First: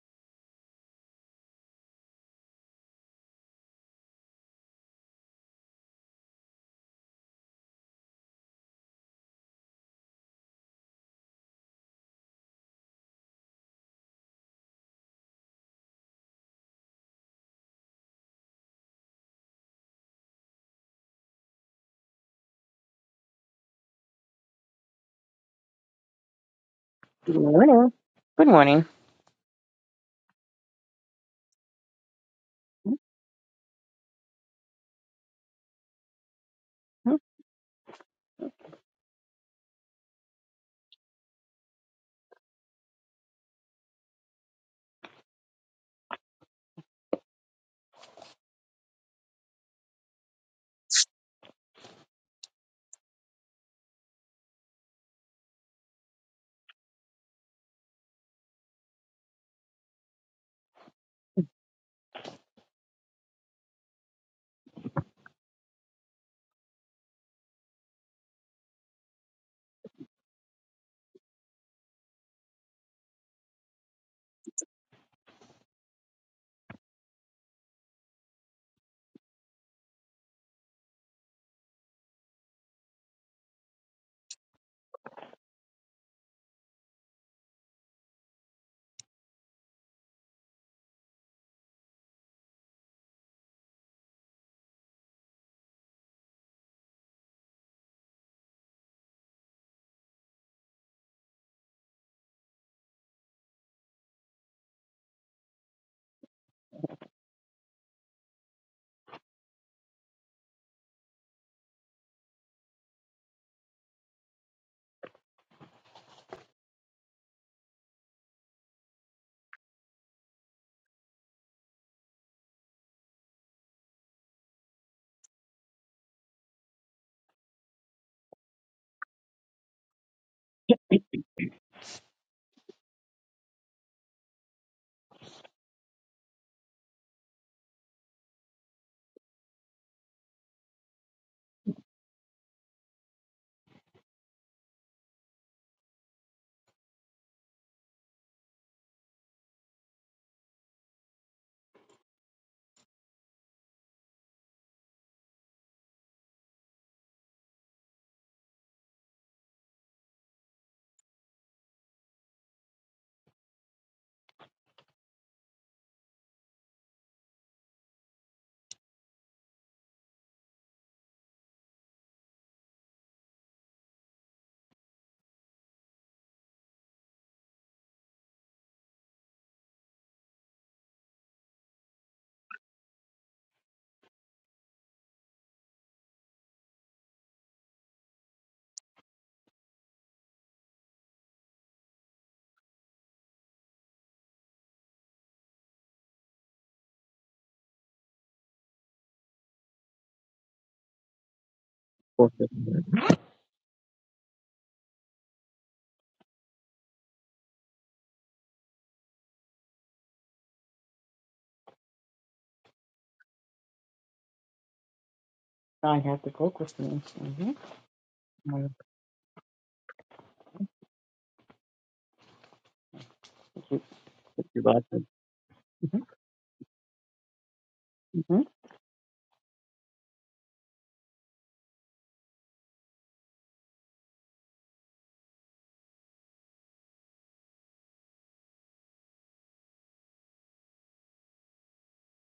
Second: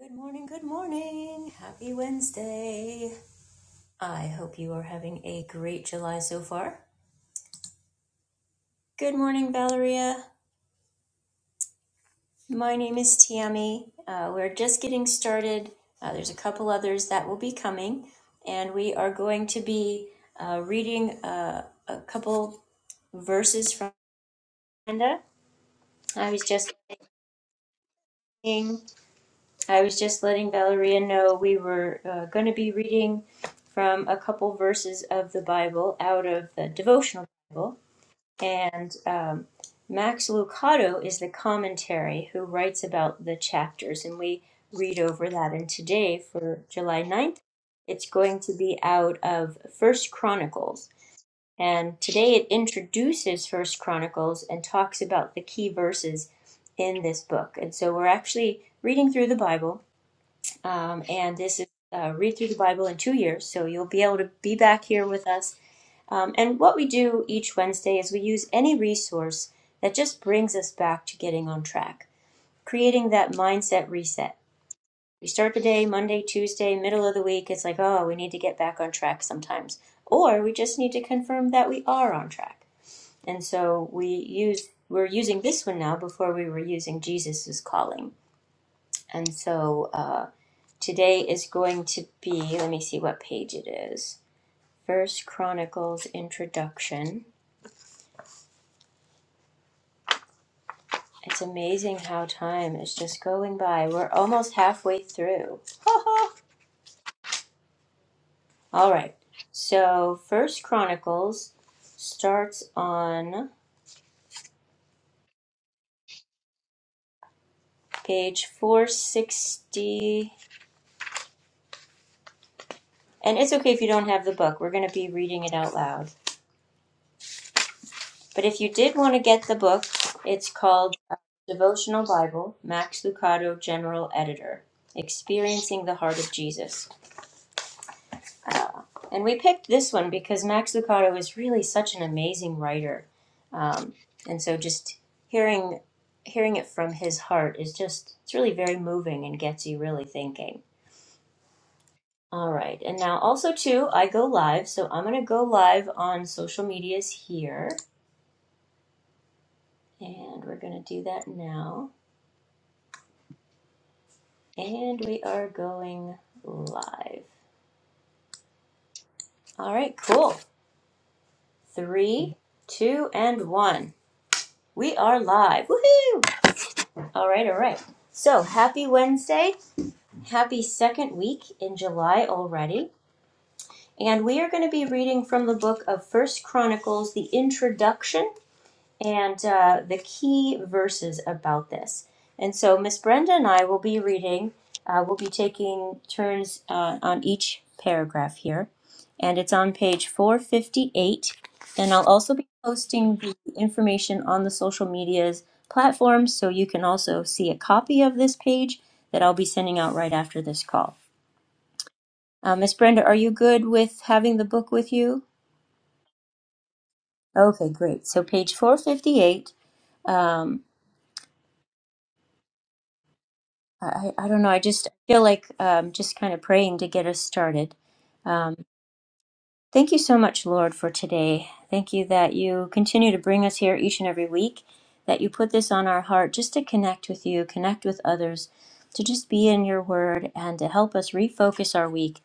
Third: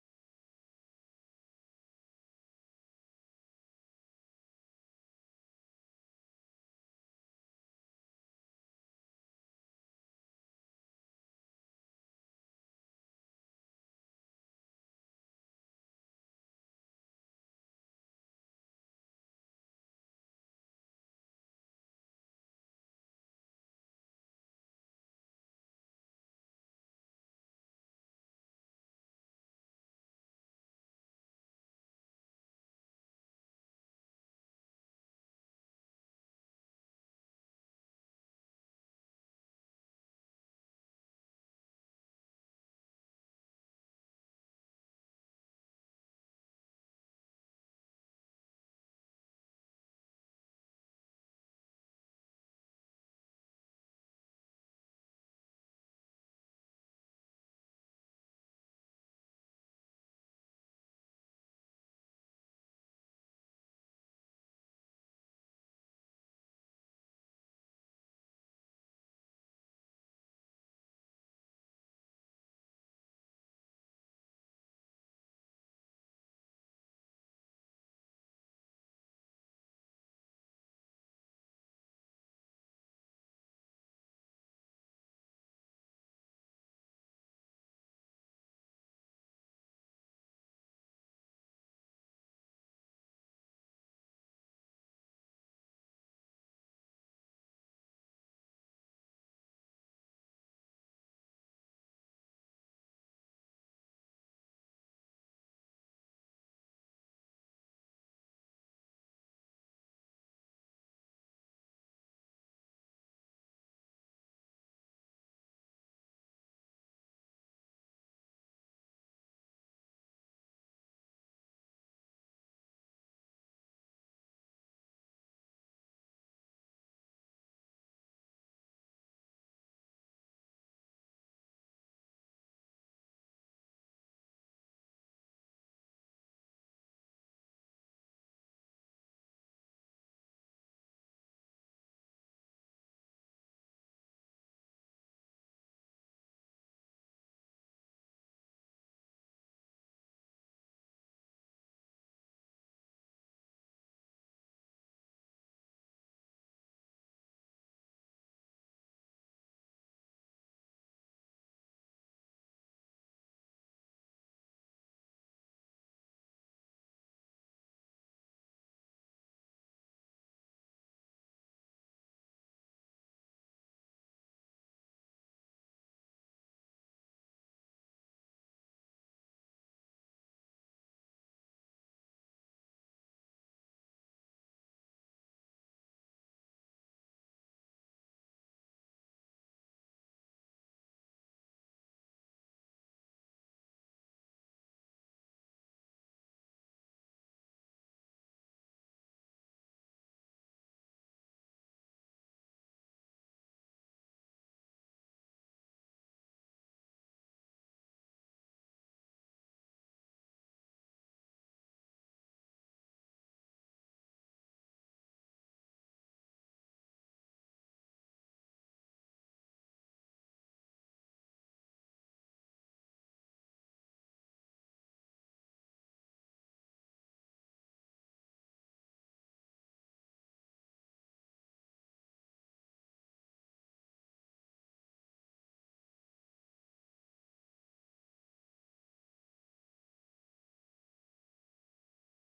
Good morning, good morning. Happy Wednesday. I hope you are having a great July so far. Good morning, Valeria. My name is Tiami. Uh, we're just getting started. Uh, there's a couple others that will be coming, and we are going to be uh, reading uh, a couple verses from Amanda. I was just Good morning. Good looking. morning. I was just letting Valeria know we were uh, going to be reading from a couple verses of the Bible out of the Mhm. devotional Bible. And um, Max Lucado is the commentary who writes about the chapters, and we read over that. And today, for July ninth, it's going to be out of First Chronicles. And today it introduces First Chronicles and talks about the key verses in this book. And so we're actually reading through the Bible um, and this is uh, read through the Bible in two years. So you'll be able to be back here with us. Um, and what we do each Wednesday is we use any resource that just brings us back to getting on track, creating that mindset reset. We start the day Monday, Tuesday, middle of the week. It's like, oh, we need to get back on track sometimes, or we just need to confirm that we are on track. And so we use we're using this one now before we were using Jesus's calling and so uh, today is going to be, let me see what page it is. First Chronicles introduction. It's amazing how time is just going by. We're almost halfway through. All right. So First Chronicles starts on page 460. And it's okay if you don't have the book. We're going to be reading it out loud. But if you did want to get the book, it's called uh, Devotional Bible, Max Lucado, General Editor Experiencing the Heart of Jesus. Uh, and we picked this one because Max Lucado is really such an amazing writer. Um, and so just hearing hearing it from his heart is just it's really very moving and gets you really thinking all right and now also too i go live so i'm going to go live on social medias here and we're going to do that now And we are going live. All right, cool. Three, two, and one. We are live. Woohoo! All right, all right. So happy Wednesday. Happy second week in July already. And we are going to be reading from the book of First Chronicles, the introduction and uh, the key verses about this. And so Miss Brenda and I will be reading, uh, we'll be taking turns uh, on each paragraph here. And it's on page 458. And I'll Four also be fifty. posting the information on the social medias platforms so you can also see a copy of this page that I'll be sending out right after this call. Uh, Miss Brenda, are you good with having the book with you? I have the go with me. Mm-hmm. Okay, great. So page 458. I, I don't know. I just feel like um, just kind of praying to get us started. Mm-hmm. Um, thank you so much, Lord, for today. Thank you that you continue to bring us here each and every week, that you put this on our heart just to connect with you, connect with others, to just be in your word and to help us refocus our week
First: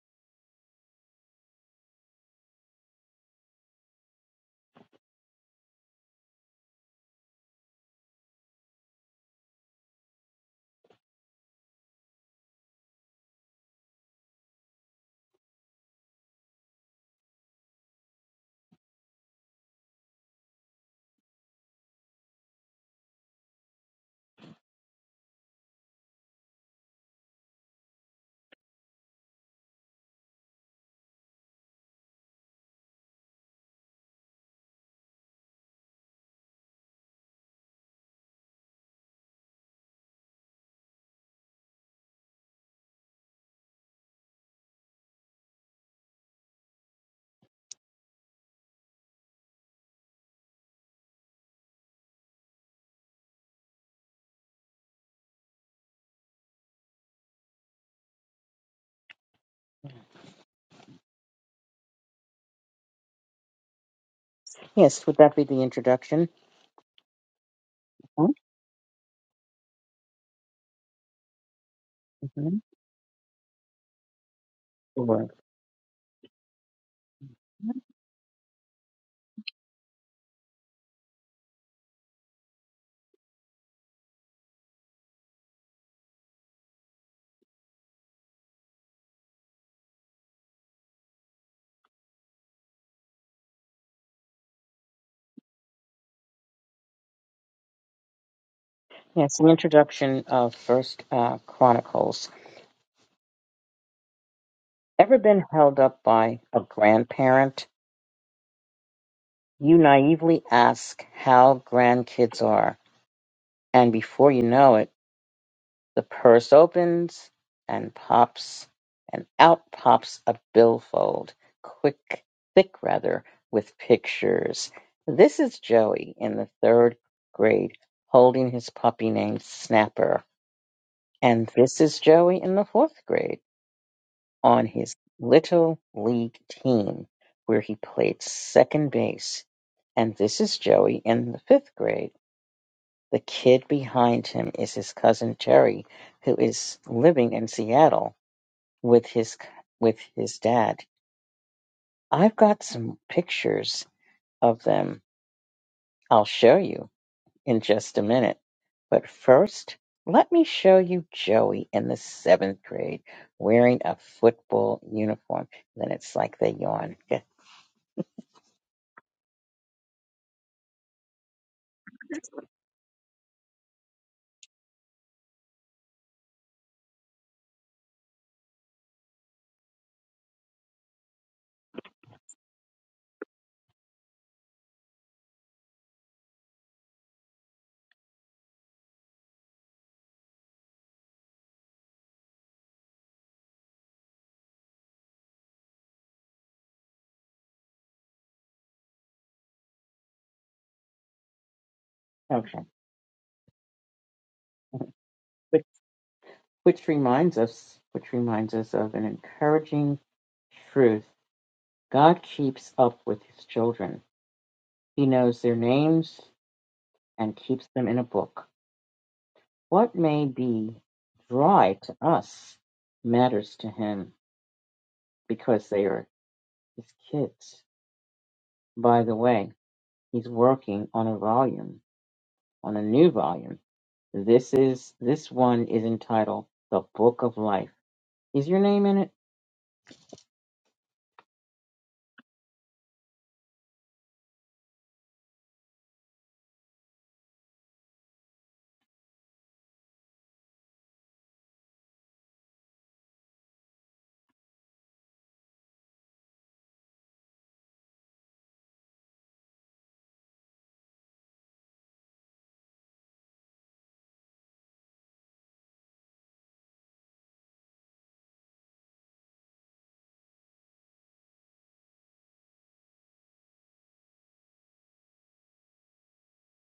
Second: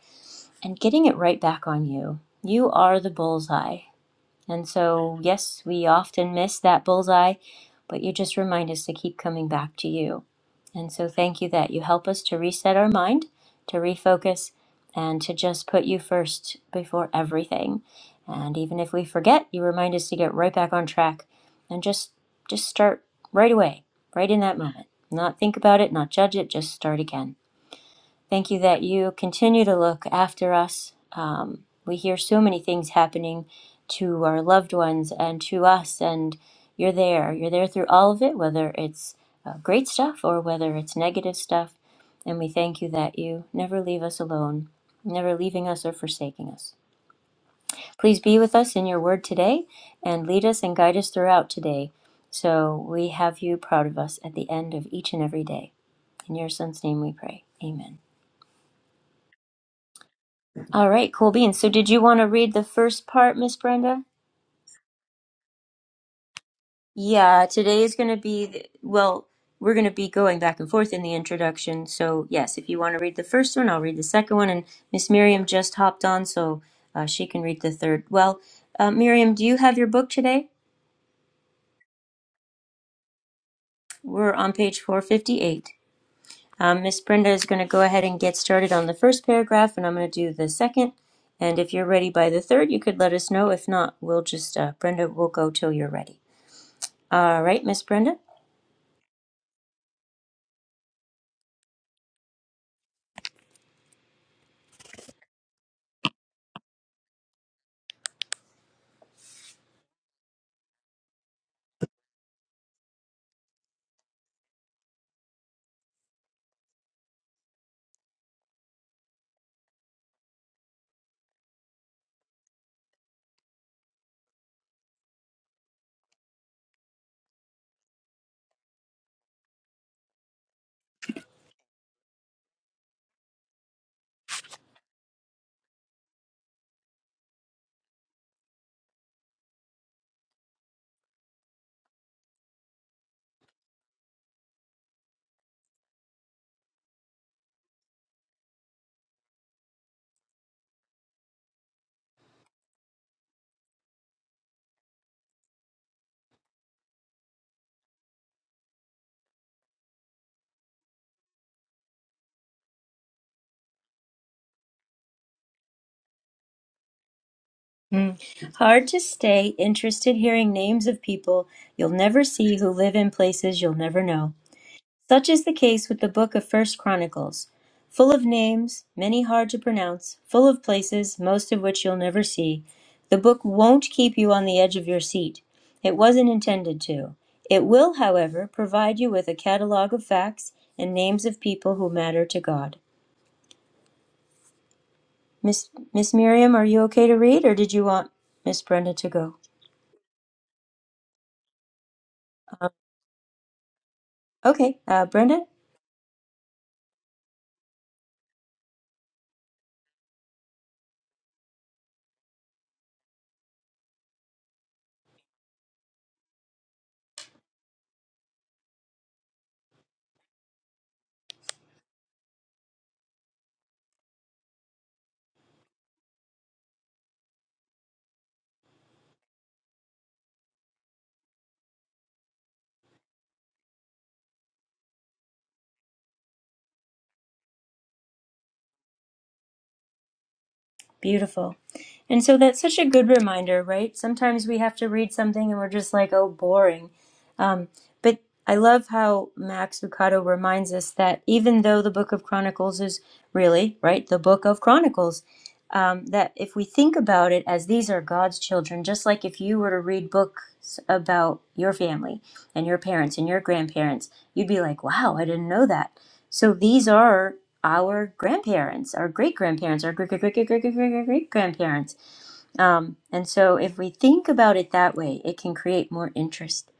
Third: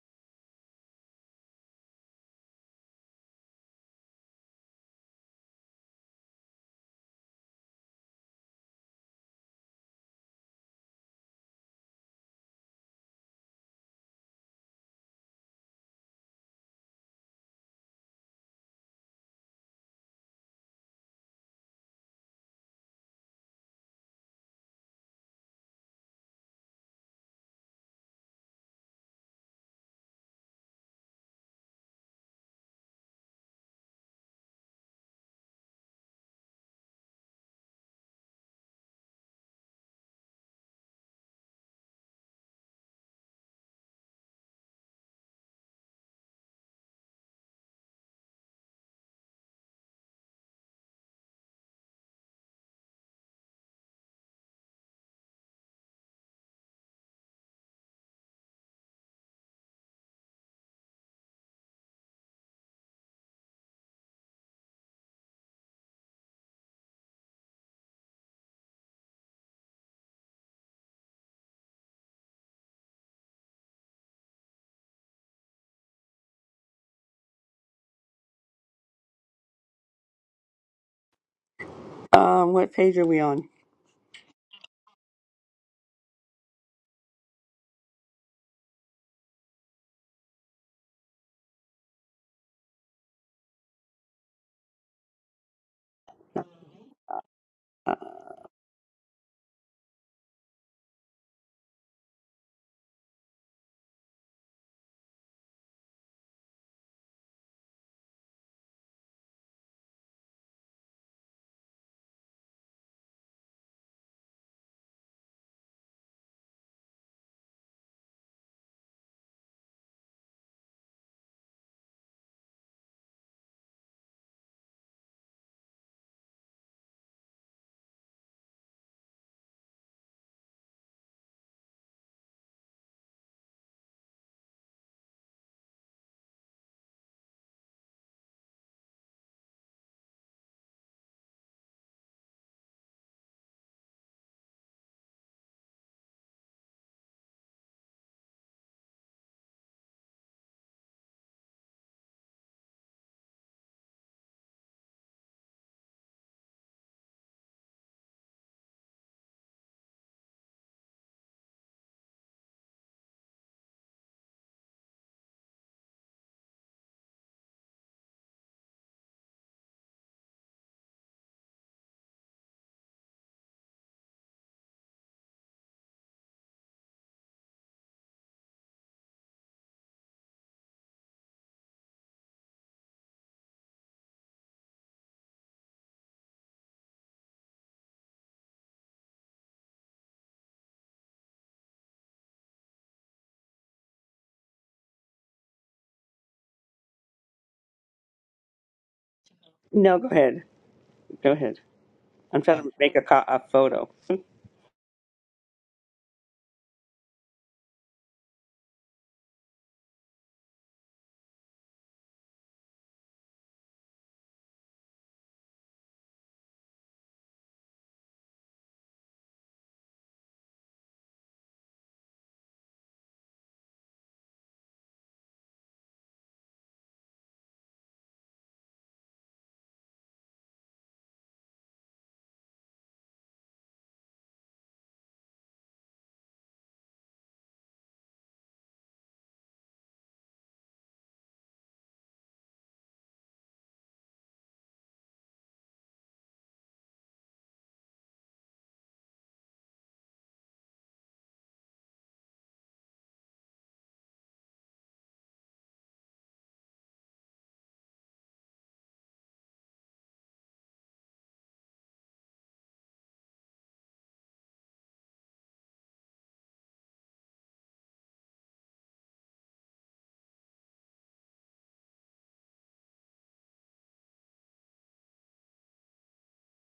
and getting it right back on you. You are the bullseye. And so, yes, we often miss that bullseye, but you just remind us to keep coming back to you. And so, thank you that you help us to reset our mind, to refocus, and to just put you first before everything. And even if we forget, you remind us to get right back on track and just just start right away, right in that moment. Not think about it, not judge it, just start again. Thank you that you continue to look after us. Um, we hear so many things happening to our loved ones and to us, and you're there. You're there through all of it, whether it's uh, great stuff or whether it's negative stuff. And we thank you that you never leave us alone, never leaving us or forsaking us. Please be with us in your word today and lead us and guide us throughout today. So we have you proud of us at the end of each and every day. In your son's name we pray. Amen. All right, cool beans. So, did you want to read the first part, Miss Brenda? Yes, would that be the introduction? Yeah, today is going to be, the, well, we're going to be going back and forth in the introduction. So, Mm-hmm. yes, if you want to read the first one, I'll read the second one. And Miss Sure. Miriam just hopped on, so uh, she can read the third. Well, uh, Miriam, do you have your book today? Um, what page are we on? We're on page 458. Um, Miss Brenda is going to go ahead and get started on the first paragraph, and I'm going to do the second. And if you're ready by the third, you could let us know. If not, we'll just, uh, Brenda will go till you're ready. All right, Miss Uh, Brenda. Yes, the introduction of First uh, Chronicles. Ever been held up by a grandparent? You naively ask how grandkids are, and before you know it. The purse opens and pops, and out pops a billfold, quick, thick rather, with pictures. This is Joey in the third grade holding his puppy named Snapper. And this is Joey in the fourth grade on his little league team where he played second base. And this is Joey in the fifth grade. The kid behind him is his cousin Terry, who is living in Seattle with his with his dad. I've got some pictures of them. I'll show you in just a minute. But first, let me show you Joey in the seventh grade wearing a football uniform. Then it's like they yawn. Yeah. Mm. Hard to stay interested hearing names of people you'll never see who live in places you'll never know. Such is the case with the book of First Chronicles, full of names, many hard to pronounce, full of places, most of which you'll never see. The book won't keep you on the edge of your seat. It wasn't intended to. It will, however, provide you with a catalog of facts and names of people who matter to God. Miss Miss Miriam, are you okay to read, or did you want Miss Brenda to go? no, go ahead. Go ahead. I'm Okay. trying Um, to make a, co- a photo. okay, uh, Brenda, Which, which reminds us, which reminds us of an encouraging truth. God keeps up with his children. He knows their names and keeps them in a book. What may be dry to us matters to him because they are his kids. By the way, he's working on a volume, on a new volume. This is this one is entitled The Book of Life. Is your name in it? beautiful. And so that's such a good reminder, right? Sometimes we have to read something and we're just like, oh, boring. But I love how Max Lucado reminds us that even though the Book of Chronicles is really, right, the Book of Chronicles, um, that if we think about it as these are God's children, just like if you were to read books about your family and your parents and your grandparents, you'd be like, wow, I didn't know that. So these are our grandparents, our great grandparents, our great great great great great great great great grandparents. Um, and so if we think about it that way, it can create more interest.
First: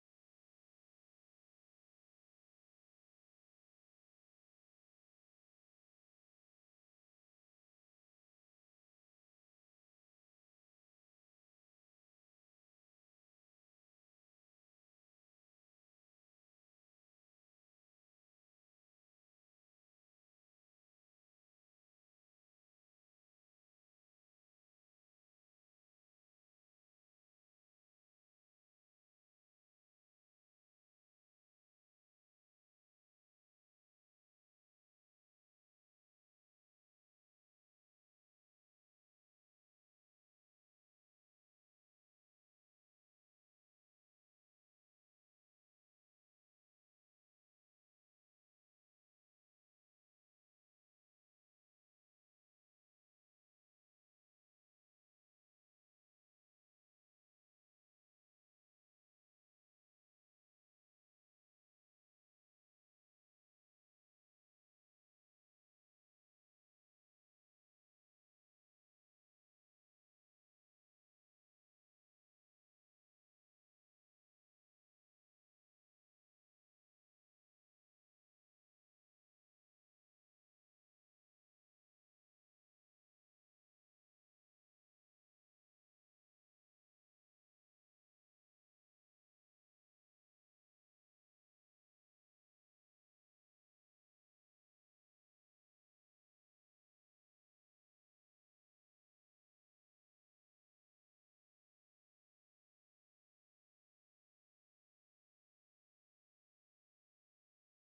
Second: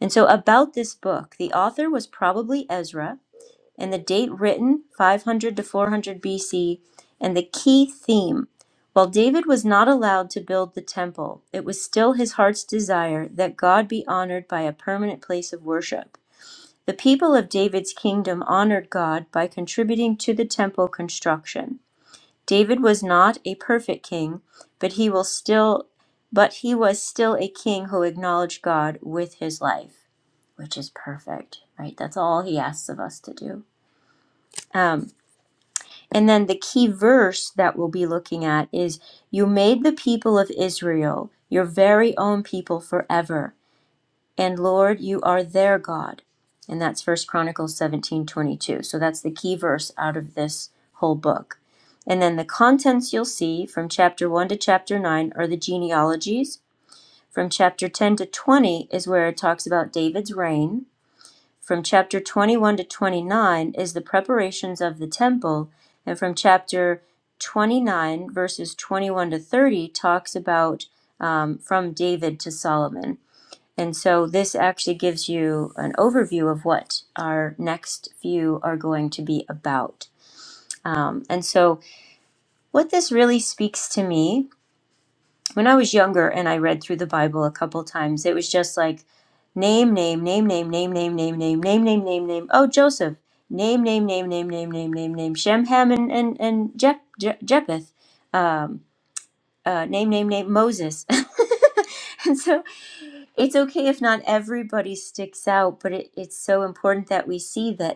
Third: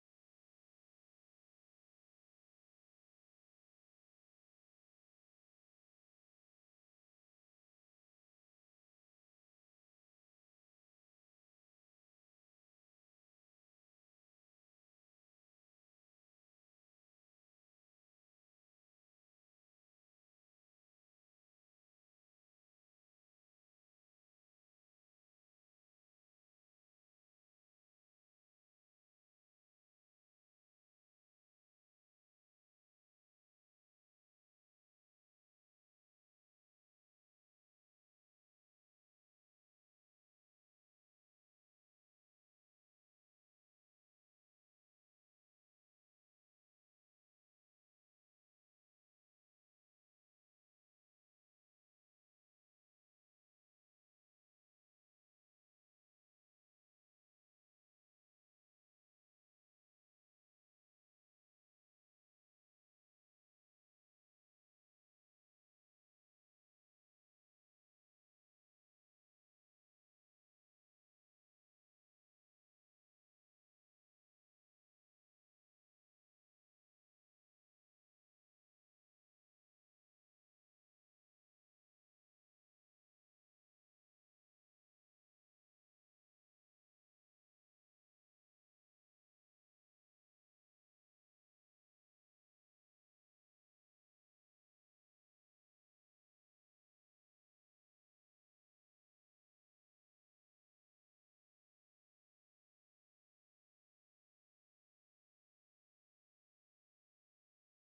And so about this book, the author was probably Ezra and the date written 500 to 400 BC and the key theme. While David was not allowed to build the temple, it was still his heart's desire that God be honored by a permanent place of worship. The people of David's kingdom honored God by contributing to the temple construction. David was not a perfect king, but he will still but he was still a king who acknowledged God with his life, which is perfect, right? That's all he asks of us to do. Um. And then the key verse that we'll be looking at is You made the people of Israel your very own people forever, and Lord, you are their God. And that's First Chronicles 17 22. So that's the key verse out of this whole book. And then the contents you'll see from chapter 1 to chapter 9 are the genealogies. From chapter 10 to 20 is where it talks about David's reign. From chapter 21 to 29 is the preparations of the temple, and from chapter 29, verses 21 to 30, talks about um, from David to Solomon. And so this actually gives you an overview of what our next few are going to be about. Um, and so, what this really speaks to me when I was younger and I read through the Bible a couple times, it was just like name, name, name, name, name, name, name, name, name, name, name, name. Oh, Joseph. Name, name, name, name, name, name, name, name. Shem, Ham, and and and Jep, Je- Jepheth. Um, uh, name, name, name. Moses. and so it's okay if not everybody sticks out, but it, it's so important that we see that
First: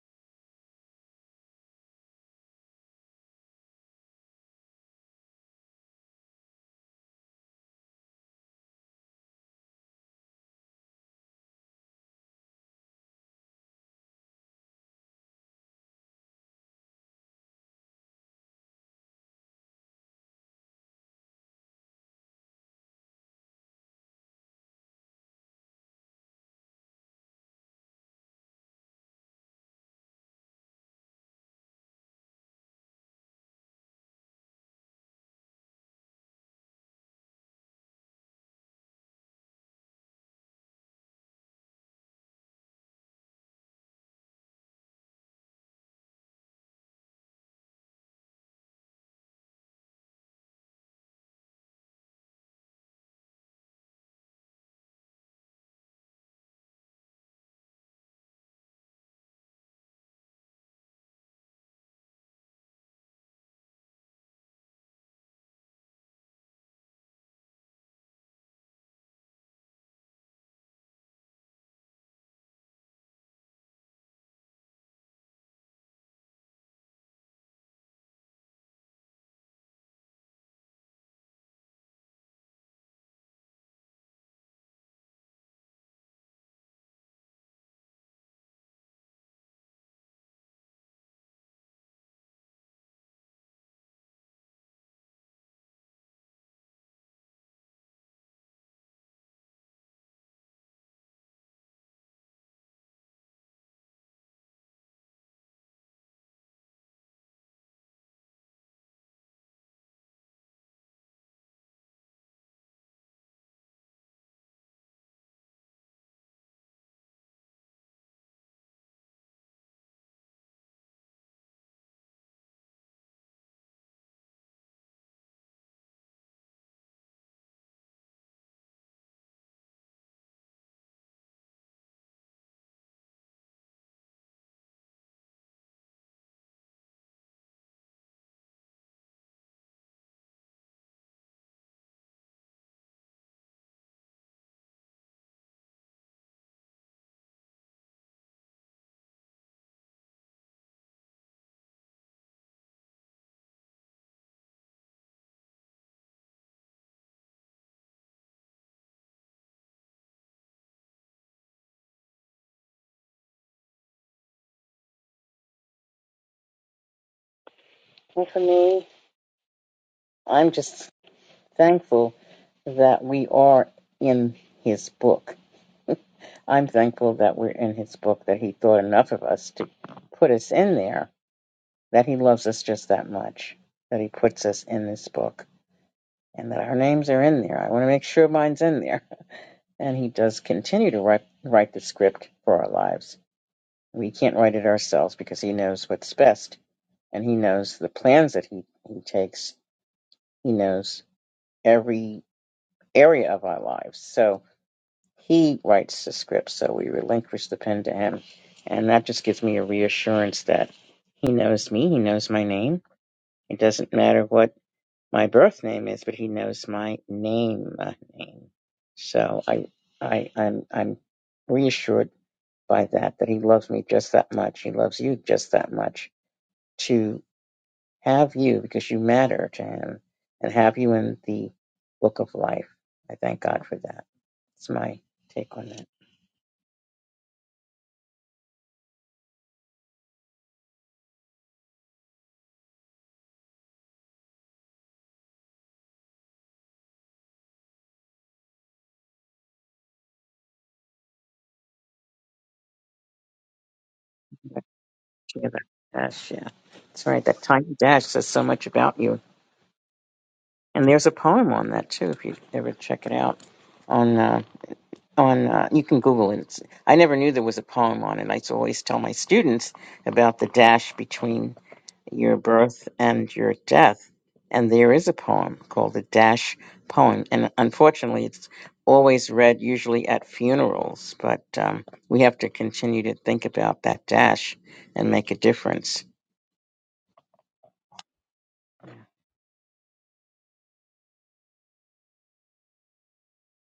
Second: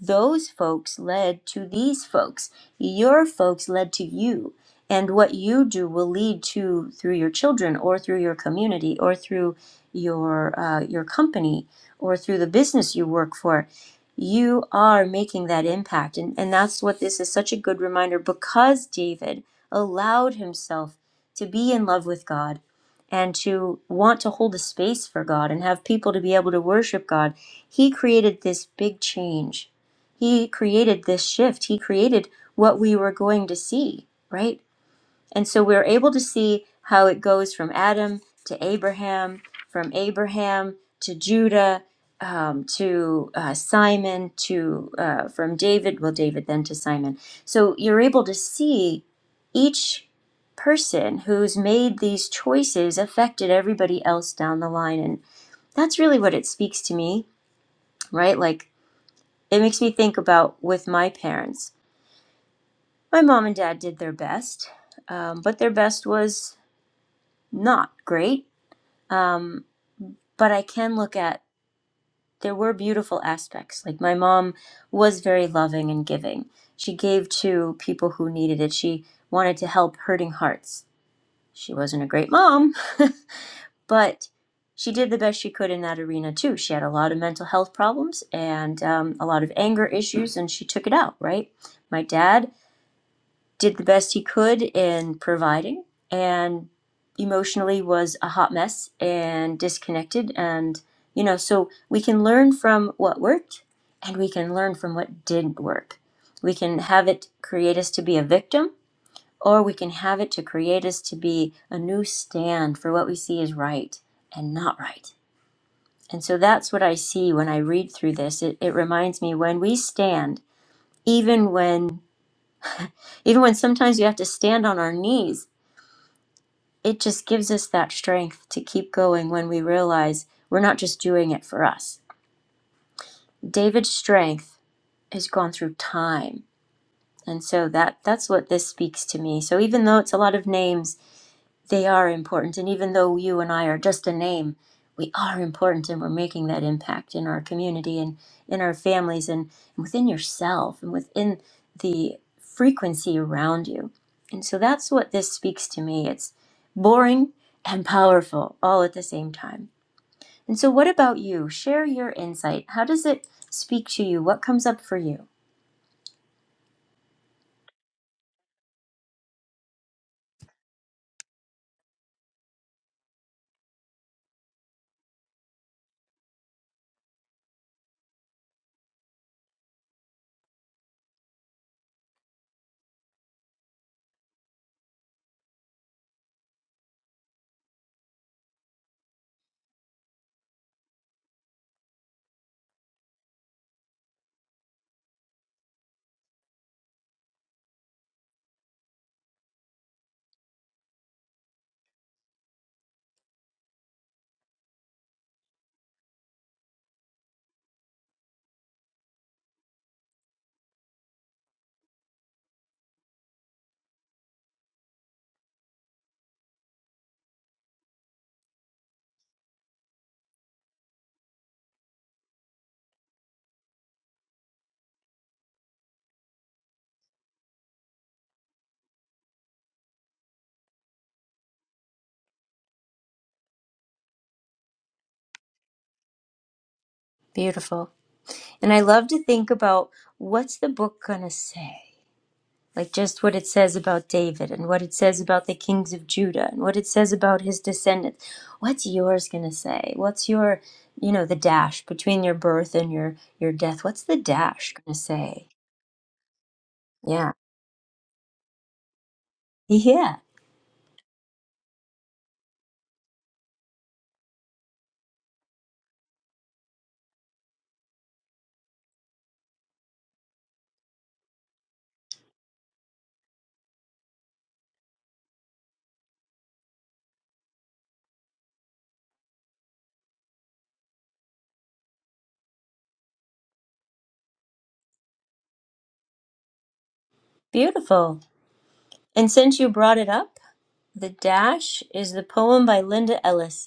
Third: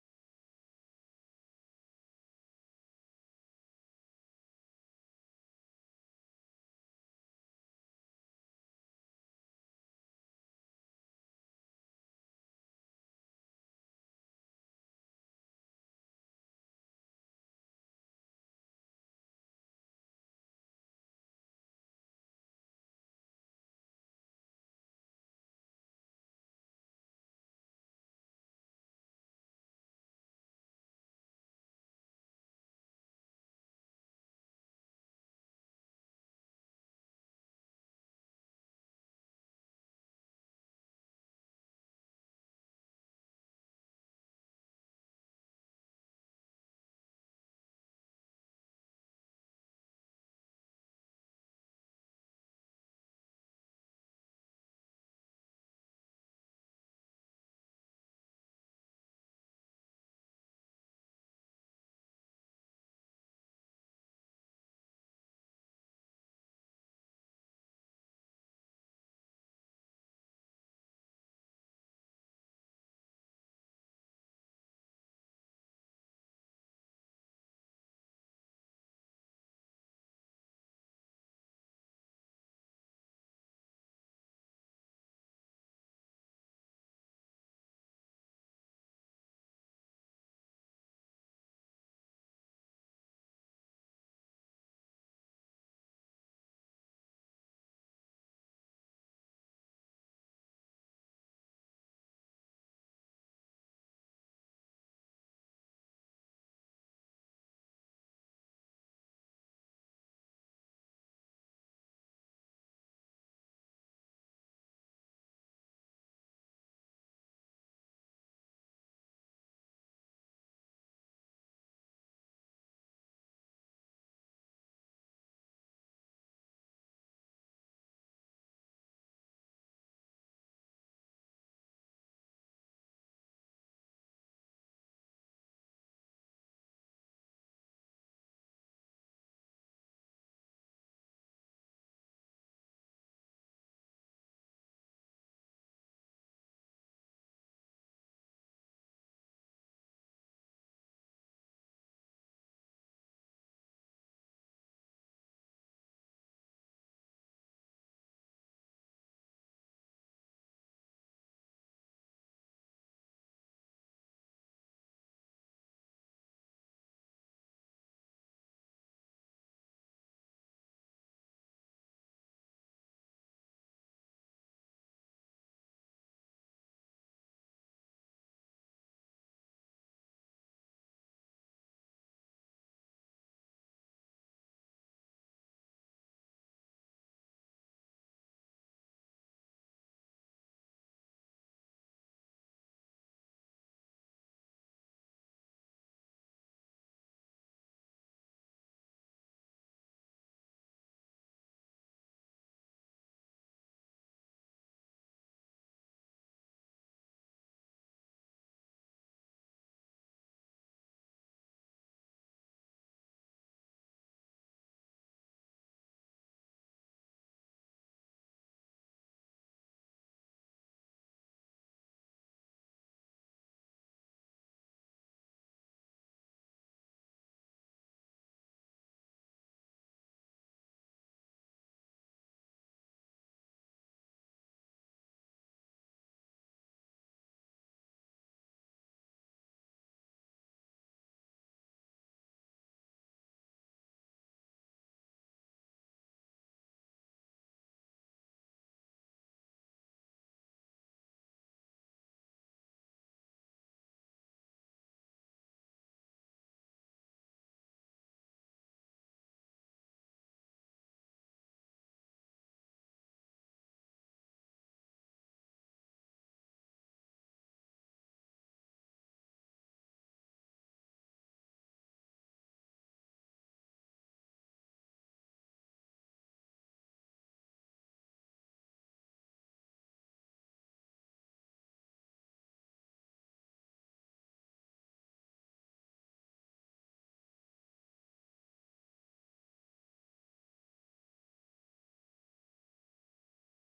those folks led to these folks. Your folks led to you. And what you do will lead to through your children or through your community or through your uh, your company or through the business you work for. You are making that impact. And, and that's what this is such a good reminder because David allowed himself to be in love with God and to want to hold a space for God and have people to be able to worship God. He created this big change he created this shift. He created what we were going to see, right? And so we're able to see how it goes from Adam to Abraham, from Abraham to Judah, um, to uh, Simon, to uh, from David, well, David then to Simon. So you're able to see each person who's made these choices affected everybody else down the line. And that's really what it speaks to me, right? Like it makes me think about with my parents my mom and dad did their best, um, but their best was not great. Um, but I can look at there were beautiful aspects. Like my mom was very loving and giving. She gave to people who needed it. She wanted to help hurting hearts. She wasn't a great mom, but she did the best she could in that arena too. She had a lot of mental health problems and um, a lot of anger issues, and she took it out, right? My dad did the best he could in providing and emotionally was a hot mess and disconnected and you know so we can learn from what worked and we can learn from what didn't work we can have it create us to be a victim or we can have it to create us to be a new stand for what we see is right and not right and so that's what i see when i read through this it, it reminds me when we stand even when even when sometimes we have to stand on our knees it just gives us that strength to keep going when we realize we're not just doing it for us. David's strength has gone through time. And so that that's what this speaks to me. So even though it's a lot of names they are important. And even though you and I are just a name, we are important and we're making that impact in our community and in our families and, and within yourself and within the frequency around you. And so that's what this speaks to me. It's boring and powerful all at the same time. And so, what about you? Share your insight. How does it speak to you? What comes up for you? Well, for me, I'm just thankful that we are in his book. I'm thankful that we're in his book, that he thought enough of us to put us in there that he loves us just that much, that he puts us in this book, and that our names are in there. I want to make sure mine's in there. And he does continue to write, write the script for our lives. We can't write it ourselves because he knows what's best, and he knows the plans that he, he takes. He knows every area of our lives. So he writes the script, so we relinquish the pen to him. And that just gives me a reassurance that he knows me, he knows my name. It doesn't matter what my birth name is, but he knows my name. uh, name. So I, I, I'm, I'm reassured by that that he loves me just that much. He loves you just that much to have you because you matter to him and have you in the book of life. I thank God for that. That's my take on that. Beautiful. And I love to think about what's the book going to say? like just what it says about David and what it says about the kings of Judah and what it says about his descendants. What's yours going to say? What's your, you know, the dash between your birth and your your death? What's the dash going to say? Yeah, that dash, yeah. That's right. Yeah. That tiny dash says so much about you. Yeah. And there's a poem on that too, if you ever check it out. on. uh, on uh, you can google it It's- i never knew there was a poem on it i used to always tell my students about the dash between your birth and your death and there is a poem called the dash poem and unfortunately it's always read usually at funerals but um, we have to continue to think about that dash and make a difference Beautiful. And since you brought it up, the dash is the poem by Linda Ellis.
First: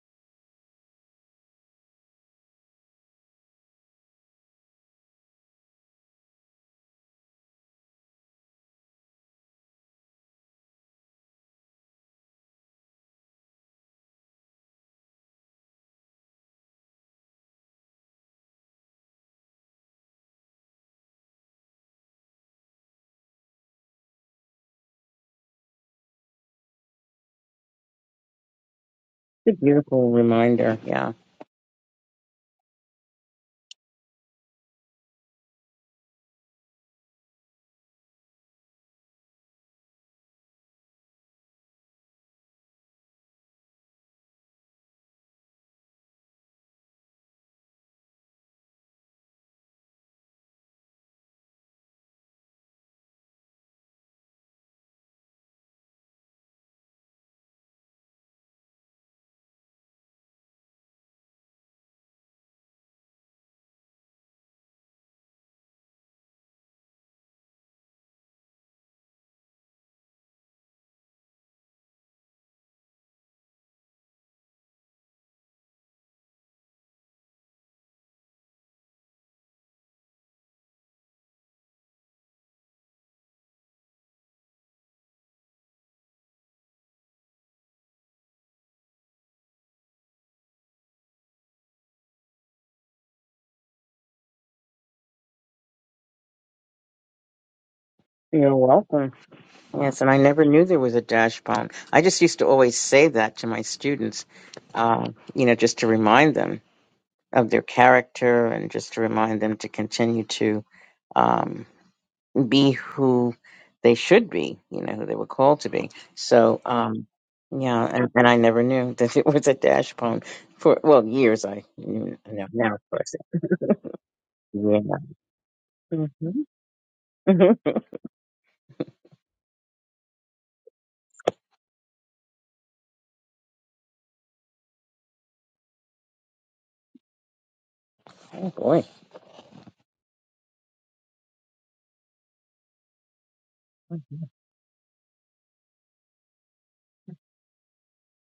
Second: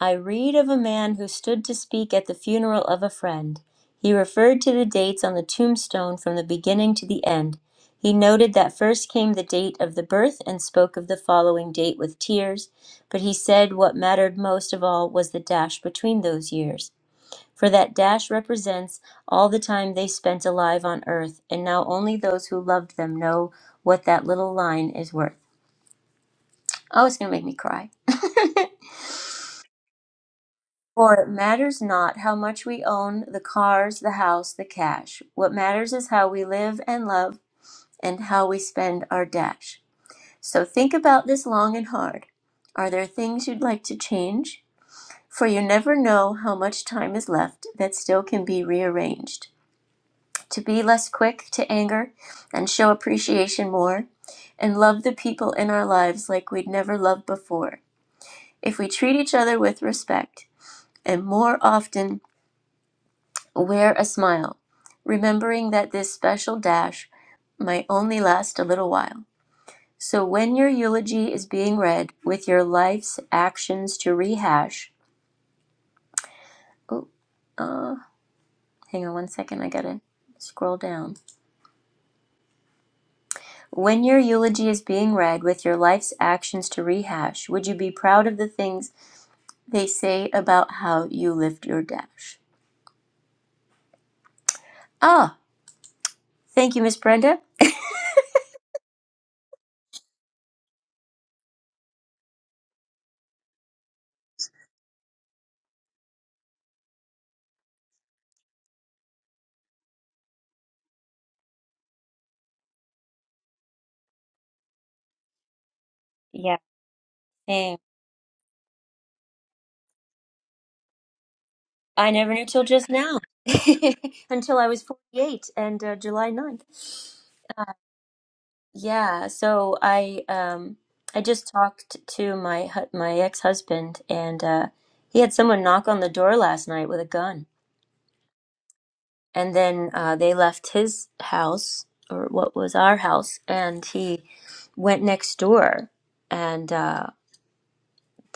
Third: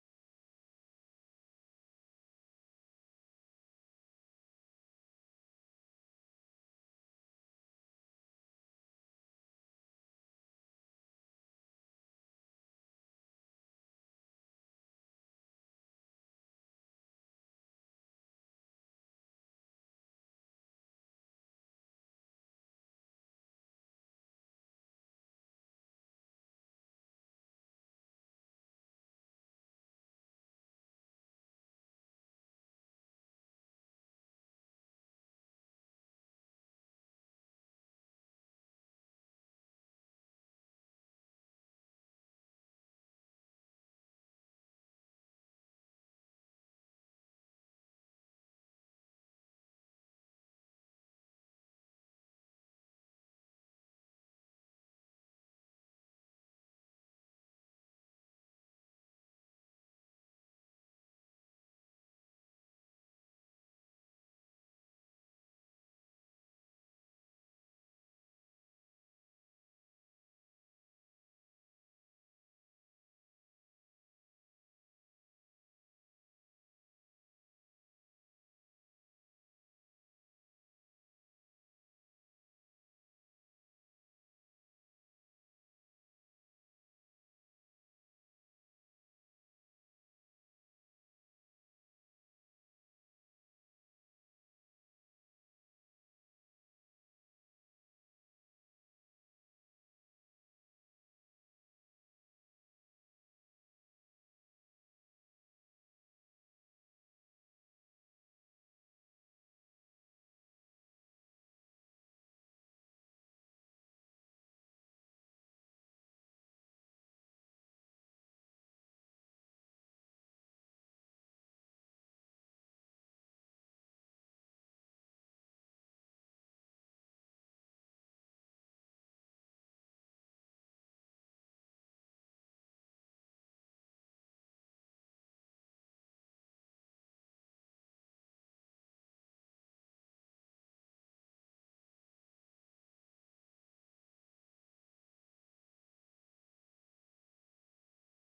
I read of a man who stood to speak at the funeral of a friend. He referred to the dates on the tombstone from the beginning to the end. He noted that first came the date of the birth and spoke of the following date with tears, but he said what mattered most of all was the dash between those years. For that dash represents all the time they spent alive on earth, and now only those who loved them know what that little line is worth. Oh, it's going to make me cry. it's a beautiful reminder yeah For it matters not how much we own the cars, the house, the cash. What matters is how we live and love and how we spend our dash. So think about this long and hard. Are there things you'd like to change? For you never know how much time is left that still can be rearranged. To be less quick to anger and show appreciation more, and love the people in our lives like we'd never loved before. If we treat each other with respect, and more often Wear a smile, remembering that this special dash might only last a little while. So when your eulogy is being read with your life's actions to rehash, oh, uh, hang on one second, I gotta scroll down. When your eulogy is being read with your life's actions to rehash, would you be proud of the things they say about how you lived your dash? Ah, thank you, Miss Brenda. you're welcome Yes, and I never knew there was a dash bomb. I just used to always say that to my students, uh, you know, just to remind them of their character and just to remind them to continue to um, be who they should be, you know, who they were called to be. Yeah. So, um, Thanks. yeah, and, and I never knew that it was a dash bomb for, well, years I I knew, you never knew till now, of just course. now, until I was Yeah. 48 and uh, July ninth. hmm hmm Yeah, so I um I just talked to my hu- my ex-husband and uh he had someone knock on the door last night with a gun. Oh, boy. And then uh they left his house or what was our house and Oh, he went next door. And uh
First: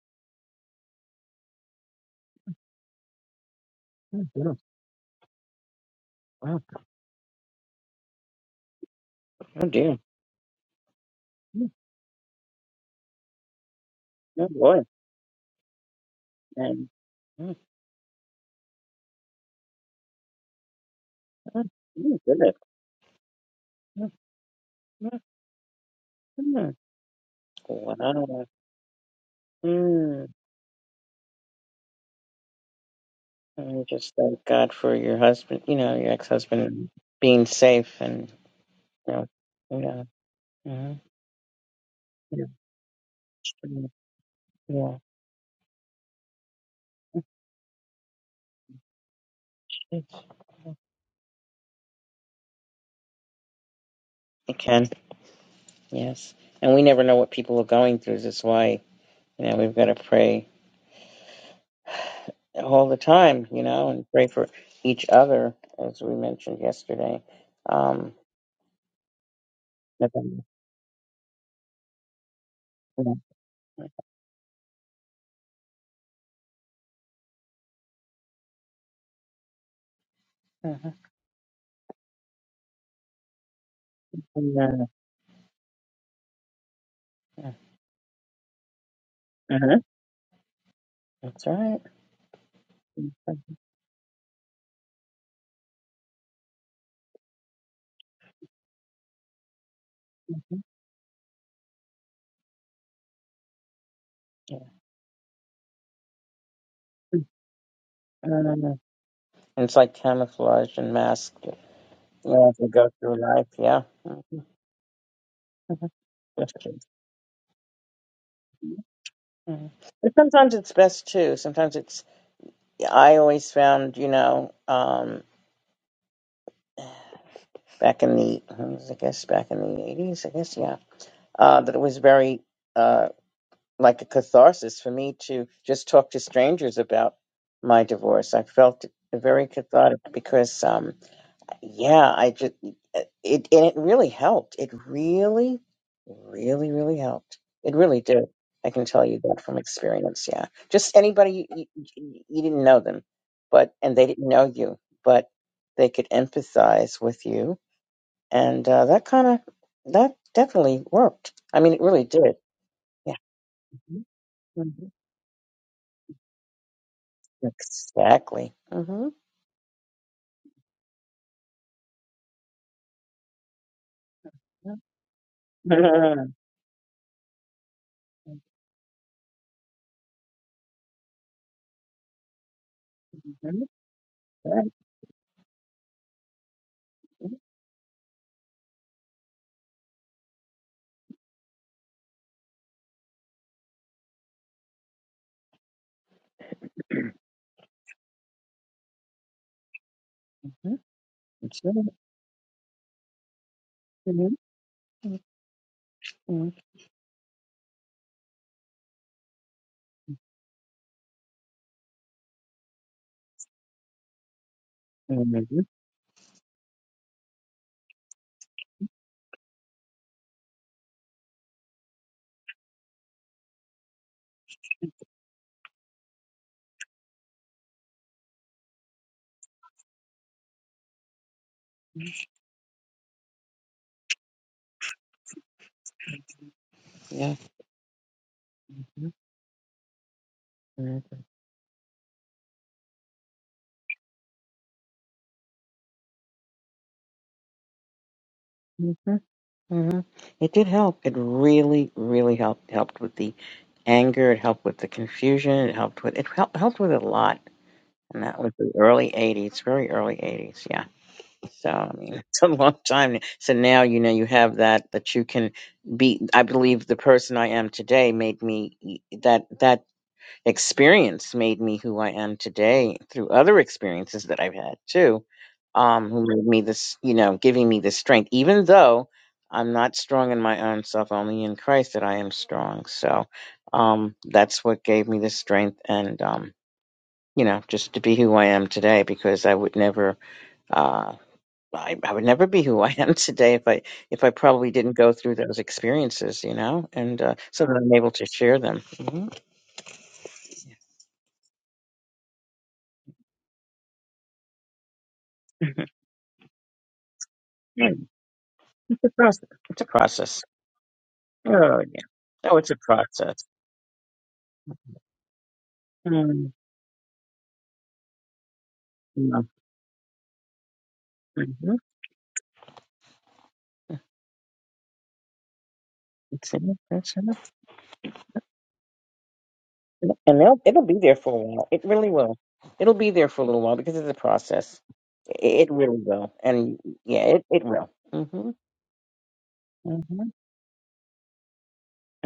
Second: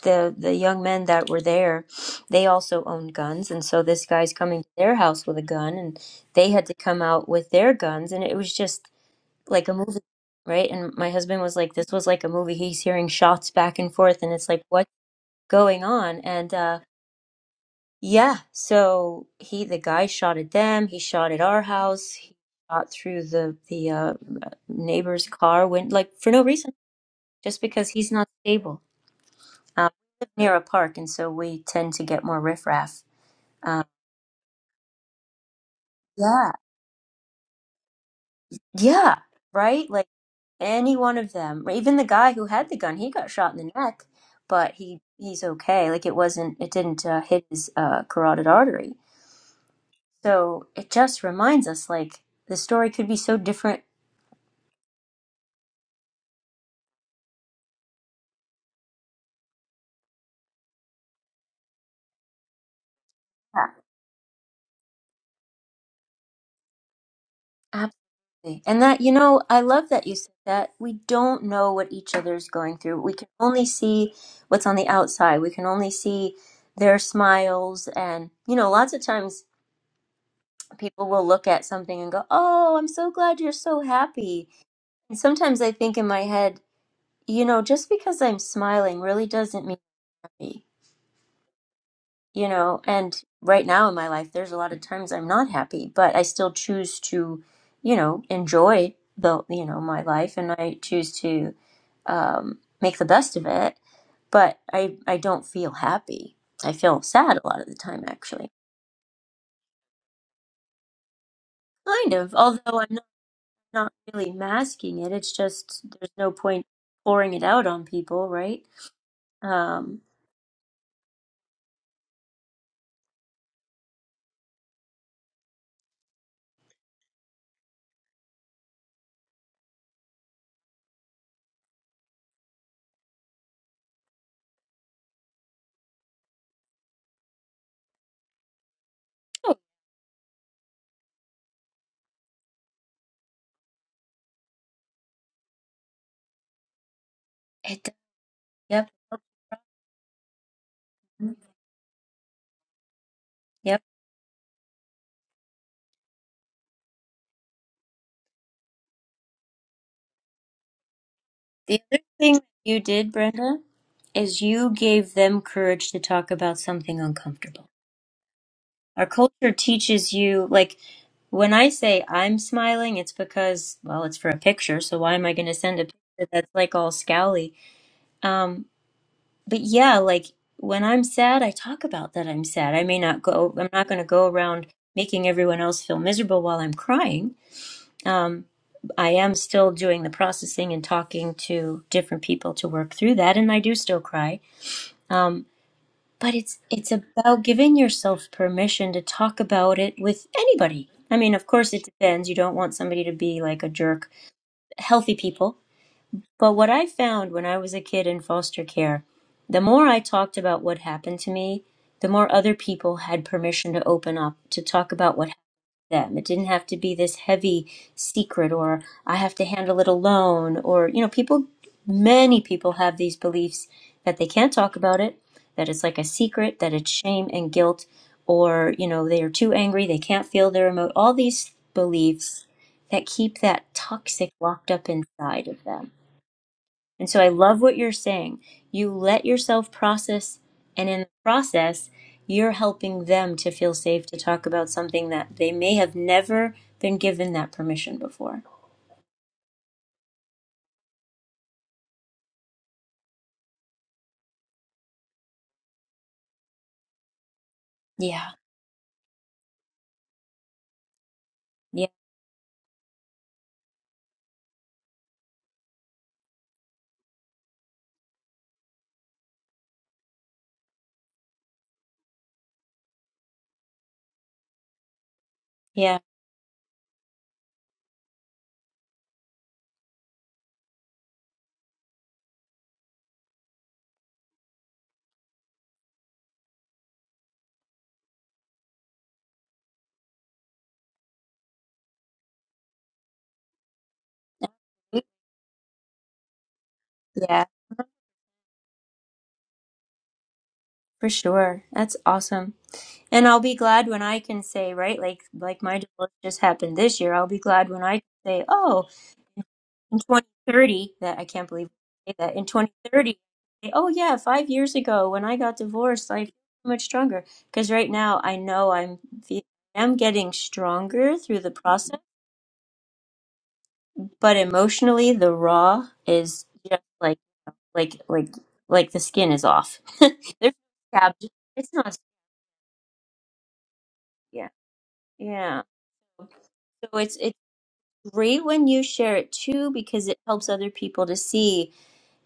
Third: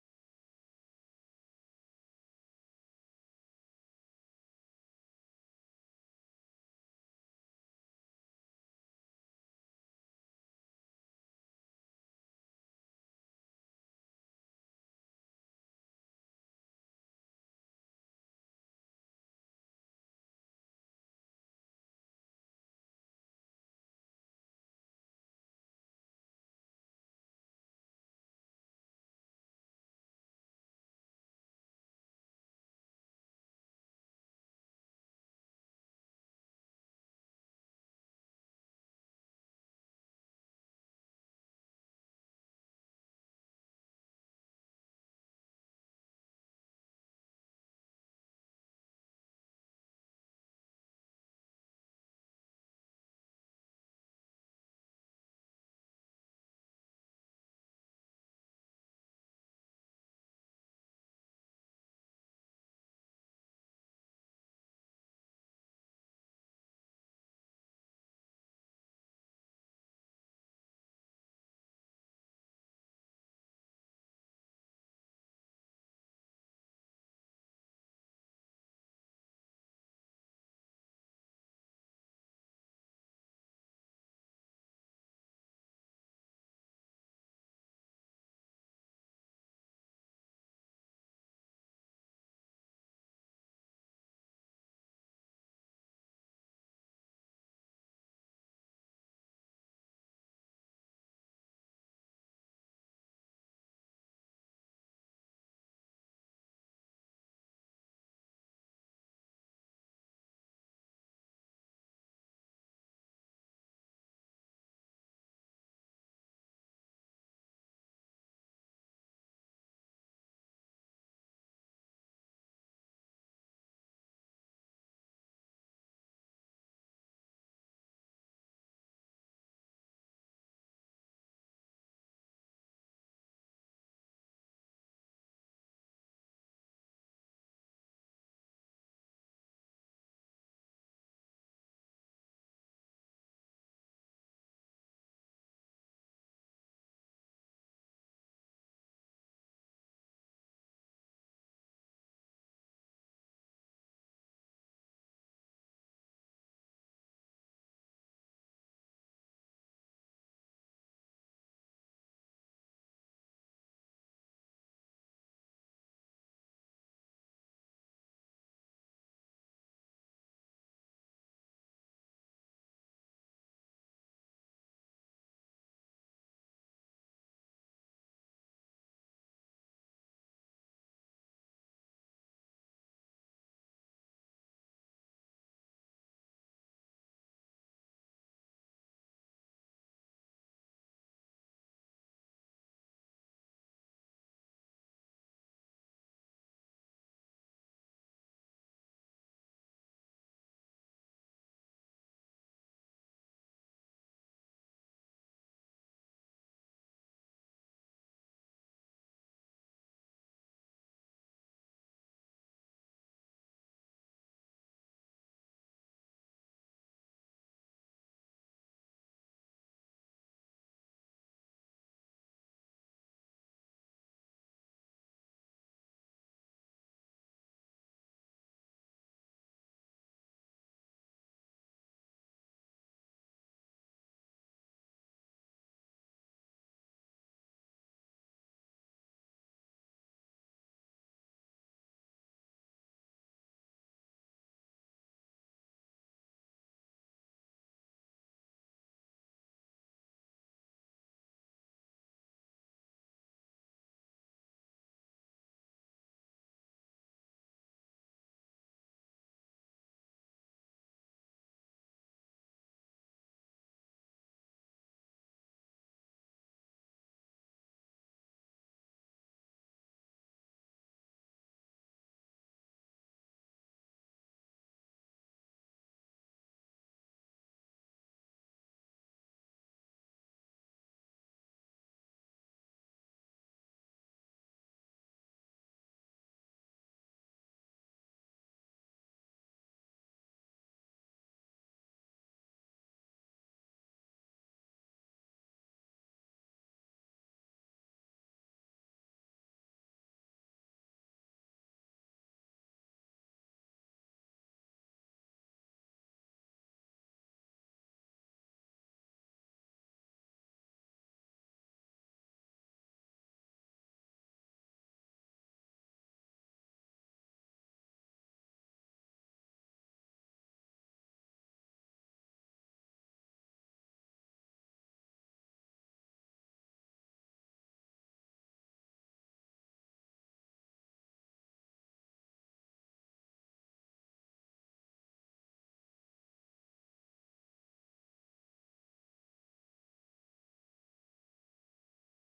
the the young men that were there, they also owned guns, and so this guy's dear. coming to their house with a gun, and they Wow. had to come out with their guns, and it was just Oh, like a dear. movie, right? And my husband was like, "This was like a movie." He's hearing shots back and forth, and Oh, it's like, boy. "What's going on?" And uh, And yeah, so he the guy shot at them. He shot at our Mm, house. mm, He Goodness. shot through the the Mm, uh, mm, neighbor's car, went like for no reason, mm. just because he's not Wow. stable uh, we Mm. live near a park, and so we tend to get more riffraff. And Um, just thank God for your husband, you know, your ex Yeah. husband being safe and, you yeah, know, you right? know. Like any mhm, one of them. Even the guy Yeah. who had the gun, he got shot in the Yeah. neck, but yeah. he he's okay. Like it wasn't, it didn't uh, hit his uh, carotid artery. it's- So it just reminds us, like the story could be so different. It can, yes. And we never know what people are going through. That's why, you know, we've got to pray all the time, you know, and pray for each other, as we mentioned yesterday. Um, Absolutely. And that, you know, I love that but, you said um, that. We don't know what each other's going through. yeah. We can only see what's on the outside. We can only see their smiles. And, you know, lots of times Mhm. people will look at something and go, Oh, I'm so glad you're so happy. Yeah. And sometimes I think in my head, you Uh-huh. know, just because I'm smiling really doesn't mean uh-huh, happy. That's right. you know Mm-hmm. and right now in my life there's a lot of times i'm not happy but i still choose to you know enjoy the you know my life and Mhm. i choose to um, make the best of it Yeah. but i i don't feel happy i feel sad a lot of the time actually Mm. It's like camouflage and masked kind You of as we although i'm go not, through life, yeah. not Mm. really masking it it's just Mhm. there's no That's point true. pouring it out on people right Mm. um But sometimes it's best too. Sometimes it's. I always found, you know, um, back in the, I guess, back in the eighties, I guess, yeah, uh, that it was very uh, like a catharsis for me to just talk to strangers about my divorce. I felt very oh, cathartic because. um, yeah, I just it and it really helped. It really, really, really helped. It it, really did. I can yep tell you that from experience. Yeah, just anybody you, you, you didn't know them, but yep and they didn't know you, but they could empathize with you, and uh, that kind of that definitely worked. I mean, it the other really thing did. that you did Yeah, brenda is you Mhm. gave them courage to talk about something uncomfortable. exactly. Our hmm culture teaches you, like, when I say I'm smiling, it's because, well, it's for a picture, so why am I going to send a picture that's like all scowly? Um, but yeah, like, when I'm sad, I talk about that I'm sad. I may not go, Mhm. I'm not going to go around Right. making everyone else feel miserable while I'm crying. Mhm. Um, I am still doing the processing and talking to different people to work through that, and I do still cry. Um, but it's it's about giving yourself permission to talk about it with anybody i mean of course Sure. it depends you don't want somebody to be like a jerk Mhm. healthy people but what i found when i was a kid in foster care the more i talked about what happened to me the more other people had permission to open up to talk about what Mhm. them. It didn't have to be this heavy secret or I have to handle it alone or, you know, people, many people have these beliefs that they can't talk about it, that it's like a secret, that it's shame and guilt, or, you know, they are too angry, they can't feel their emo All these beliefs that keep that toxic locked up inside of them. And so I Yeah. love what you're saying. You Mhm. let yourself process, and in the process, you're helping them to feel safe to talk about something that they may have never been given that permission before. Mhm. Mhm. It did help. It really, really helped. Helped with the anger. It helped with the confusion. It helped with it helped helped with a lot. And Yeah. that was the early '80s, very early '80s. Yeah. So Yeah. I mean, it's a long time. So now you know you have that that you can be. I believe the person I am today made me that that. experience made me who I am today through other experiences that I've had too, Yeah. um, who made me this, you know, giving me this strength, even though I'm not strong in my own self, only in Christ that I am strong. So um, that's what gave me the strength and, um, you know, just to be who I am today because I would never. Uh, I, I would never be who I am today if I if I probably didn't go through those experiences, you know, and uh, Yeah, so that I'm able to share them. for sure. That's awesome. And I'll be glad when I can say, right, like like my Mhm. divorce just happened this year. I'll be glad when I can say, "Oh, It's a process. It's a in process. 2030 that I can't believe Oh yeah. I say that in Oh, it's a 2030, process. say, oh yeah, five years ago when I got divorced, I feel Mm, so much stronger because right now I know I'm no. fe- I'm getting stronger through the Mhm. process, but emotionally the raw is It's in just it. It's like in it. like like like the skin is off. And There's and no it'll, it'll be scab. there for a while. It's It not. really will. It'll be there for a little while because it's a Yeah, process. yeah. It, it really will. And So it's yeah, it's it, it will. great hmm when you share it too because it hmm helps other people to see.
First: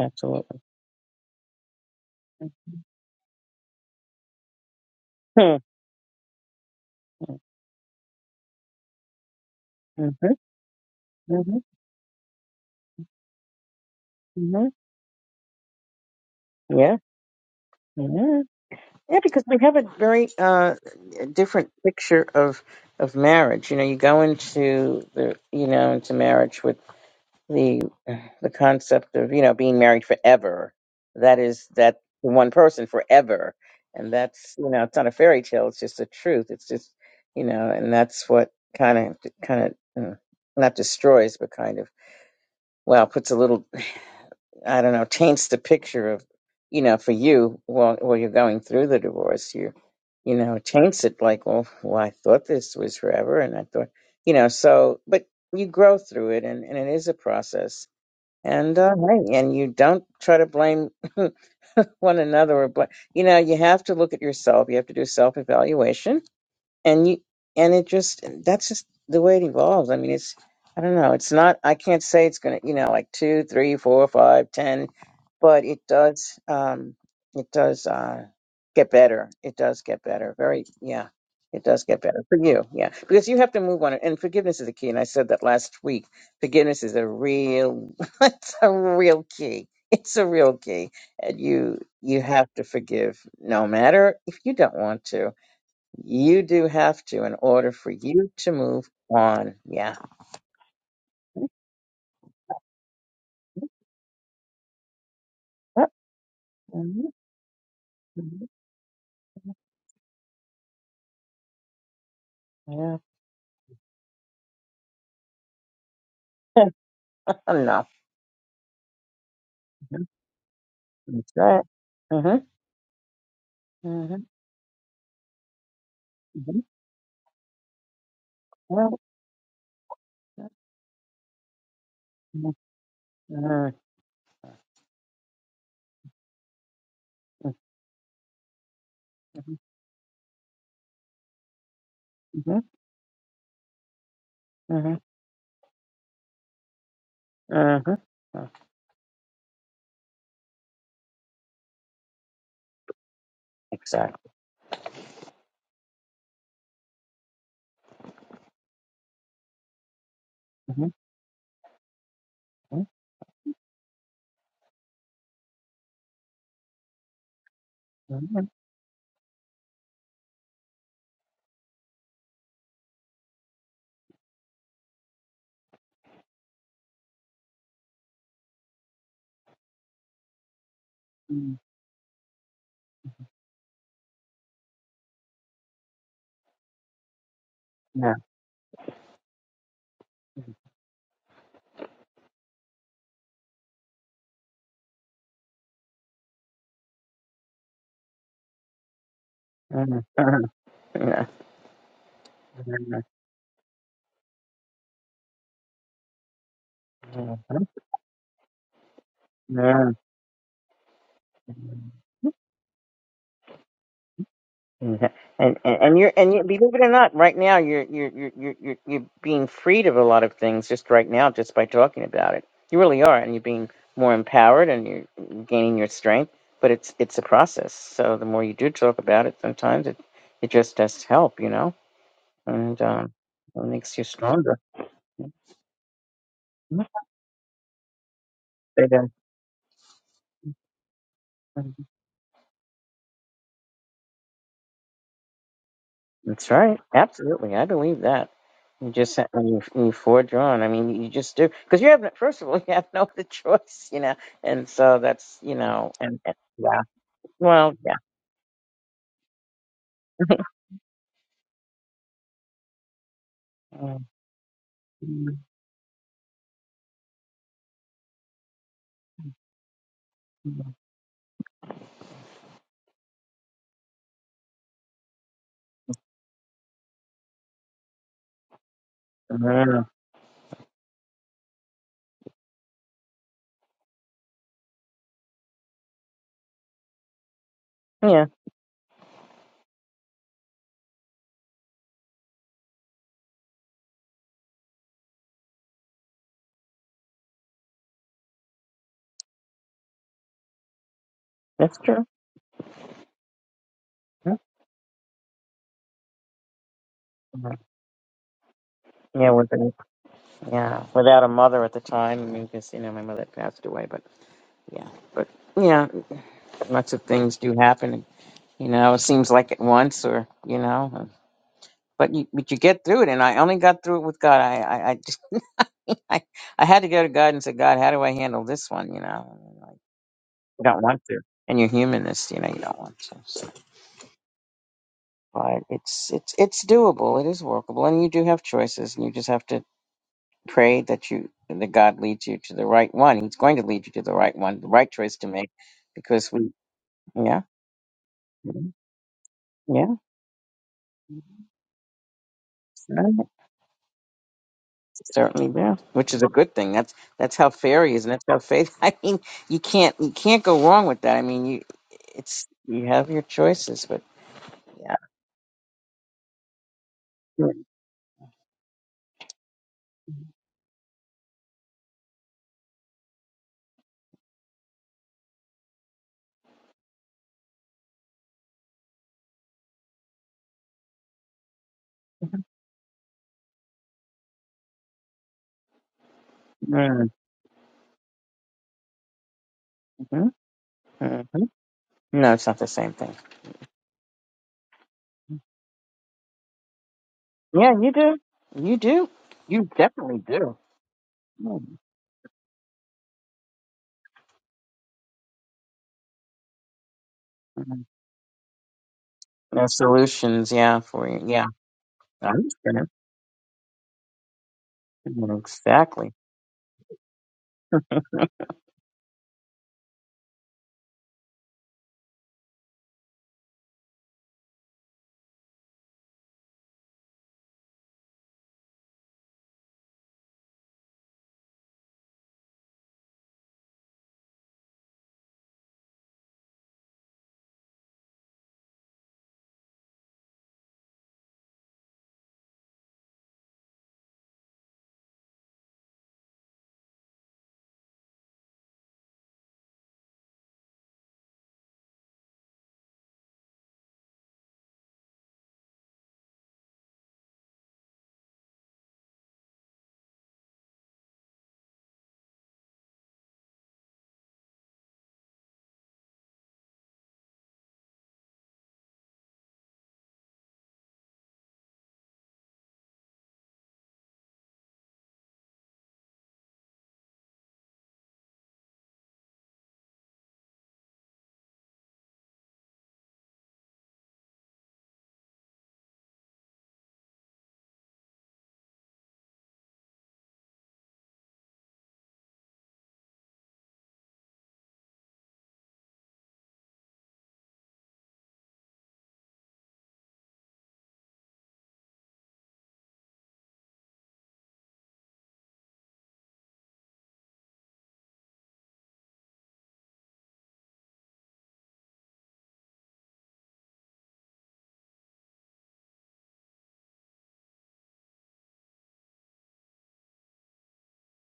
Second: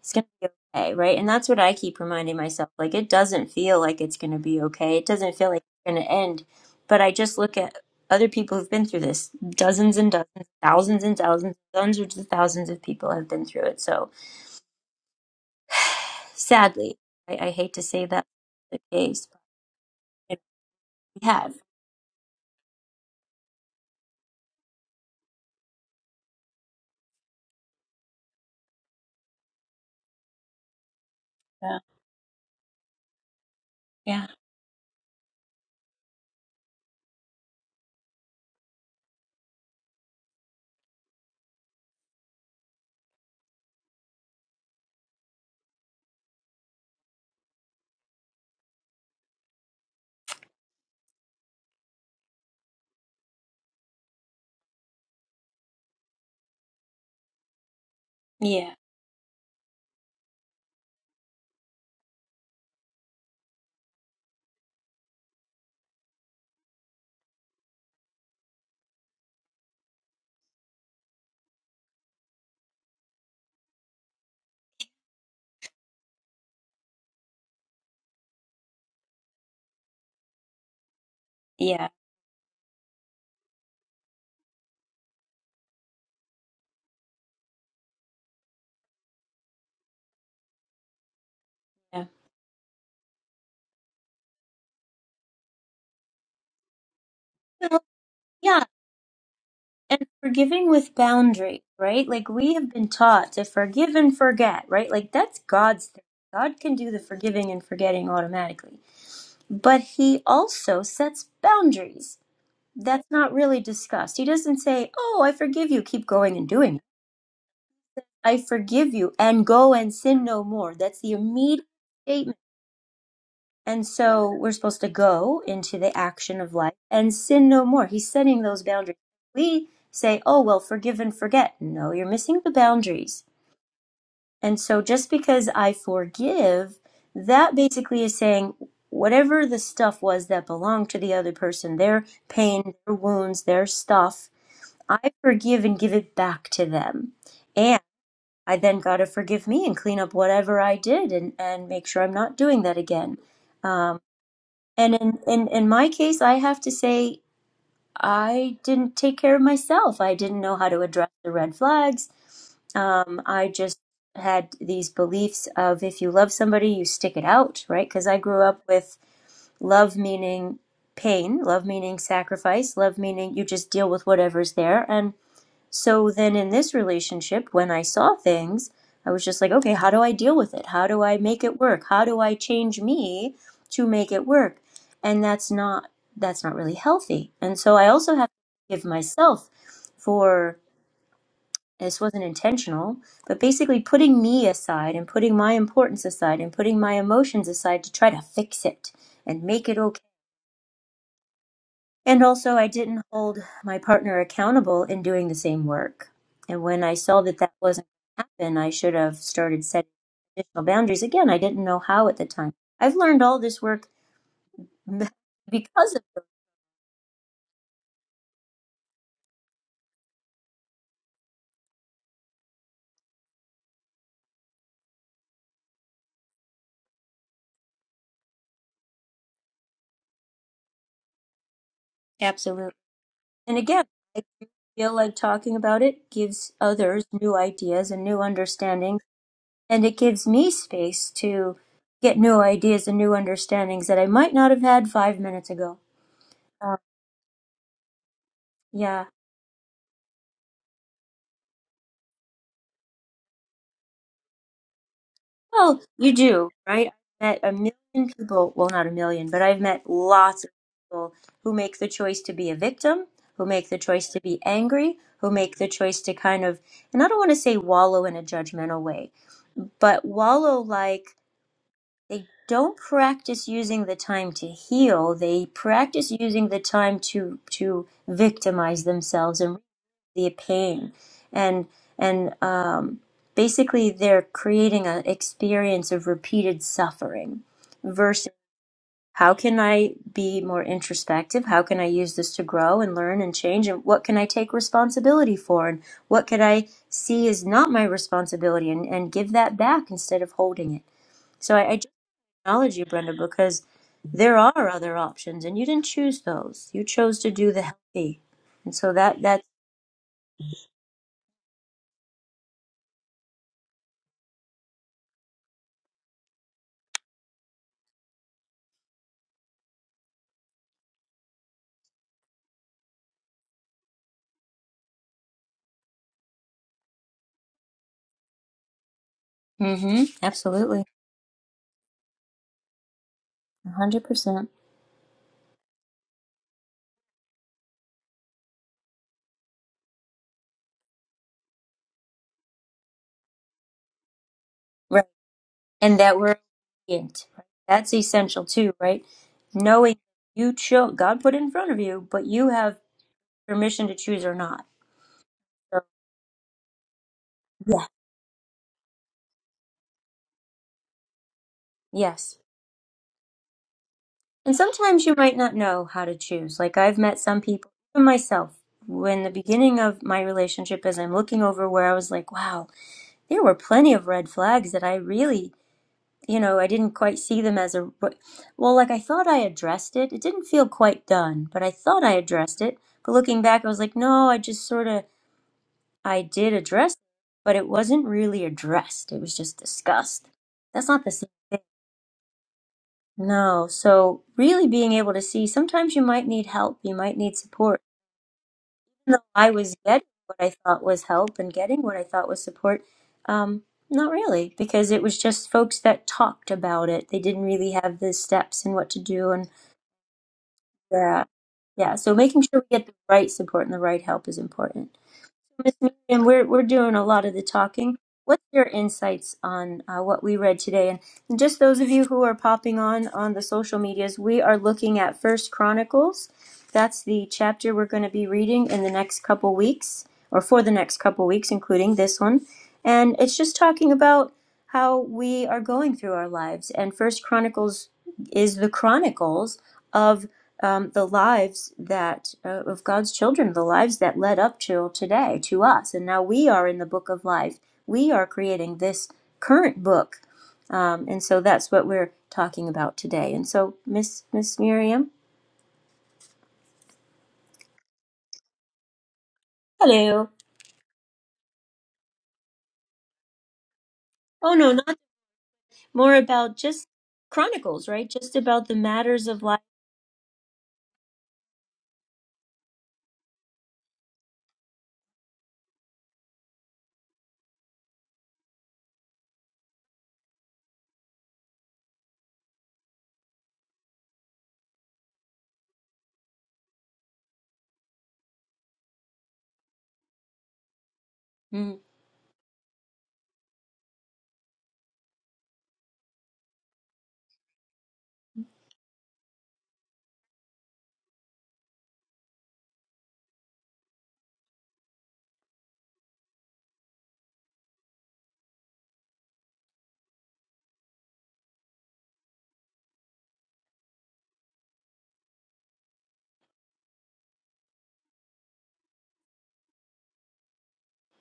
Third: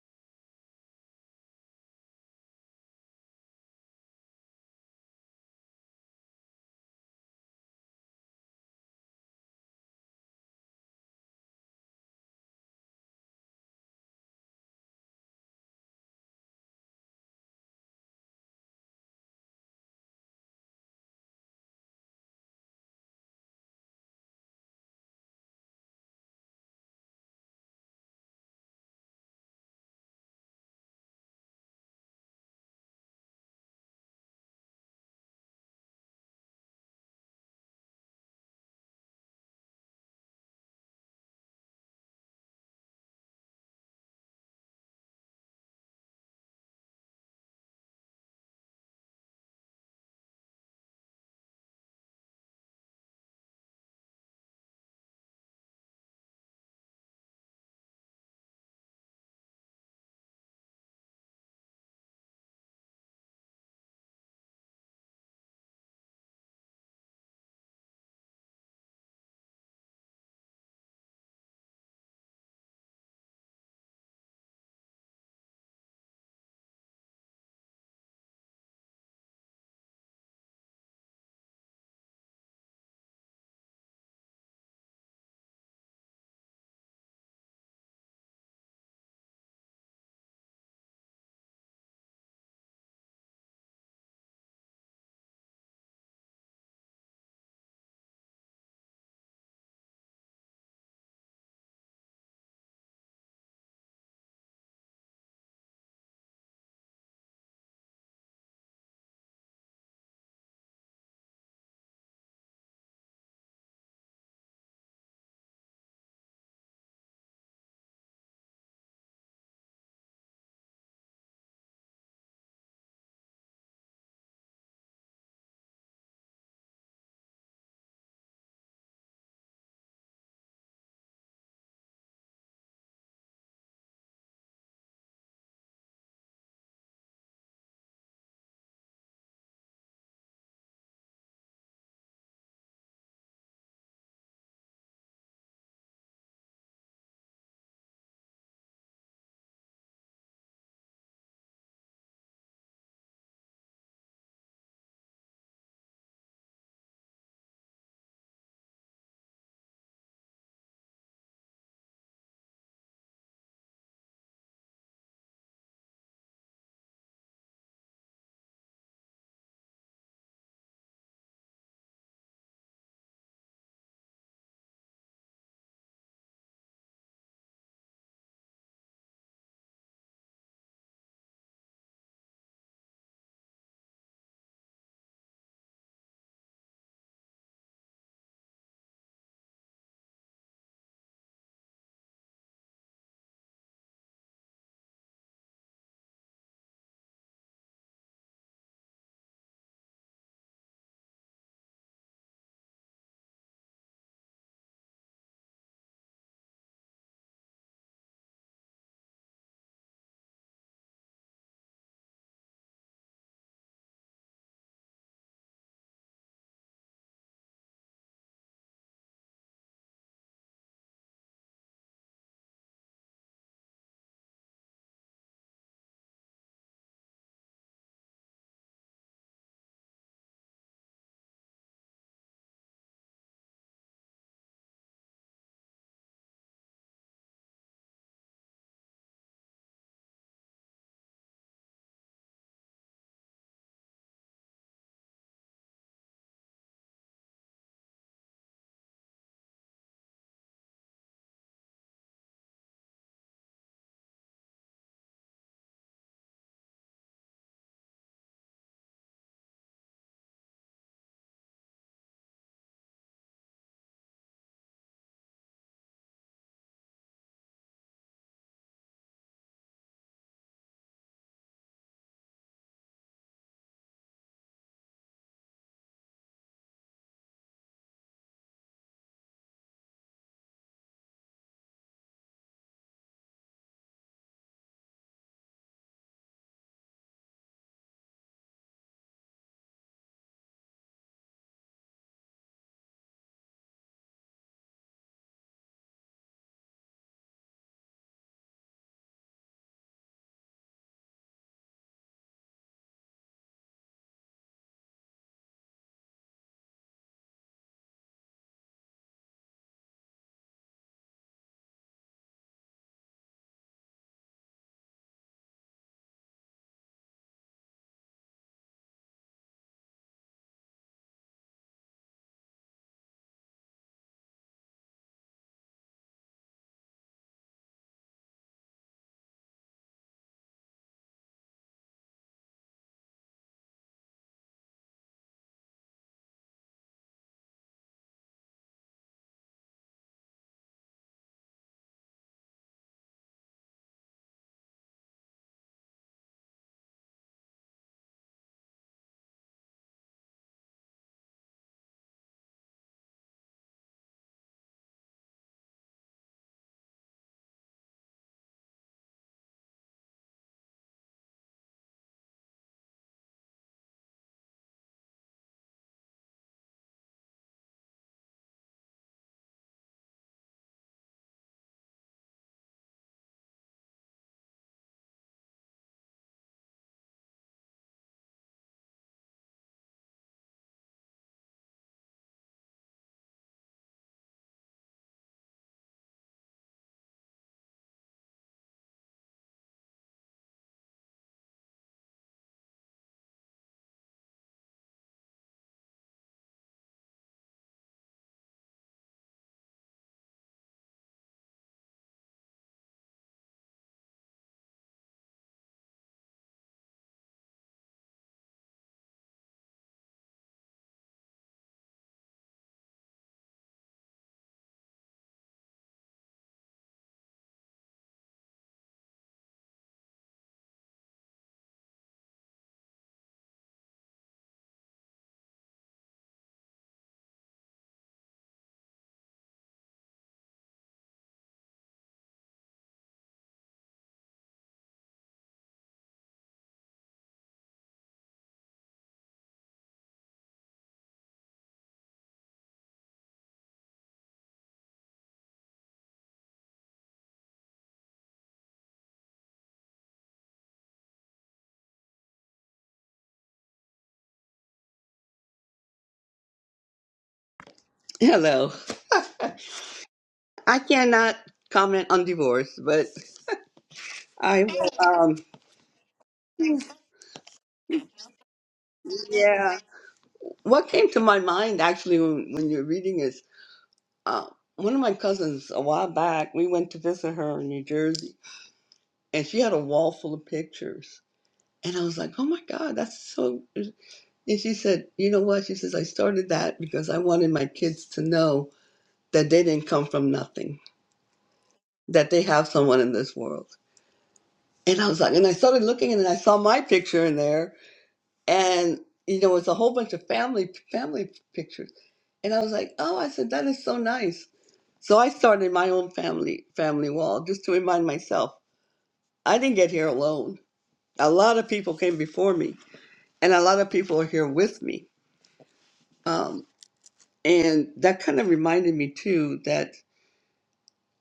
it's going to be okay, right? And that's what I keep reminding myself. Like, it doesn't feel like it's going to be okay. It doesn't feel like Mm-hmm. it's going to end. But I just look at other people who've been through this. Dozens and hmm dozens, thousands and thousands, hmm hundreds of thousands of people have been through it. So hmm Yeah. sadly, I, I hate to say that's hmm the Yeah, case, because we have a very but uh, we have. different picture of of marriage. You know, you go into the you know into marriage with the the concept of you know being married forever that is Yeah. that to one person forever and Yeah. that's you know it's not a fairy tale it's just the truth it's just you know and that's what kind of kind of mm, not destroys but kind of well puts a little i don't know taints the picture of you know for you while while you're going through the divorce you you know taints it like well, well i thought this was forever and i thought you know so but you grow through it and, and it is a process Yeah. and uh, hey, and you don't try to blame one another or blame. You know, you have to look at yourself. You have to do self evaluation and you and it just that's just the way it evolves i mean it's i don't know it's not i can't say it's gonna you know like two three four five ten but it does um it does uh get better it does get better very yeah it does Yeah. get better for you yeah because you have to move on and forgiveness is the key and i said that last week forgiveness is a real it's a real key it's a real key and you you have to forgive no matter if you don't want to you do have to in order Yeah. for you to Yeah. move on. Yeah. and forgiving with boundaries, right? Like we have been taught to forgive and forget, right? Like that's God's thing. God can do the forgiving and forgetting automatically. But he also sets boundaries. Yeah. That's not really discussed. He doesn't say, "Oh, I forgive you, keep going and doing it. Enough. I forgive you and go and sin no more." That's the That's right. immediate statement Mm-hmm. And Mm-hmm. so we're supposed to go into the action of Mm-hmm. life and sin no more. He's setting those boundaries. We say, oh, well, forgive and forget. No, you're missing the boundaries. And so just because I forgive, that basically is saying whatever the stuff was that belonged to the other person, their pain, their wounds, their stuff, I forgive and give it back to them. And I then got to forgive me and clean up whatever I did and, and make sure I'm not doing that again. Um, Exactly. and in, in, in my case, I have to say, I didn't take care of myself. I didn't know how to Mhm. address the red flags. Mhm. Um, I just had these beliefs of if you love somebody, you stick it out, right? Because I grew up with love meaning pain, love meaning sacrifice, love meaning you just deal with whatever's there. And so then in this relationship, when I saw things, I was just like, okay, how do I deal with it? How do I make Mhm. it work? How do I change me to make it work? And that's not that's not really healthy. And so I Yeah. also have to give myself Mhm. for this wasn't intentional, but basically putting me aside and putting my importance aside and putting my emotions aside to try to fix it and make it okay Mhm. Mhm. and also, I didn't hold my partner accountable in doing the same work. And when I saw that that wasn't going to happen, I should have started setting Mhm. additional boundaries. Again, I didn't Mhm. know how at the time. I've learned all this work Mhm. And, and because and of you're her. and you, believe it or not, right now you're you're you're you're you're you're being freed of a lot of things just right now just by talking about it. You really are, and you're being more empowered and you're gaining your strength. But it's it's a process. So the more you do talk about it, sometimes it it just does help, you know, Absolutely. and um, And it again, makes you I do stronger. feel like talking about it gives Mhm. others new ideas and new They understanding. do. And it gives me space to Mhm. get new ideas and new understandings that I might not have had five minutes ago. That's Uh, right. Absolutely, I believe that. You yeah. just have- when you when you forge on. I mean, you just do because you have no- first of all you have no other choice, you know, and so that's you Well, know, you and, and do, yeah, right? I've met a well, yeah, million people, well, not a million, but I've met lots of people who make the choice to be a victim, who make the Mm, choice to be angry, who mm, make the choice to kind of, and I don't want to say wallow in a judgmental way, but wallow mm. like they don't practice using the time to heal. They practice using the time to to victimize themselves and Mm, the pain and and um, basically they're creating an experience of repeated suffering yeah, versus how can i be more introspective how can i use this to grow and learn and change and what can i take responsibility for and what could i see is not my responsibility and, and give that back instead of holding it so I, I that's just true. acknowledge you brenda because Mm, there are other options and you didn't choose those you chose to do mm. the healthy and so that Yeah, that with a, yeah, without a mother at the time, I mean, because you know my mother passed away, but yeah, but yeah, lots of things do happen, and, you know, it seems like at once or you know, but you but you get through it, and I only got through it with God. I I, I, I had to go to God and say, God, how do I handle this one? You know, and like, mm-hmm, you absolutely don't want to. And you're humanist, you know, you don't want to. So, 100%. but it's it's it's doable. It is workable, and you do have choices, and you just have to pray that you that God leads you to the right one. He's going to lead you to the right one, the right Right. choice to make, And that because we're we, obedient. yeah, Right? That's essential too, right? yeah. Knowing you chose, God put it in front of you, but you have Right. permission to choose or not. Certainly do, So, which is a good thing. That's that's how fair yeah. he is, and that's how faith. I mean, you can't you can't go wrong with that. I mean, you Yes. it's you have your choices, but And sometimes Yeah. you might not know how to choose. Like I've met some people, even myself, when the beginning of my relationship, as I'm looking over where I was like, wow, there were plenty of red flags that I really you know, I didn't quite see them as a well, like I thought I addressed it. It didn't feel quite done, but I thought I addressed it. But looking back, I was like, no, I just sort of I did address, it, Mm-hmm. but it wasn't really addressed. It was just discussed. That's not the same hmm thing. No, it's not the same thing. No. So really being able to see, sometimes you might need help, you might need support Yeah, you do. You do. though I You was getting definitely what I do. thought was help and getting what I thought was support, um, not really, because it was just folks that talked about it. They didn't really Mm-hmm. have the steps and what to do, and No solutions, yeah, for you. yeah, Yeah. yeah. So I making sure we understand. get the right support and the right help is important. Mhm, Miss Exactly. Miriam, we're we're doing a lot of the talking. What's your insights on uh, what we read today? And and just those of you who are popping on on the social medias, we are looking at First Chronicles. That's the chapter we're going to be reading in the next couple weeks, or for the next couple weeks, including this one. And it's just talking about how we are going through our lives. And First Chronicles is the chronicles of um, the lives that uh, of God's children, the lives that led up till today to us, and now we are in the book of life. We are creating this current book, um, and so that's what we're talking about today. And so, Miss Miss Miriam, Hello. hello. I cannot comment on divorce, but Oh I no, will, not um more about just chronicles, right? Just about the matters of life. yeah. What came to my mind actually when, when you're reading is uh, one of my cousins a while back, we went to visit her in New Jersey and she had a wall full of pictures. And I was like, "Oh my god, that's so And she said, You know what? She says, I started that because I wanted my kids to know that they didn't come from nothing, Mm, that they have someone in this world. And I was like, and I started looking and I saw my picture in there. And, you know, it's a whole bunch of family family pictures. And I was like, oh, I said, that is so nice. So I started my own family family wall just to remind myself I didn't get here alone. A lot of people came before me, and a lot of people are here with me. Um, And that kind of reminded me too that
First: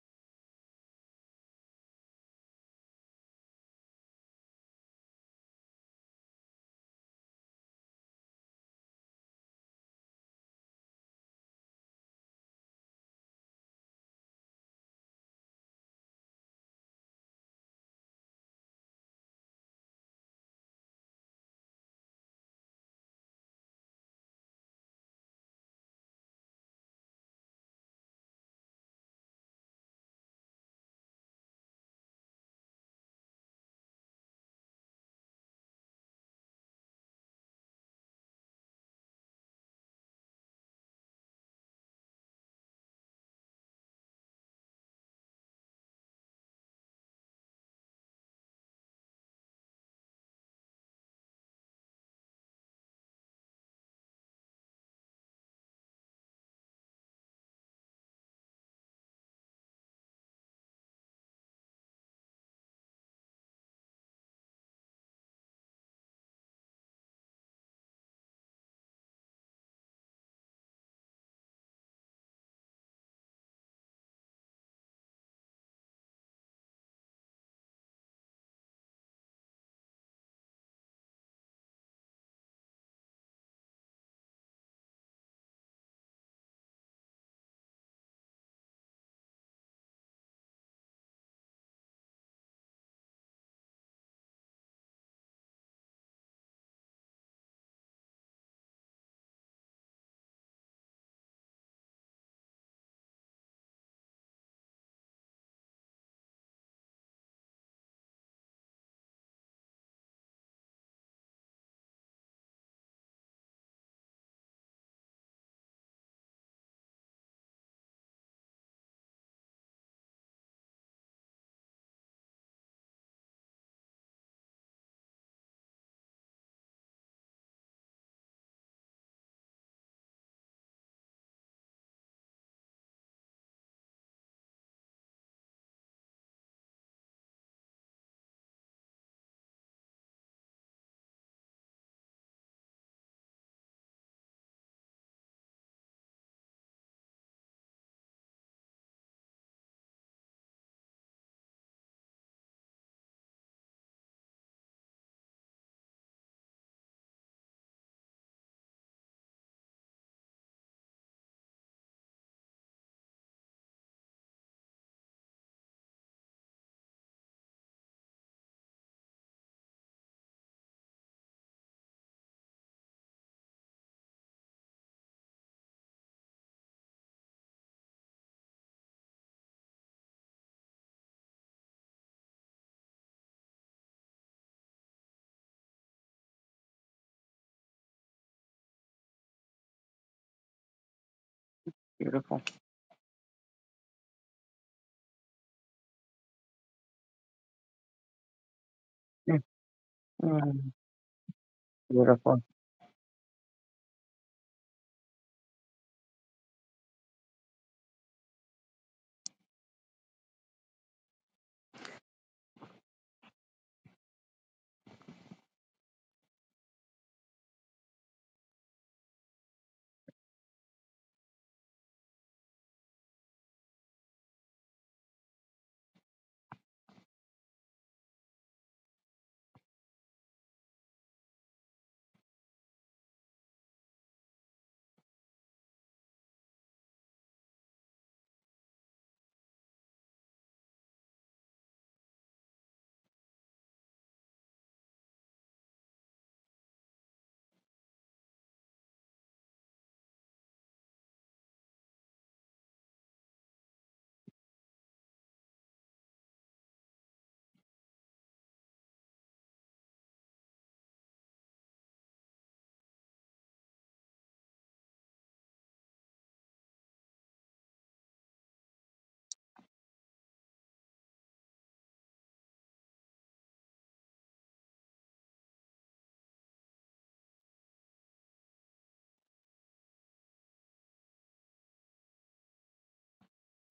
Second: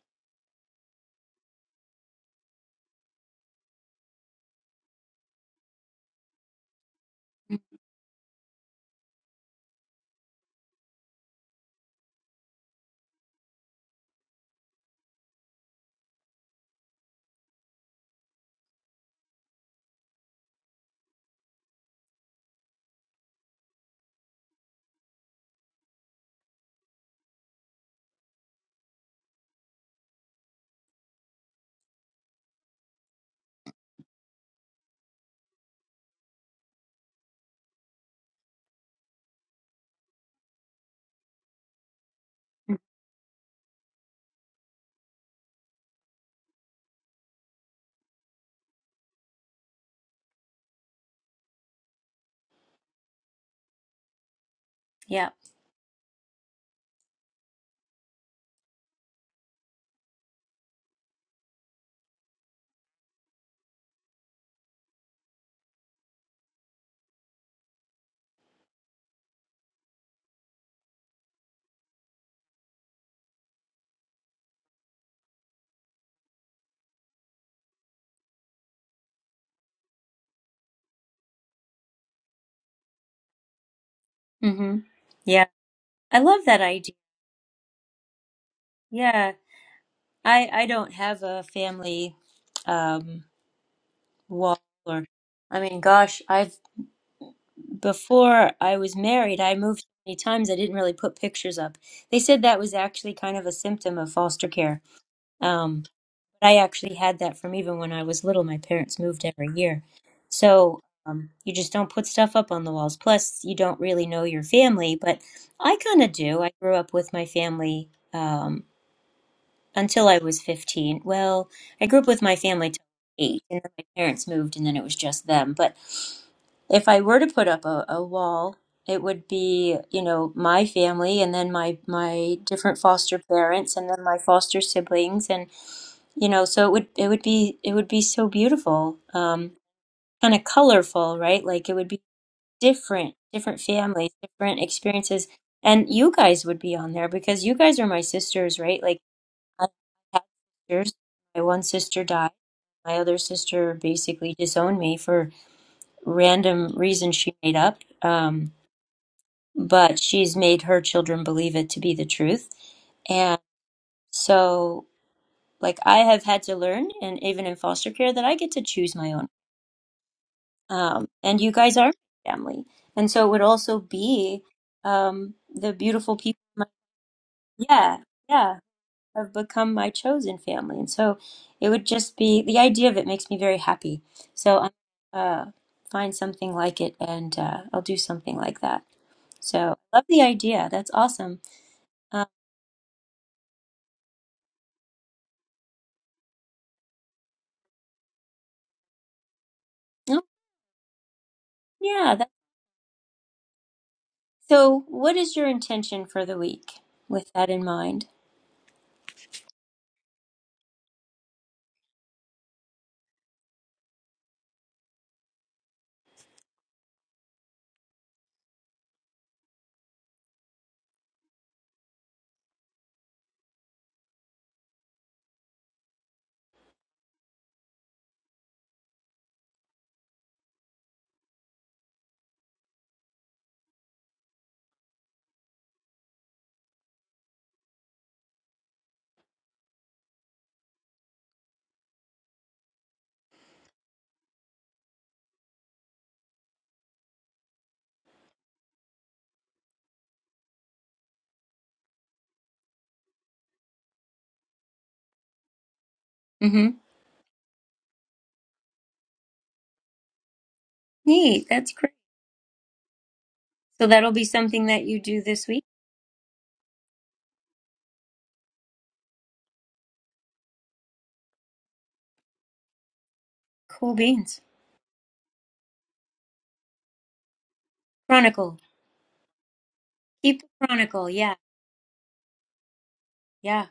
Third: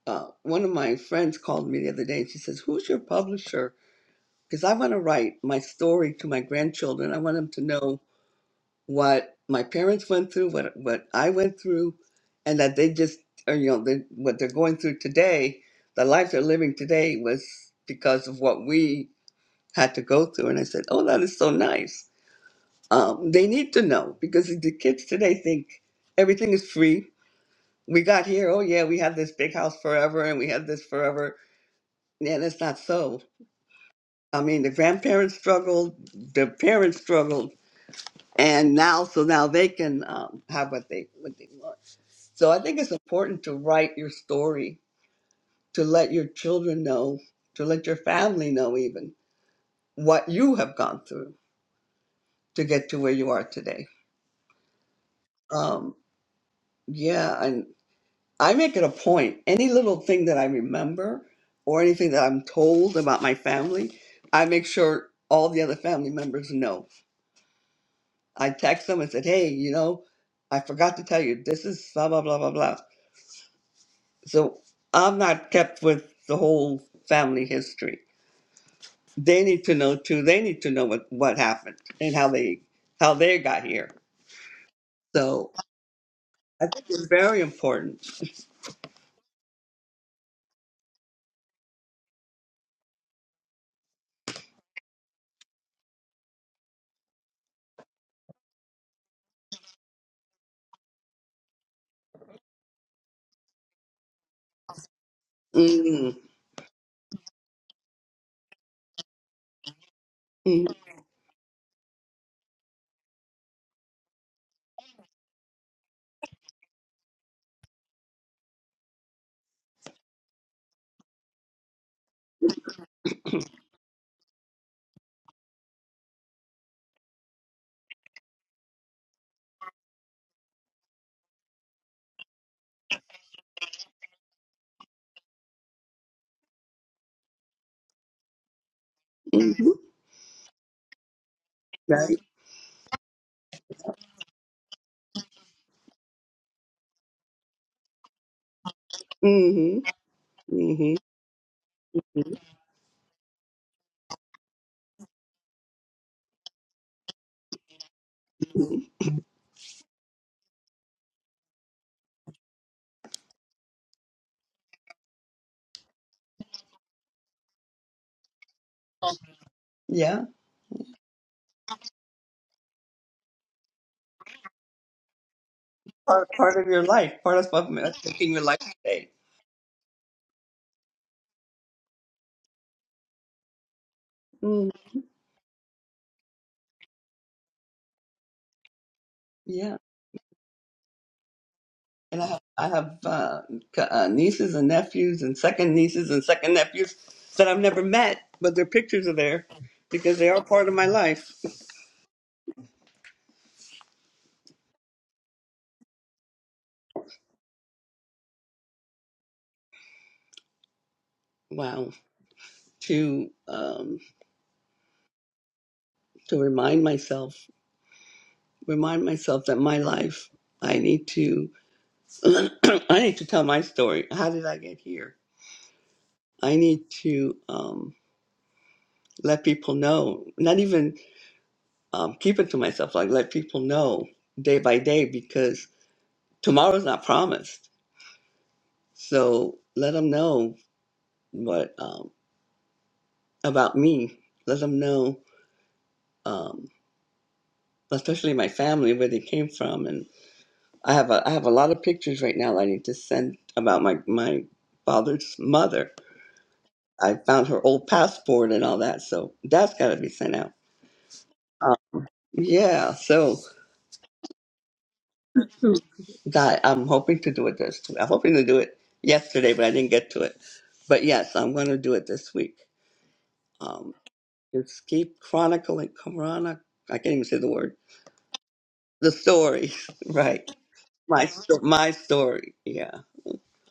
uh, one of my friends called me the other day and she says, Who's your publisher? Because I want to write my story to my grandchildren. I want them to know what my parents went through, what, what I went through, and that they just, or, you know, they, what they're going through today, the life they're living today was because of what we had to go through. And I said, Oh, that is so nice. Um, they need to know because the kids today think everything is free we got here, oh yeah, we have this big house forever and we have this forever. And it's not so. I mean, the grandparents struggled, the parents struggled, and now, so now they can um, have what they what they want. So I think it's important to write your story, to let your children know, to let your family know even what you have gone through to get to where you are today. yeah. Um, yeah, and I make it a point. Any little thing that I remember or anything that I'm told about my family, I make sure all the other family members know. I text them and said, hey, you know, I forgot to tell you, this is blah, blah, blah, blah, blah. So I'm not kept with the whole family history. They need to know too. They need to know what, what happened and how they how they got here. Mm-hmm. Yeah. So I love that I think idea. it's very important. Yeah. I I don't have a family. Um, Waller. I mean, gosh, I've before I was married, I moved so many times I didn't really put pictures up. They said that was actually kind of a symptom of foster care. Um, Mm-hmm. but I actually had that from even when I was little. My parents moved every year. So, um, you just don't put stuff up on the walls. Plus, you don't really know your family, but I kind of do. I grew up with my family. Um, until I was 15. Well, I grew up with my family till eight, and then my parents moved, and then it was just them. But if I were to put up a, a wall, it would be, you know, my family and then my my different foster parents and then my foster siblings and you know, so it would it would be it would be so beautiful. Um Mm-hmm. kind of colorful, right? Like it would be Right. different, different families, different experiences. And you guys would be on there because you guys are my sisters, right? Like I Mm-hmm. had sisters. Mm-hmm. My one sister died. My other sister basically disowned me for random reasons she made up. Um, Mhm. but she's made her children believe it to be the truth. And so, like, I have had to learn, and even in foster care, that I get to choose my own. Yeah, Um, and you guys are my family. And so it would also be um, the beautiful part people. in part of your life, part of my- what yeah, that's your yeah. life today. have become my chosen family. And so it would just be the idea of it makes me very happy. So Mm, I'm uh find something like it and uh, I'll do something like that. So yeah, I love the idea. That's awesome. and Um, I have Beautiful. I have uh, c- uh, nieces and nephews and second nieces and second nephews that I've never met, but their pictures are there because oh, they are Mm-hmm. part of my life. yeah. That, Beautiful. so what is your intention for the week with that in mind? Wow, to um, to remind myself, remind myself that my life, I need to, I need to tell my story. How did I get here? I need to um, let people know. Not even um, keep it to myself, like let people know day by day because tomorrow's not promised. So let them know what um, about me. Let them know, um, especially my family, where they came from, and I have a I have a lot of pictures right now. that I need to send about my my father's mother. Mm-hmm. I found her old passport and all that, so that's got to be sent out. Neat. That's Uh, great. yeah, so So that'll be something that you do this week. God, I'm hoping to do it this. I'm hoping to do it yesterday, but I didn't get to it. But yes, I'm going to do it this week. Cool Um, beans. just keep chronicling, chronic. I can't even say the word. Chronicle. The story, Keep the right? chronicle. My Yeah. sto- my story. Yeah, Yeah.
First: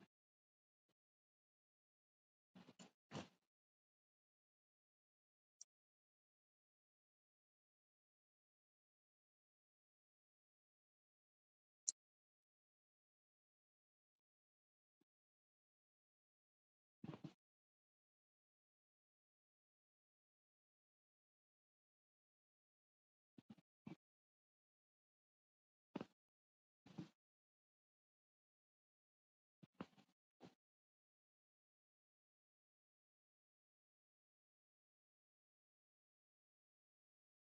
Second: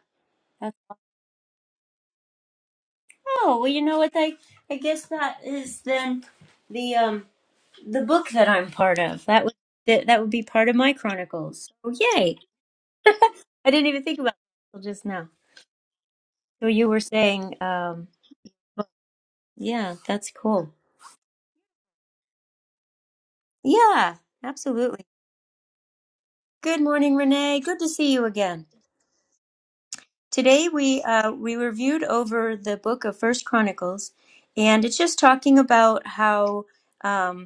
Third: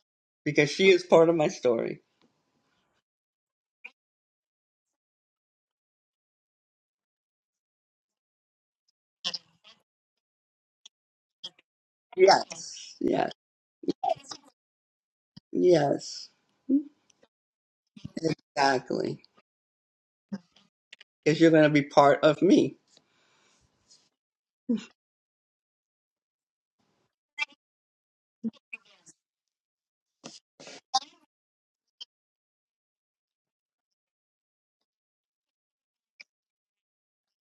because That's, she is part of my story. oh, well, you know what? I, I guess that is then the, um, the book that I'm part of. That would that, that would be part of my chronicles. So yay! Yes, yes, I didn't even think about it until just now. yes. So you were saying, um, well, Exactly, yeah, that's cool. because you're going to be part of me. Yeah, absolutely. Good morning, Renee. Good to see you again. Today we uh, we reviewed over the book of First Chronicles, and it's just talking about how. um,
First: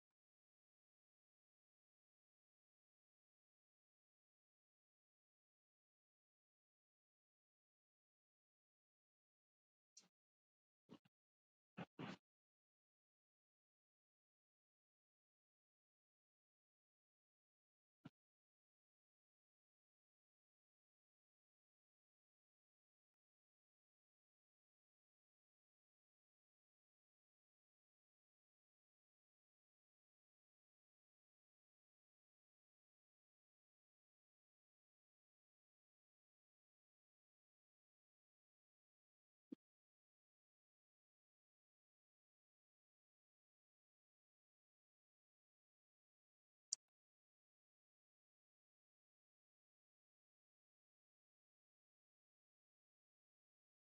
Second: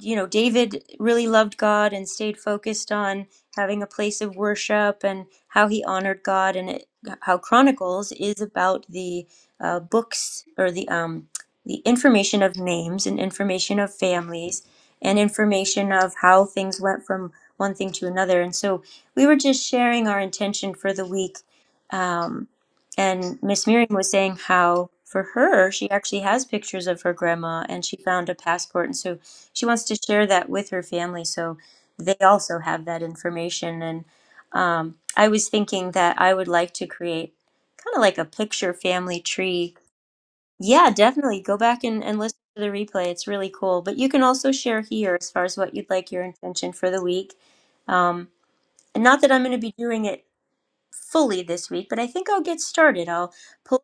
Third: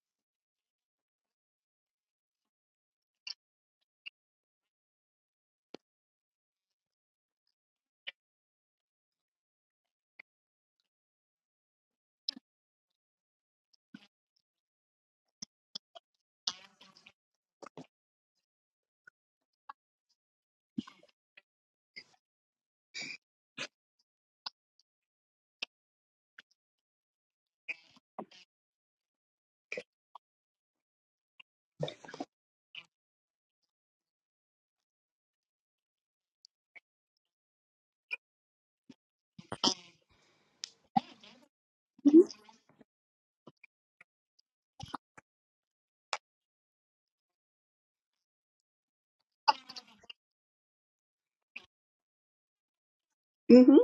you know, David really loved God and stayed focused on having a place of worship and how he honored God, and it, how Chronicles is about the uh, books or the um, the information of names and information of families and information of how things went from one thing to another. And so we were just sharing our intention for the week. Um, and Miss Miriam was saying how for her, she actually has pictures of her grandma and she found a passport. And so she wants to share that with her family so they also have that information and um, i was thinking that i would like to create kind of like a picture family tree yeah definitely go back and, and listen to the replay it's really cool but you can also share here as far as what you'd like your intention for the week um, and not that i'm going to be doing it fully this week but i think i'll get started i'll hmm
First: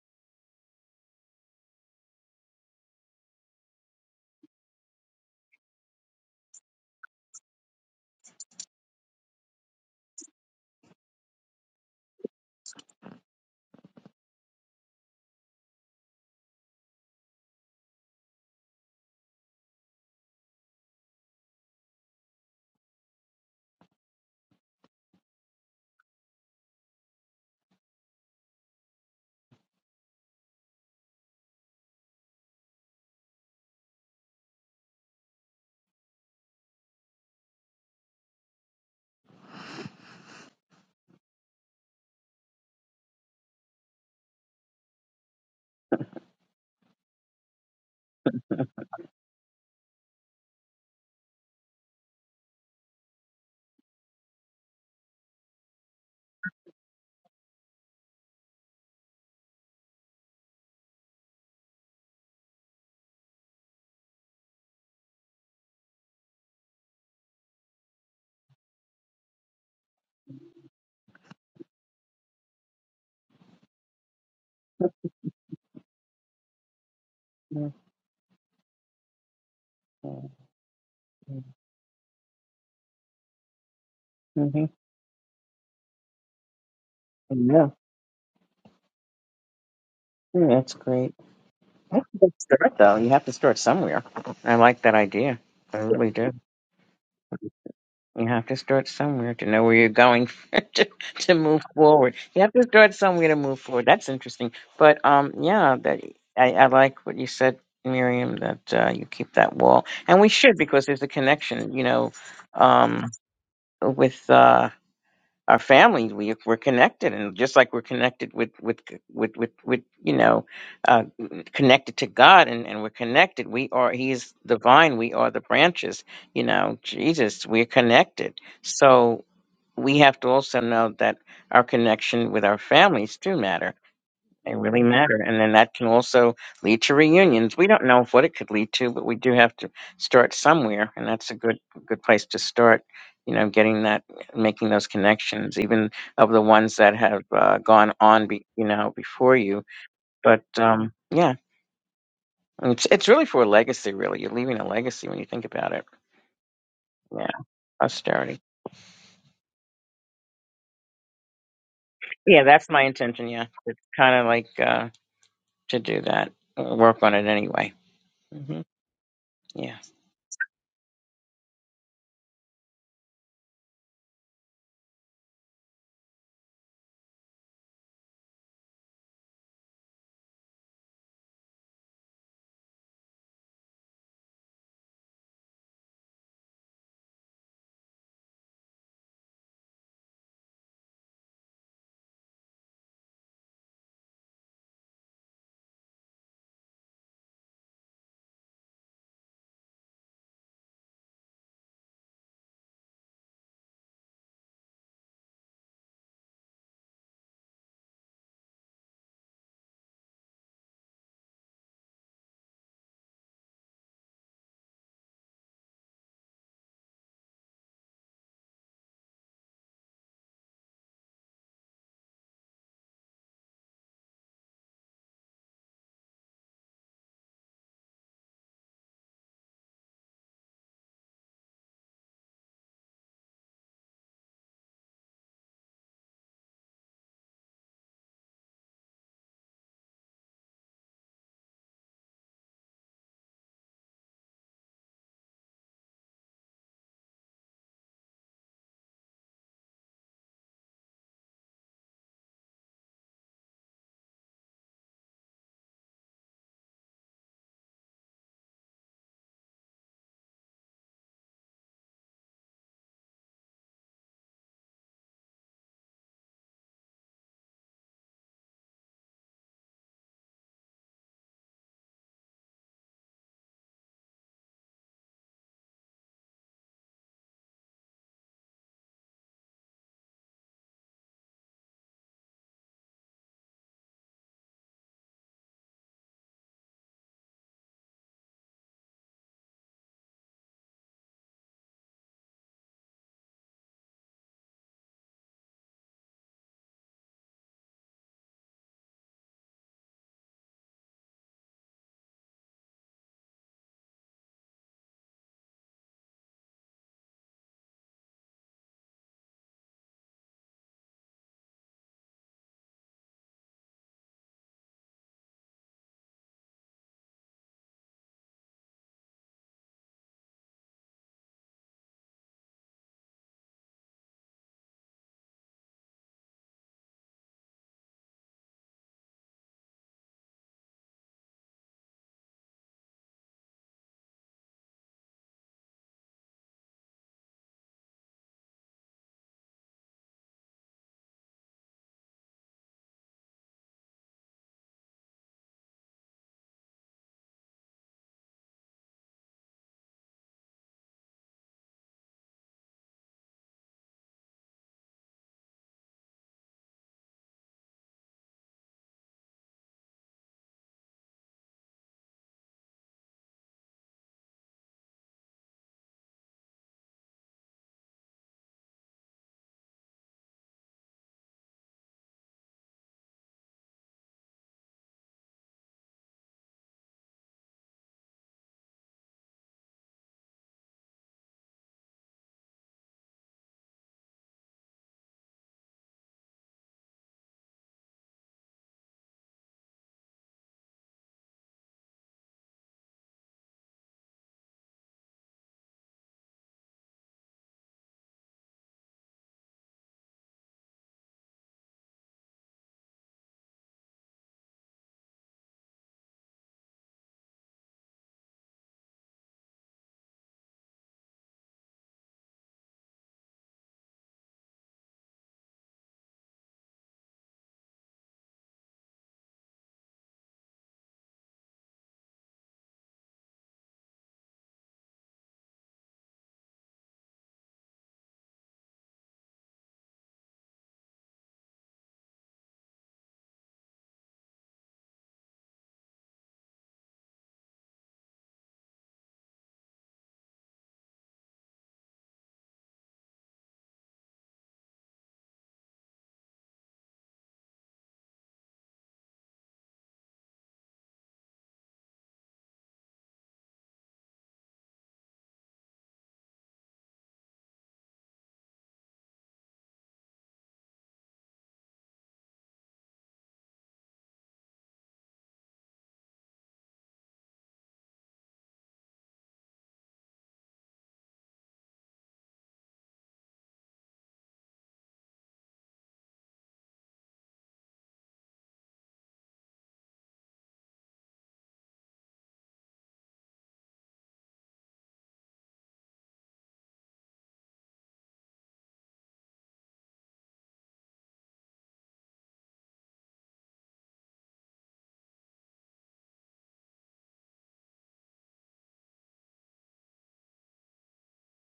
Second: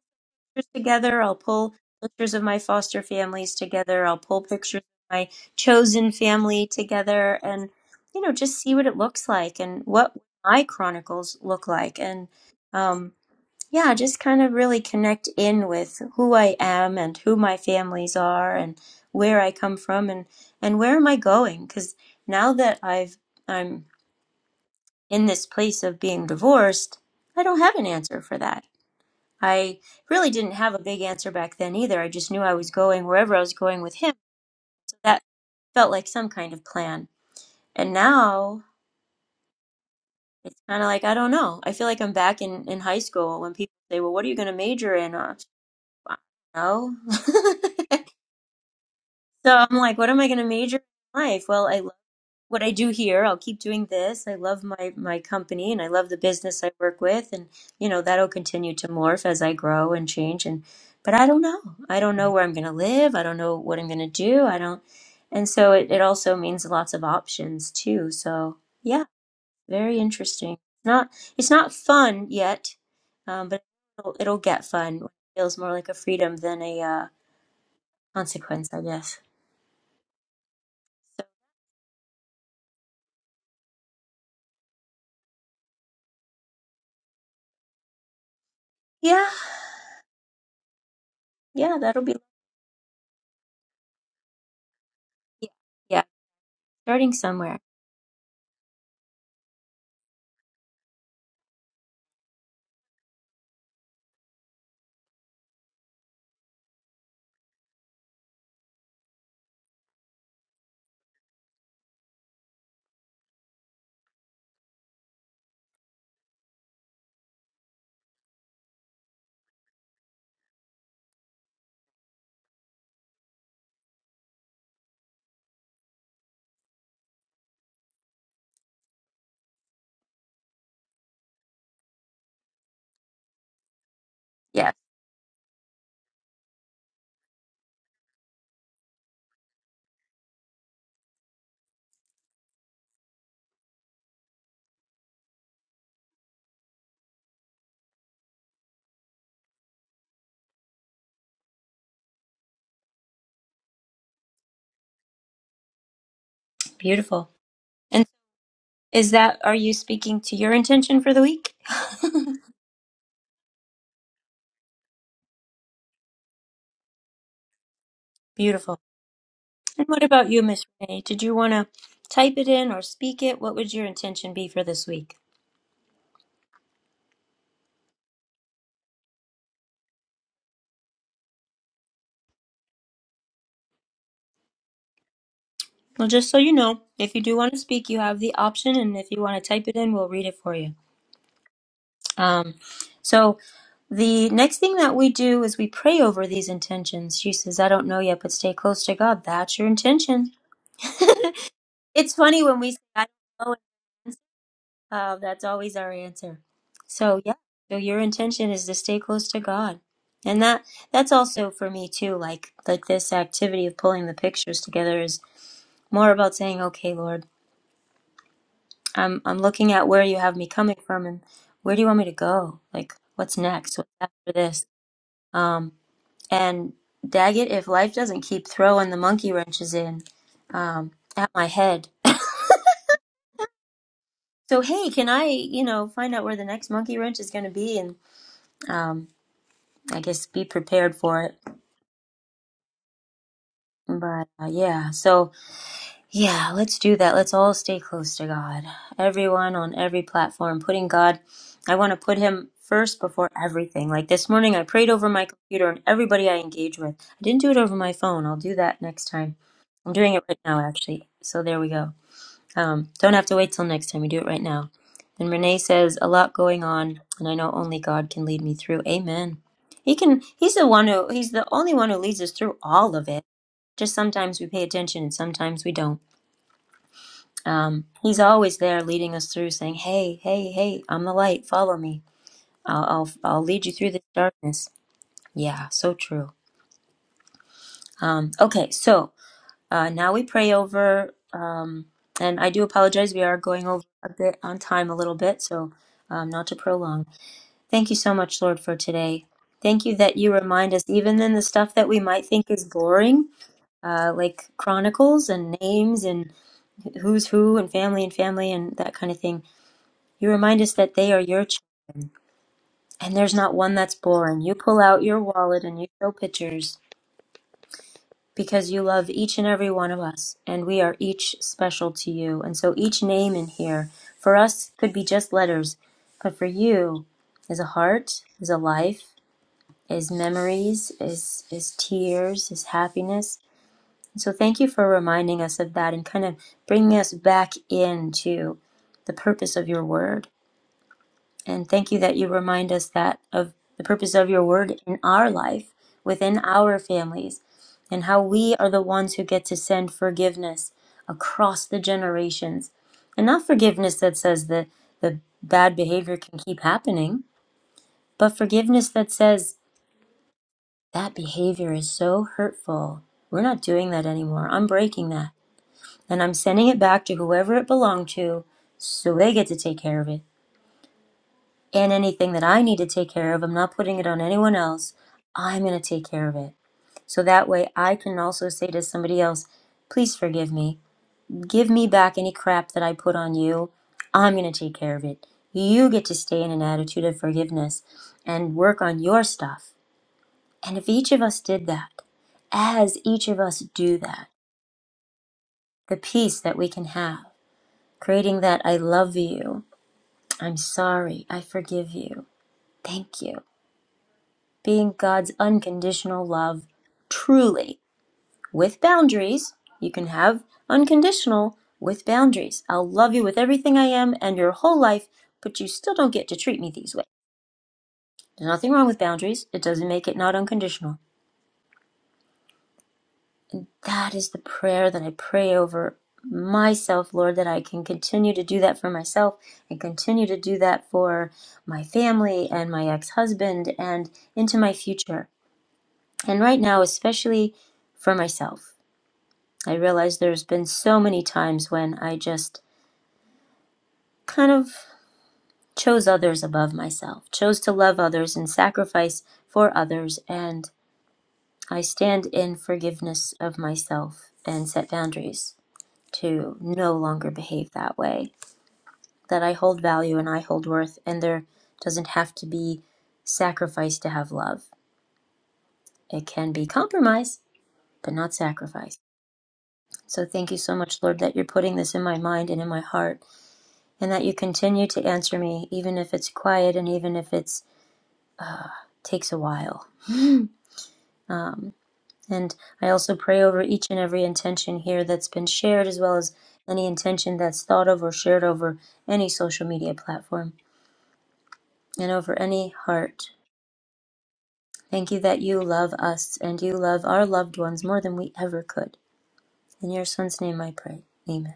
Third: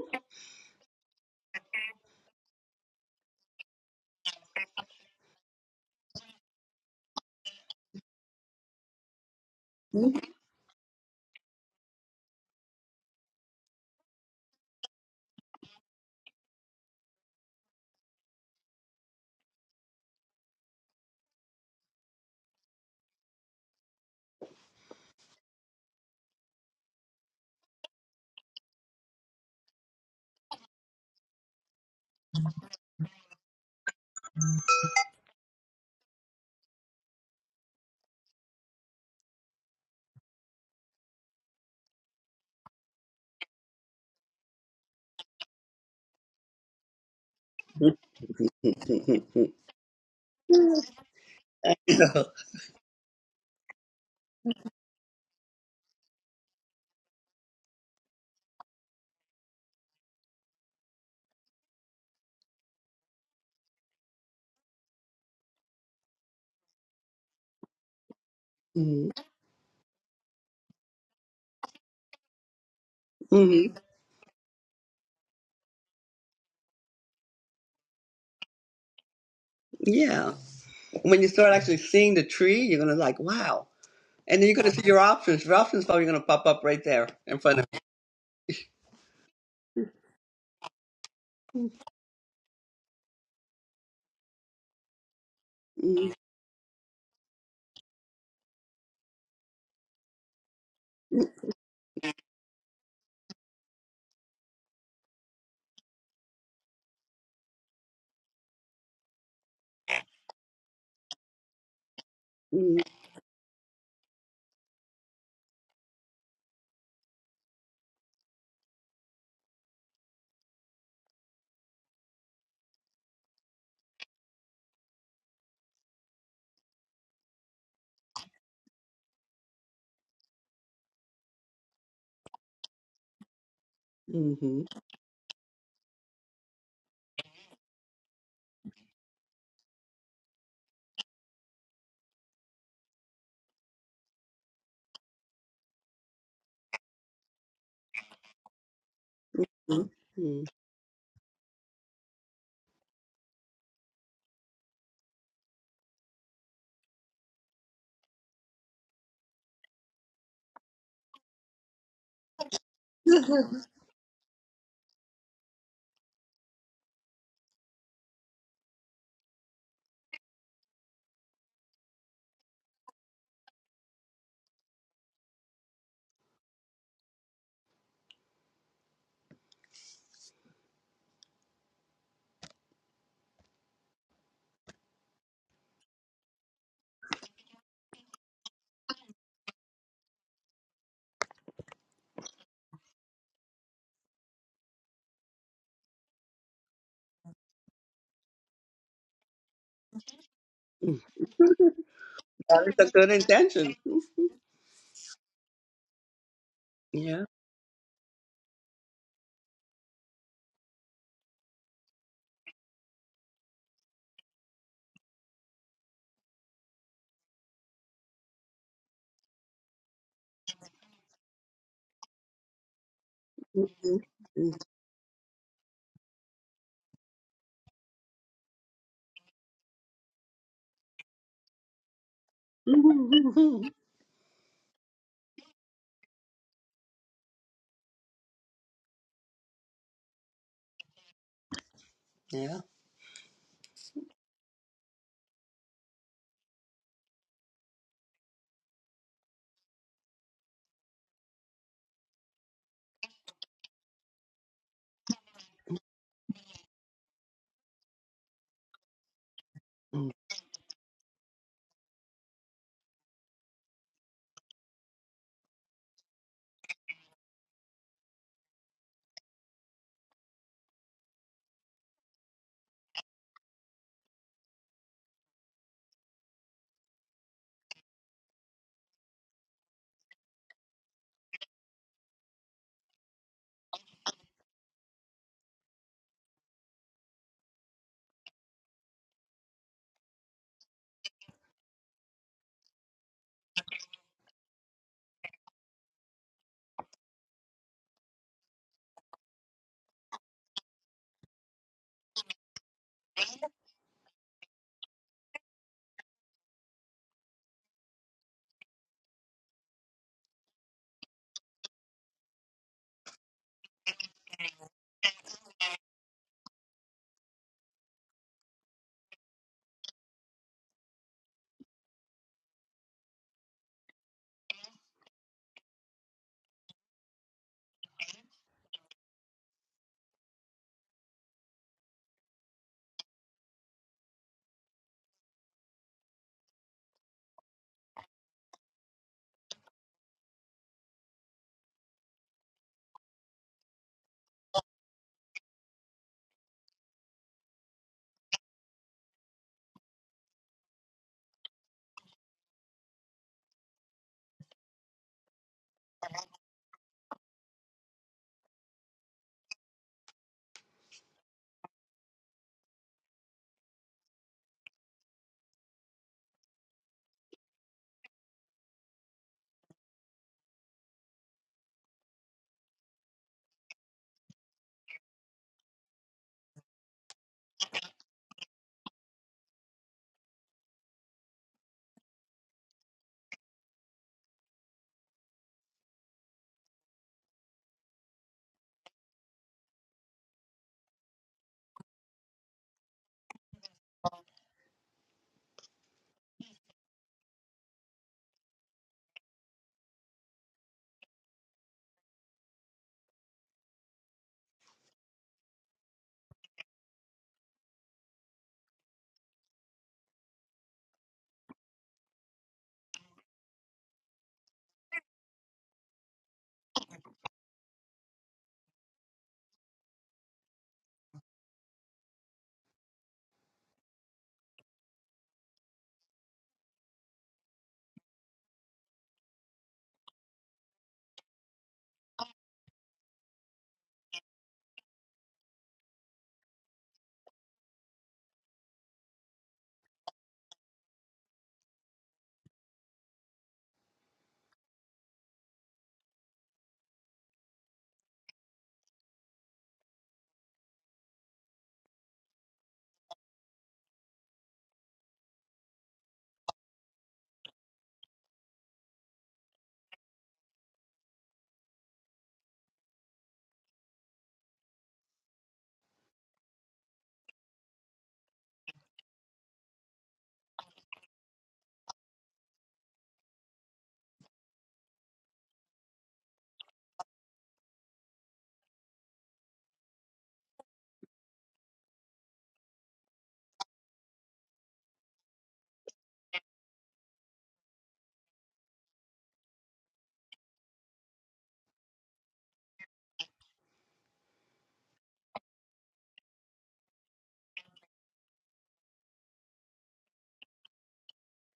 pictures together. I'll pull pictures of my foster families together. I'll pull pictures of my chosen family together and, you know, just see what it looks like and what hmm my chronicles look like. And um, yeah, just kind of really connect in with who I am and who my families are and where I come from and, and where am I going? Because now that I've I'm in this place of being divorced, I don't have an answer for that. I really didn't have a big answer back then either. I just knew I was going wherever I was going with him. So that felt like some kind of plan. And now it's kind of like, I don't know. I feel like I'm back in, in high school when people say, Well, what are you going to major in? Uh, I don't know. so I'm like, What am I going to major in life? Well, I what I do here. I'll keep doing this. I love my my company and I love the business I work with and you know that'll continue to morph as I grow and change and but I don't know. I don't know where I'm going to live. I don't know what I'm going to do. I don't and so it, it also means lots of options too. So yeah, very interesting. not it's not fun yet, um, but hmm it'll, it'll get fun. It feels more like a freedom than a uh, consequence, I guess. Mm-hmm. Yeah. when So you start actually seeing the tree, you're gonna like, wow. And then you're Mm-hmm. gonna see your options. Your options probably gonna pop up right there in front of Yeah. you. yeah, Mm, That's great. yeah, that'll That's be a good start, though. You have to start somewhere. I like that idea. yeah, I yeah, really do. starting somewhere. You have to start somewhere to know where you're going to, to move forward. You have to start somewhere to move forward. That's interesting. But um, yeah, that I, I like what you said, Miriam. That uh, you keep that wall, and we should because there's a connection. You know, Mm, um, with uh, our families, we, we're connected and just like we're connected with with with with, with you know uh, connected to god and, and we're connected we are he's the vine we are the branches you know jesus we're connected so we have to also know that our connection with our families do matter mm, they Yeah. mhm, really matter. And then that can also lead to reunions. We don't know what it could lead to, but we do have to start somewhere. And that's a good, good place to start, you know, getting that, making those connections, even of the ones that have uh, gone on, be, you know, before you. mm, But um, yeah, it's, it's really for a legacy, really. You're leaving a legacy when you think about it. Yeah, Beautiful. And posterity. is that, are you speaking to your intention for the week? Yeah, that's my intention. Yeah. mm. It's kind of like uh, to do that, uh, work on it anyway. hmm Beautiful. Yeah. And what about you, Miss Renee? Did you want to type it in or speak it? What would your intention be for this week? Well, just so you know, if you do want to speak, you have the option. And if you want to type it in, we'll read it for you. Um, so the next thing that we do is we pray over these intentions. She says, I don't know yet, but stay close to God. That's your intention. It's funny when That we is say, a I good don't know intention. Uh, that's always our answer. So Yeah. yeah, so your intention is to stay close to God, and that that's also for me too. Like like this activity of pulling the pictures together is more about saying, okay, Lord, I'm I'm looking at where you have me coming from, and where do you want me to go? Like what's next? What's Mhm, after mhm. this? Um, and Daggett, if life doesn't keep throwing the monkey wrenches in, um, at my head. So hey, can I, you know, find out where the next monkey wrench is going to be and um, I guess be prepared for it. Yeah. But uh, yeah, so yeah, let's do that. Let's all stay close to God. Everyone on every platform, putting God, I want to put Him first before everything. Like this morning, I prayed over my computer and everybody I engage with. I didn't do it over my phone. I'll do that next time. I'm Mm. doing it right now, actually. So there we go. Um, don't have to wait till next time. We do it right now. And Renee says, "A lot going on, and I know only God can lead me through." Amen. He can. He's the one who. He's the only one who leads us through all of it. Just sometimes we pay attention, and sometimes we don't. Um, he's always there, leading us through, saying, "Hey, hey, hey! I'm the light. Follow me. I'll, I'll, I'll lead you through this darkness." Yeah, so true. Um, okay, so uh, now we pray over. And I do apologize. We are going over a bit on time a little bit, so um, not to prolong. Thank you so much, Lord, for today. Thank you that you remind us, even in the stuff that we might think is boring, uh, like chronicles and names and who's who and family and family and that kind of thing, you remind us that they are your children and there's not one that's boring. You pull out your wallet and you show pictures because you love each and every one of us, and we are each special to you. And so each name in here, for us, could be just letters, but for you, is a heart, is a life, is memories, is is tears, is happiness. And so thank you for reminding us of that and kind of bringing us back into the purpose of your word and thank you that you remind us that of the purpose of your word in our life, within our families, and how we are the ones who get to send forgiveness across the generations. And not forgiveness that says the, the bad behavior can keep happening, but forgiveness that says that behavior is so hurtful. We're not doing that anymore. I'm breaking that. And I'm sending it back to whoever it belonged to so they get to take care of it and anything that I need to take care of, I'm not putting it on anyone else. I'm going to take care of it. So that way I can also say to somebody else, please forgive me. Give me back any crap that I put on you. I'm going to take care of it. You get to stay in an attitude of forgiveness and work on your stuff. And if each of us did that, as each of us do that, the peace that we can have, creating that I love you, I'm sorry, I forgive you, thank you being God's unconditional love truly with boundaries. You can have unconditional with boundaries. I'll love you with everything I am and your whole life, but you still don't get to treat me these ways. There's nothing wrong with boundaries, it doesn't make it not unconditional. That is the prayer that I pray over myself, Lord, that I can continue to do that for myself and continue to do that for my family and my ex husband and into my future. And right now, especially for myself. I realize there's been so many times when I just kind of chose others above myself, chose to love others and sacrifice for others, and I stand in forgiveness of myself and set boundaries to no longer behave that way. That I hold value and I hold worth, and there doesn't have to be sacrifice to have love. It can be compromise, but not sacrifice. So thank you so much, Lord, that you're putting this in my mind and in my heart and that you continue to answer me, even if it's quiet and even if it takes a while. And I also pray over each and every intention here that's been shared, as well as any intention that's thought of or shared over any social media platform and over any heart. Thank you that you love us and you love our loved ones more than we ever could. In your son's name I pray. Amen.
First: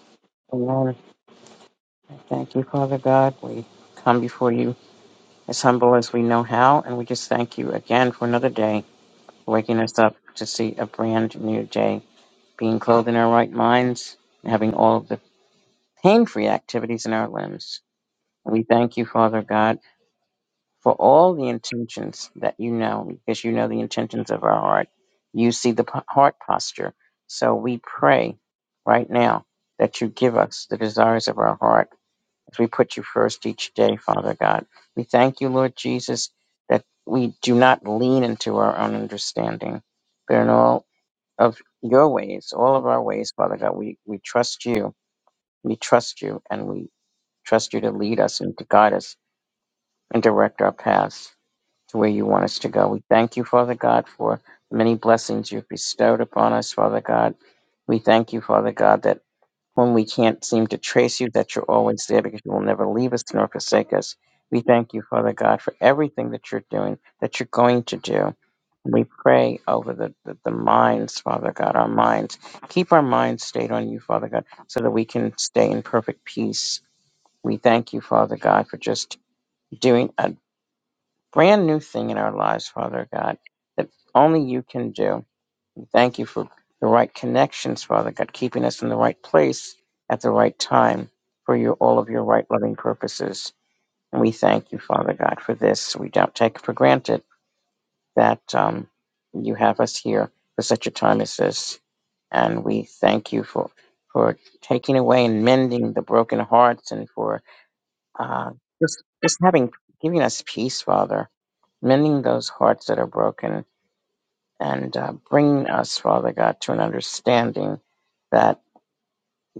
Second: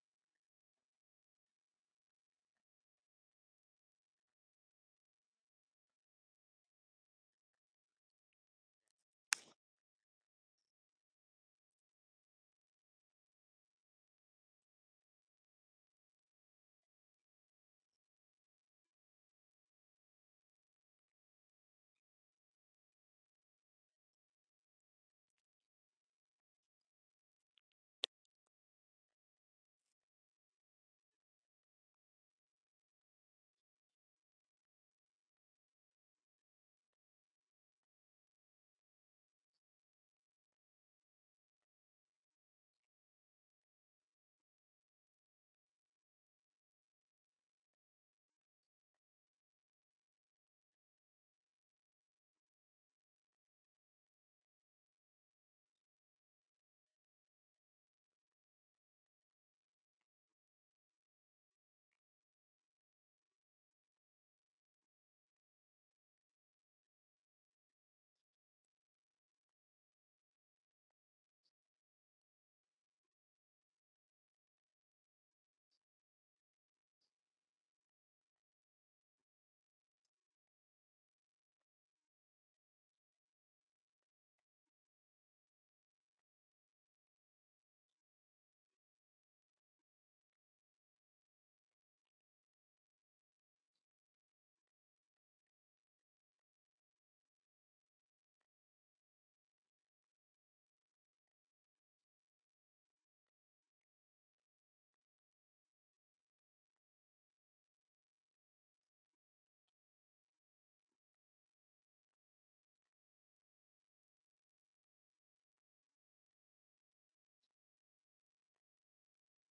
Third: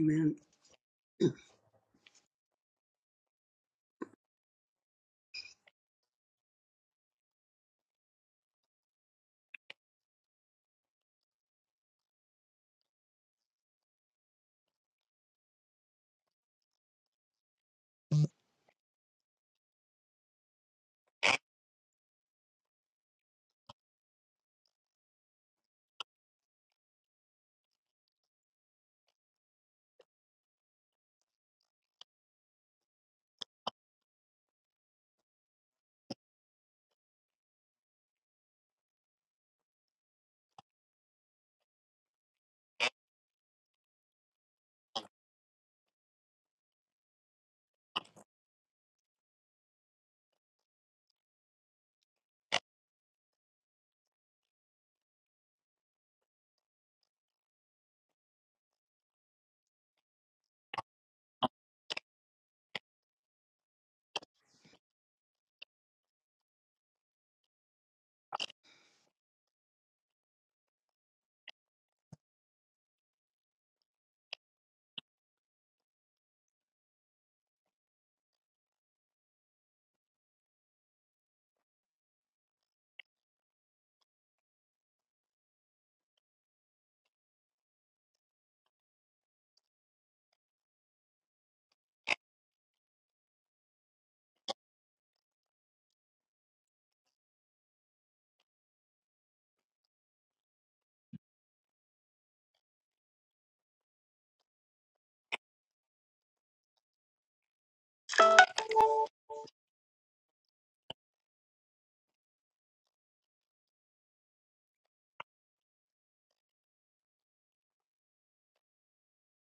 Amen. I Thank you, Father God. We come before you as humble as we know how, and we just thank you again for another day, waking us up to see a brand new day, being clothed in our right minds, and having all of the pain free activities in our limbs. And we thank you, Father God, for all the intentions that you know, because you know the intentions of our heart. You see the p- heart posture. So we pray right now that you give us the desires of our heart as we put you first each day, Father God. We thank you, Lord Jesus, that we do not lean into our own understanding, but in all of your ways, all of our ways, Father God, we, we trust you. We trust you, and we trust you to lead us and to guide us and direct our paths to where you want us to go. We thank you, Father God, for the many blessings you've bestowed upon us, Father God. We thank you, Father God, that whom we can't seem to trace you, that you're always there because you will never leave us nor forsake us. We thank you, Father God, for everything that you're doing, that you're going to do. we pray over the, the, the minds, Father God, our minds. Keep our minds stayed on you, Father God, so that we can stay in perfect peace. We thank you, Father God, for just doing a brand new thing in our lives, Father God, that only you can do. We thank you for the right connections, Father God, keeping us in the right place at the right time for your all of your right loving purposes. And we thank you, Father God, for this. We don't take for granted that um, you have us here for such a time as this. And we thank you for for taking away and mending the broken hearts and for uh, just just having giving us peace, Father, mending those hearts that are broken and uh, bringing us, Father God, to an understanding that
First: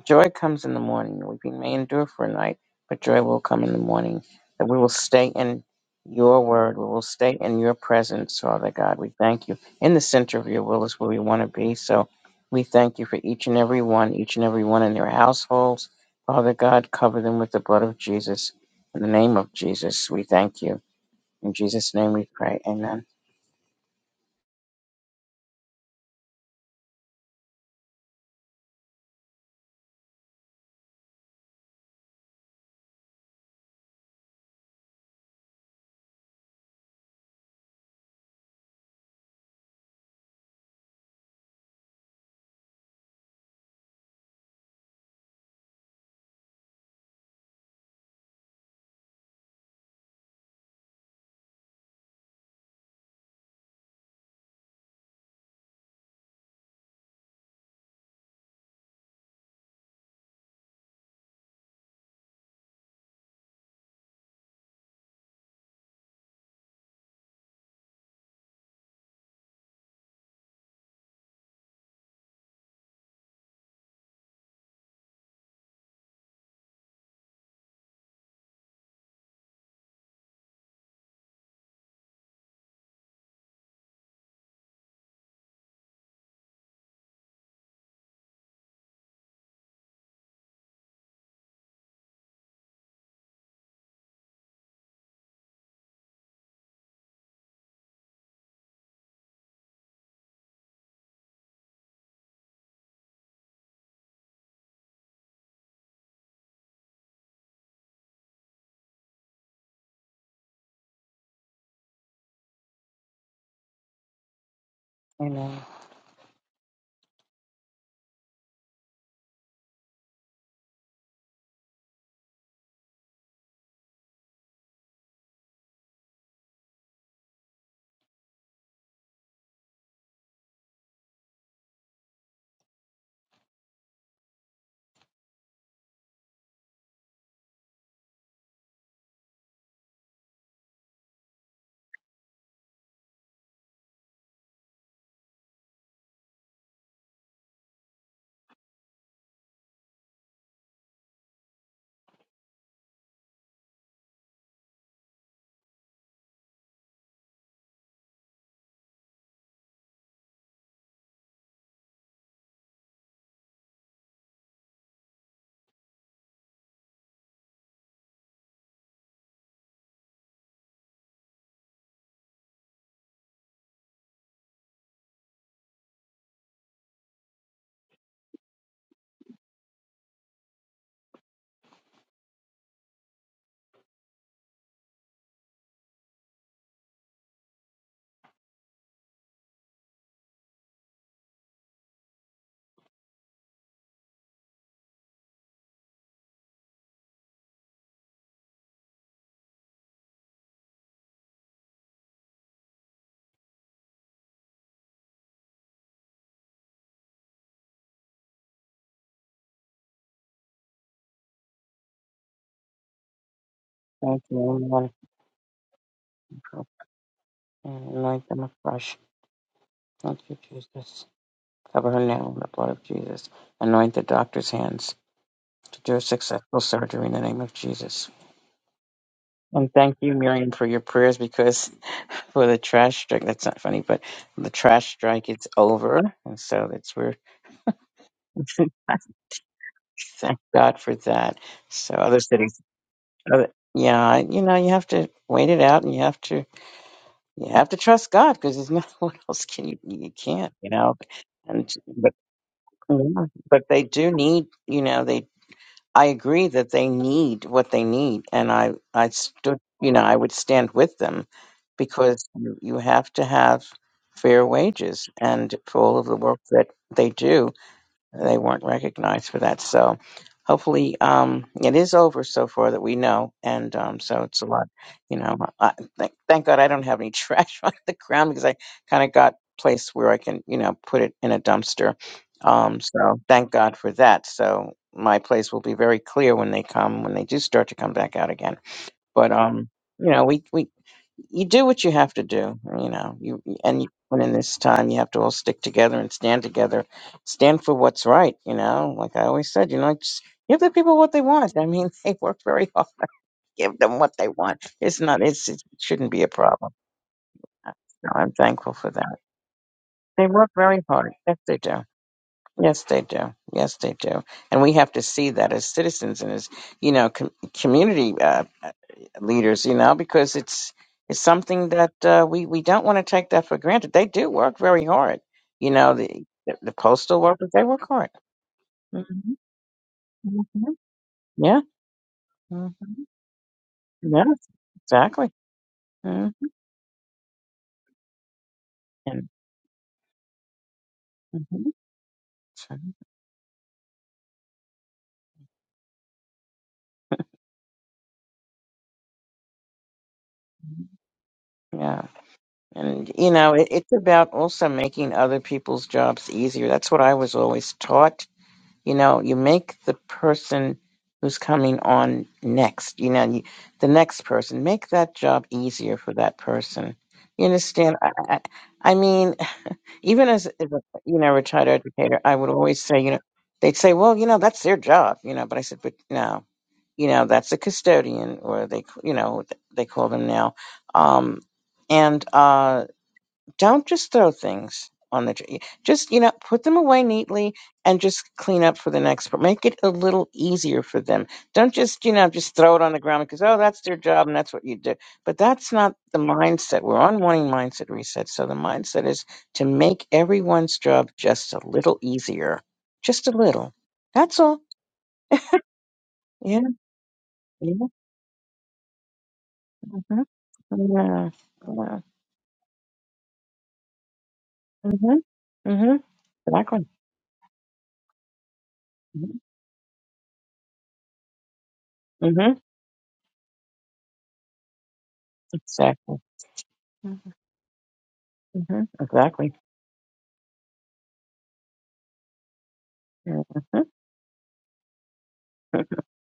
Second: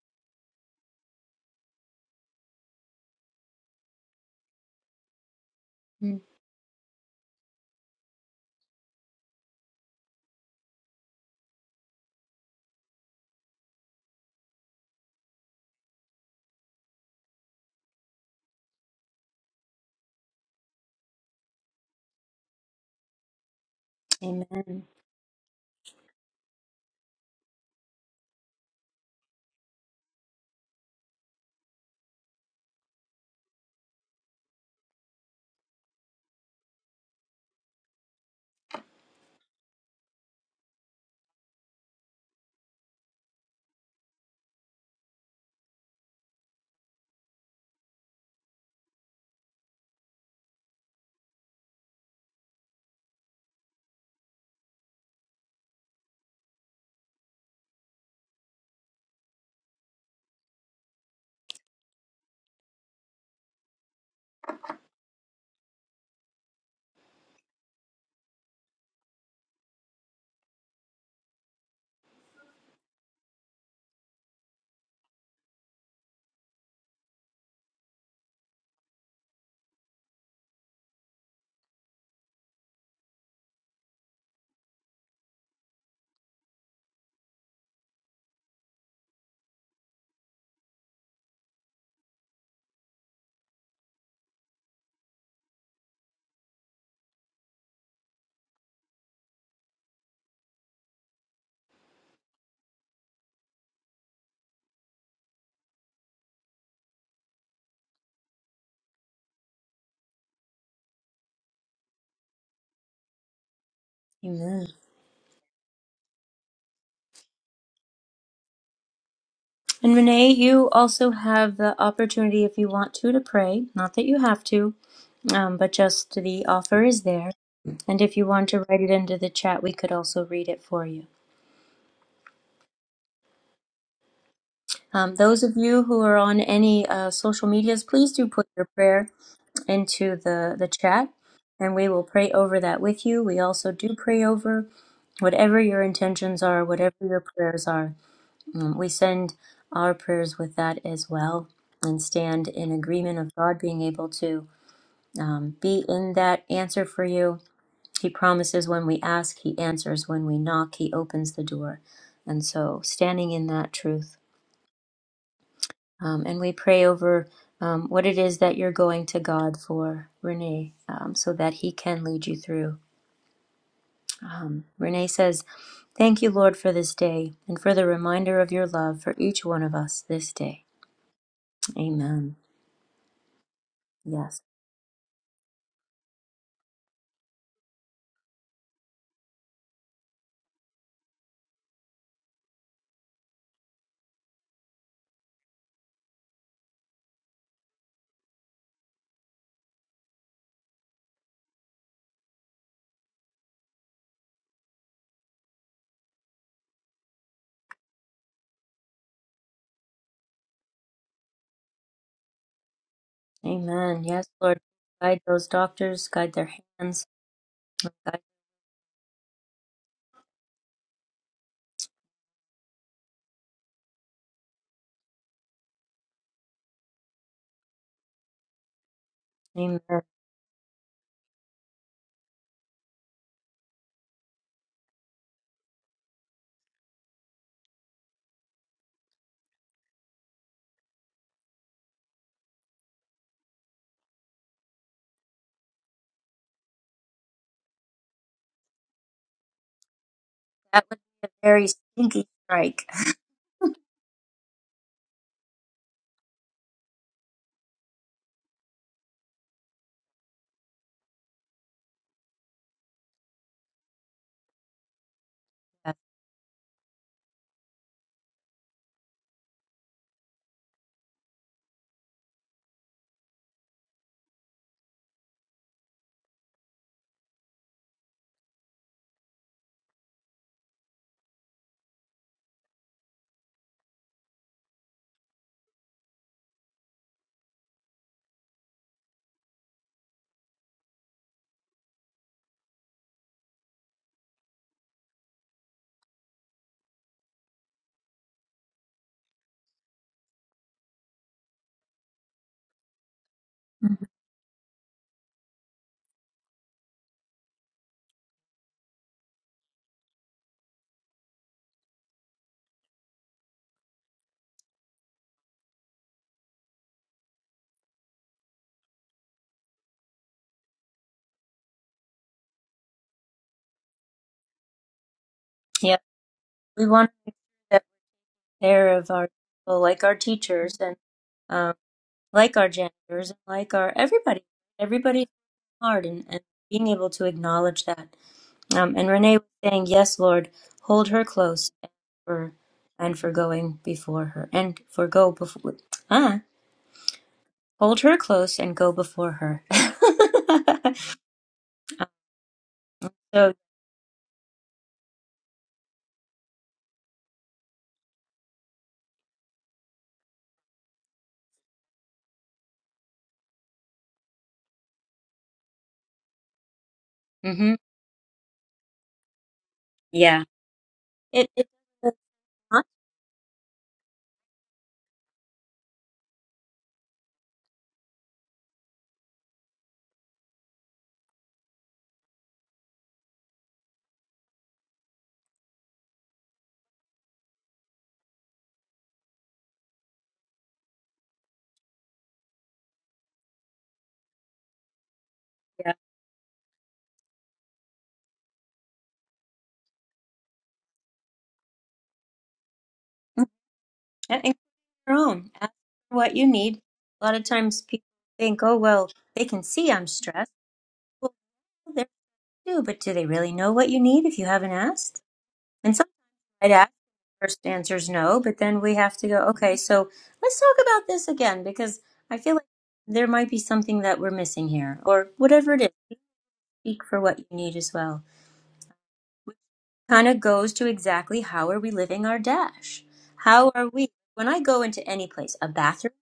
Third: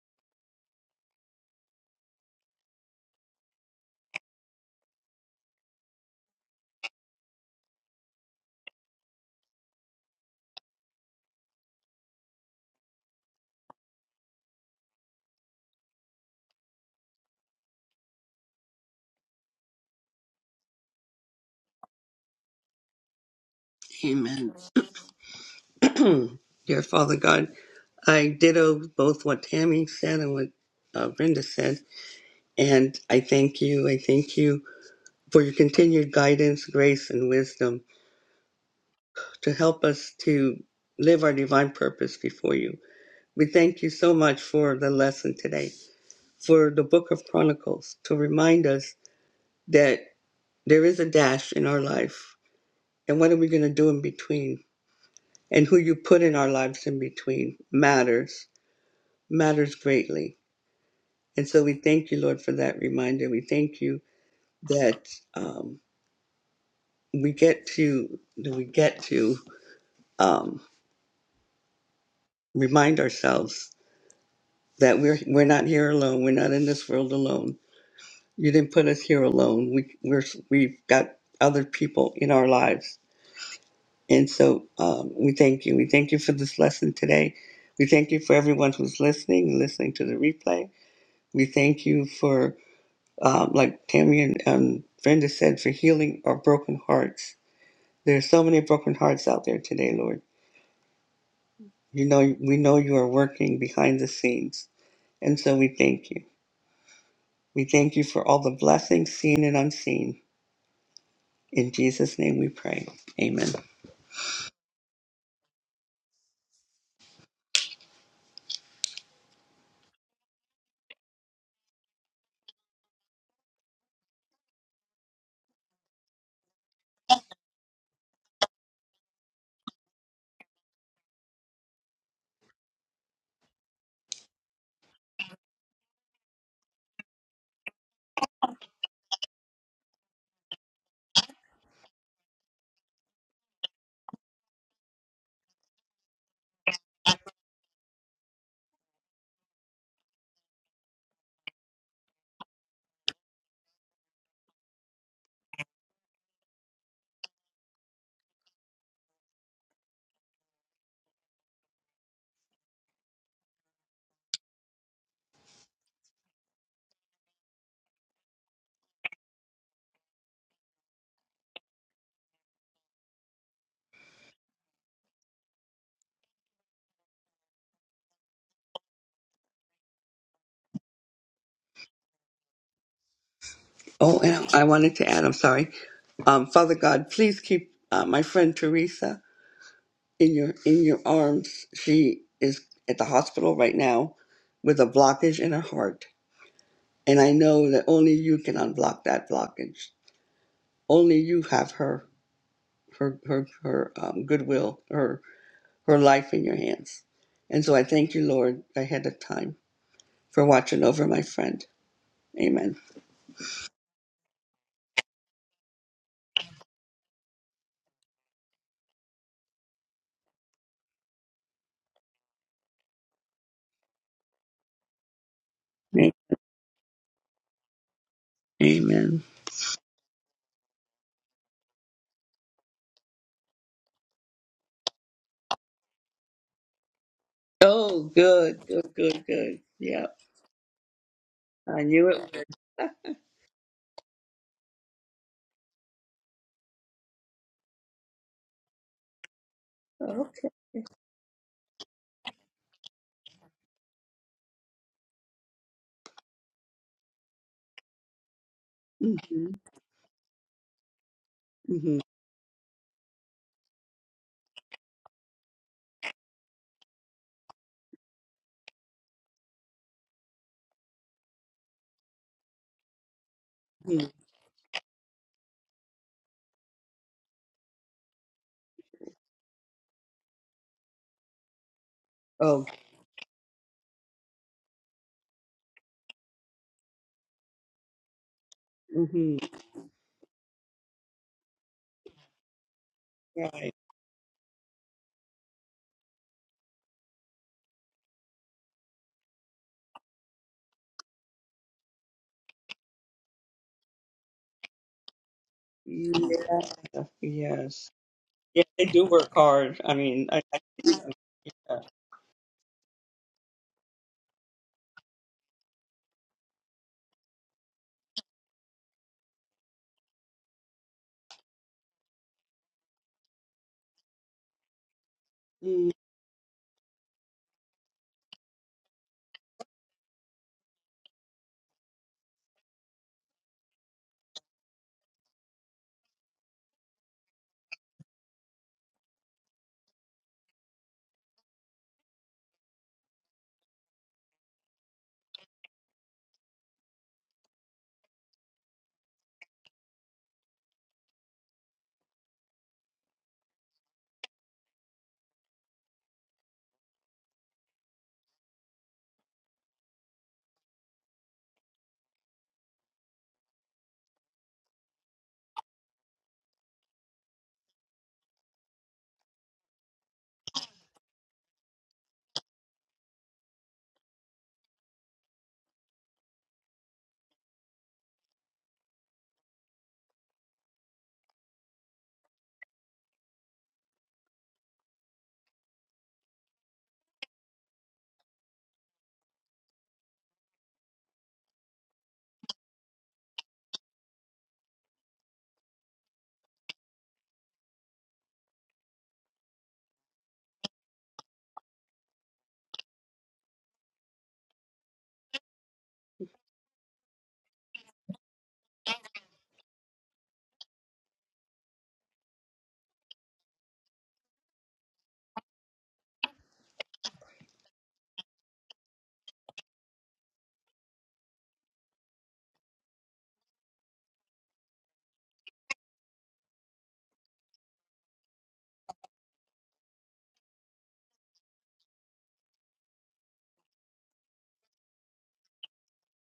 joy comes in the morning. Weeping may endure for a night, but joy will come in the morning. That we will stay in Mm. your word. We will stay in your presence, Father God. We thank you. In the center of your will is where we want to be. So we thank you for each and every one, each and every one in their households. Father God, cover them with the blood of Jesus. In the name of Jesus, we thank you. In Jesus' name we pray. Amen. Amen. Amen. Dear Father God, I ditto both what Tammy said and what uh, Brenda said. And I thank you. I thank you for your continued guidance, grace, and wisdom. to help us to live our divine purpose before you. We thank you so much for the lesson today, for the book of Chronicles, to remind us that there is a dash in our life. And what are we going to do in between? And who you put in our lives in between matters, matters greatly. And so we thank you, Lord, for that reminder. We thank you that um, we get to, that we get to um, remind ourselves that we're we're not here alone. We're not in this world alone. You didn't put us here alone. We we're we've got other people in our lives, and so um, we thank you. We thank you for this lesson today. We thank you for everyone who's listening and listening to the replay. We thank you for, um, like Tammy and um, Brenda said, for healing our broken hearts. There are so many broken hearts out there today, Lord. You know, we know you are working behind the scenes, and so we thank you. We thank you for all the blessings seen and unseen. In Jesus' name we pray. Amen. Amen. Amen. And Renee, you also have the opportunity, if you want to, to pray. Not that you have to, Um, but just the offer is there. And if you want to write it into the chat, we could also read it for you. Um, those of you who are on any uh, social medias, please do put your prayer into the, the chat and we will pray over that with you. We also do pray over whatever your intentions are, whatever your prayers are. Um, we send our prayers with that as well and stand in agreement of God being able to um, be in that answer for you He promises when we ask, He answers. When we knock, He opens the door. And so, standing in that truth. Um, and we pray over um, what it is that you're going to God for, Renee, um, so that He can lead you through. Um, Renee says, Thank you, Lord, for this day and for the reminder of your love for each one of us this day. Amen. Oh, Yes. and I wanted to add, I'm sorry. Um, Father God, please keep uh, my friend Teresa in your in your arms. She is at the hospital right now with a blockage in her heart. And I know that only you can unblock that blockage. Only you have her her her, her um, goodwill, her her life in your hands. And so I thank you, Lord, ahead of time for watching over my friend. Amen. Amen. Thank Yes, you, Lord. everyone. Guide those doctors, guide their hands. and Guide- Anoint them afresh. Thank you, Jesus. Cover her now in the blood of Jesus. Anoint the doctor's hands to do a A- successful surgery in the name of Jesus. Amen. And Amen. thank you, That Miriam, for your prayers because for the trash strike, that's not funny, but the trash strike is over. And so that's where, Oh, good, good, good, good. Yeah, thank God for that. I So knew other it. cities, other, yeah, you know, you have to wait it out and you have to, you have to trust God because there's not, what else can you, you Okay. can't, you know. would be a very And, stinky strike. Yeah, but they do need, you know, they, I agree that they need what they need. And I, I Mm-hmm. stood, you know, I would stand with them Mm-hmm. because you you have to have fair wages and for Yes. all of the work that they do. They weren't recognized for that. So hopefully um, it is over so far that we know. And um, mm-hmm. so it's a lot, you know, I, thank, thank God I don't have any trash on the ground because I kind of got place where I can, you know, put it in a dumpster. Oh, Um, so thank God for that. So my place will be very clear when they come, when they do start to come back out again. But hmm um, you know, we we you do what you have to do. You know, you you- right. and you, and in this time, you have to all stick together and stand together, stand for what's right. You know, like I always said, you know, just give the people what they want. I mean, they work very hard. Give them Mhm. what they want. It's not. It's it shouldn't be a Yeah. problem. So Yes. I'm Yeah, thankful they for do that. work hard. I mean, They I, work I very yeah. hard. Yes, they do. Yes, they do. Yes, they do. And we have to see that as citizens and as you know, com- community. Uh, leaders, you know, because it's it's something that uh, we we don't want to take that for granted. They do work very hard, you Mm-hmm. know. Yeah, The the, the we want to postal make workers they sure work that hard. we're aware hmm of our people, like our hmm teachers and Yeah. um, like hmm our janitors and like our everybody. Yes. Everybody's Exactly. hard and, mm and being able to acknowledge that. Um, and And Renee was saying, "Yes, Lord, hold her close mhm. and for So, and for going before her and for go before." hold her close and go before her. yeah, and you know, so, it, it's about also making other people's jobs easier. That's what I was always taught You know, you make the person who's coming on next, you know, you, the next person, make that job easier for that person. You hmm understand? I, I, I mean, even yeah, as, as a, you know, it, it retired it's educator, I would always not, say, you know, they'd say, well, you know, that's their job, you know, but I said, but no, you know, that's a custodian or they, you know, they call them now. Um, and, uh, don't just throw things on the tree. Just, you know, put them away neatly and just clean up for the next person. Make it a little easier for them. Don't just, you know, just throw it on the ground because, oh, that's their job and that's what you do. But that's yeah, not the mindset. We're on morning mindset reset. So the mindset is to make everyone's job just a little easier. Just a Mhm. little. That's and include all. your own. Ask for what you Yeah. need. A lot of Yeah. times people think, oh well, they can see I'm Mm-hmm. stressed. Yeah. Well, no, yeah. they do, but do they really know what you need if you haven't Mm-hmm. asked? And Mm-hmm. sometimes I'd Exactly. ask. First answer is no, but then we have to Mm-hmm. go. Okay, so let's talk about this again because I Mm-hmm. feel like there might be something that we're missing here, or whatever it is. Exactly. Speak for what you need as well. Mm-hmm. Exactly. kind of goes to exactly how are we living our dash? Mhm. How are we? When I go into any place, a That's bathroom,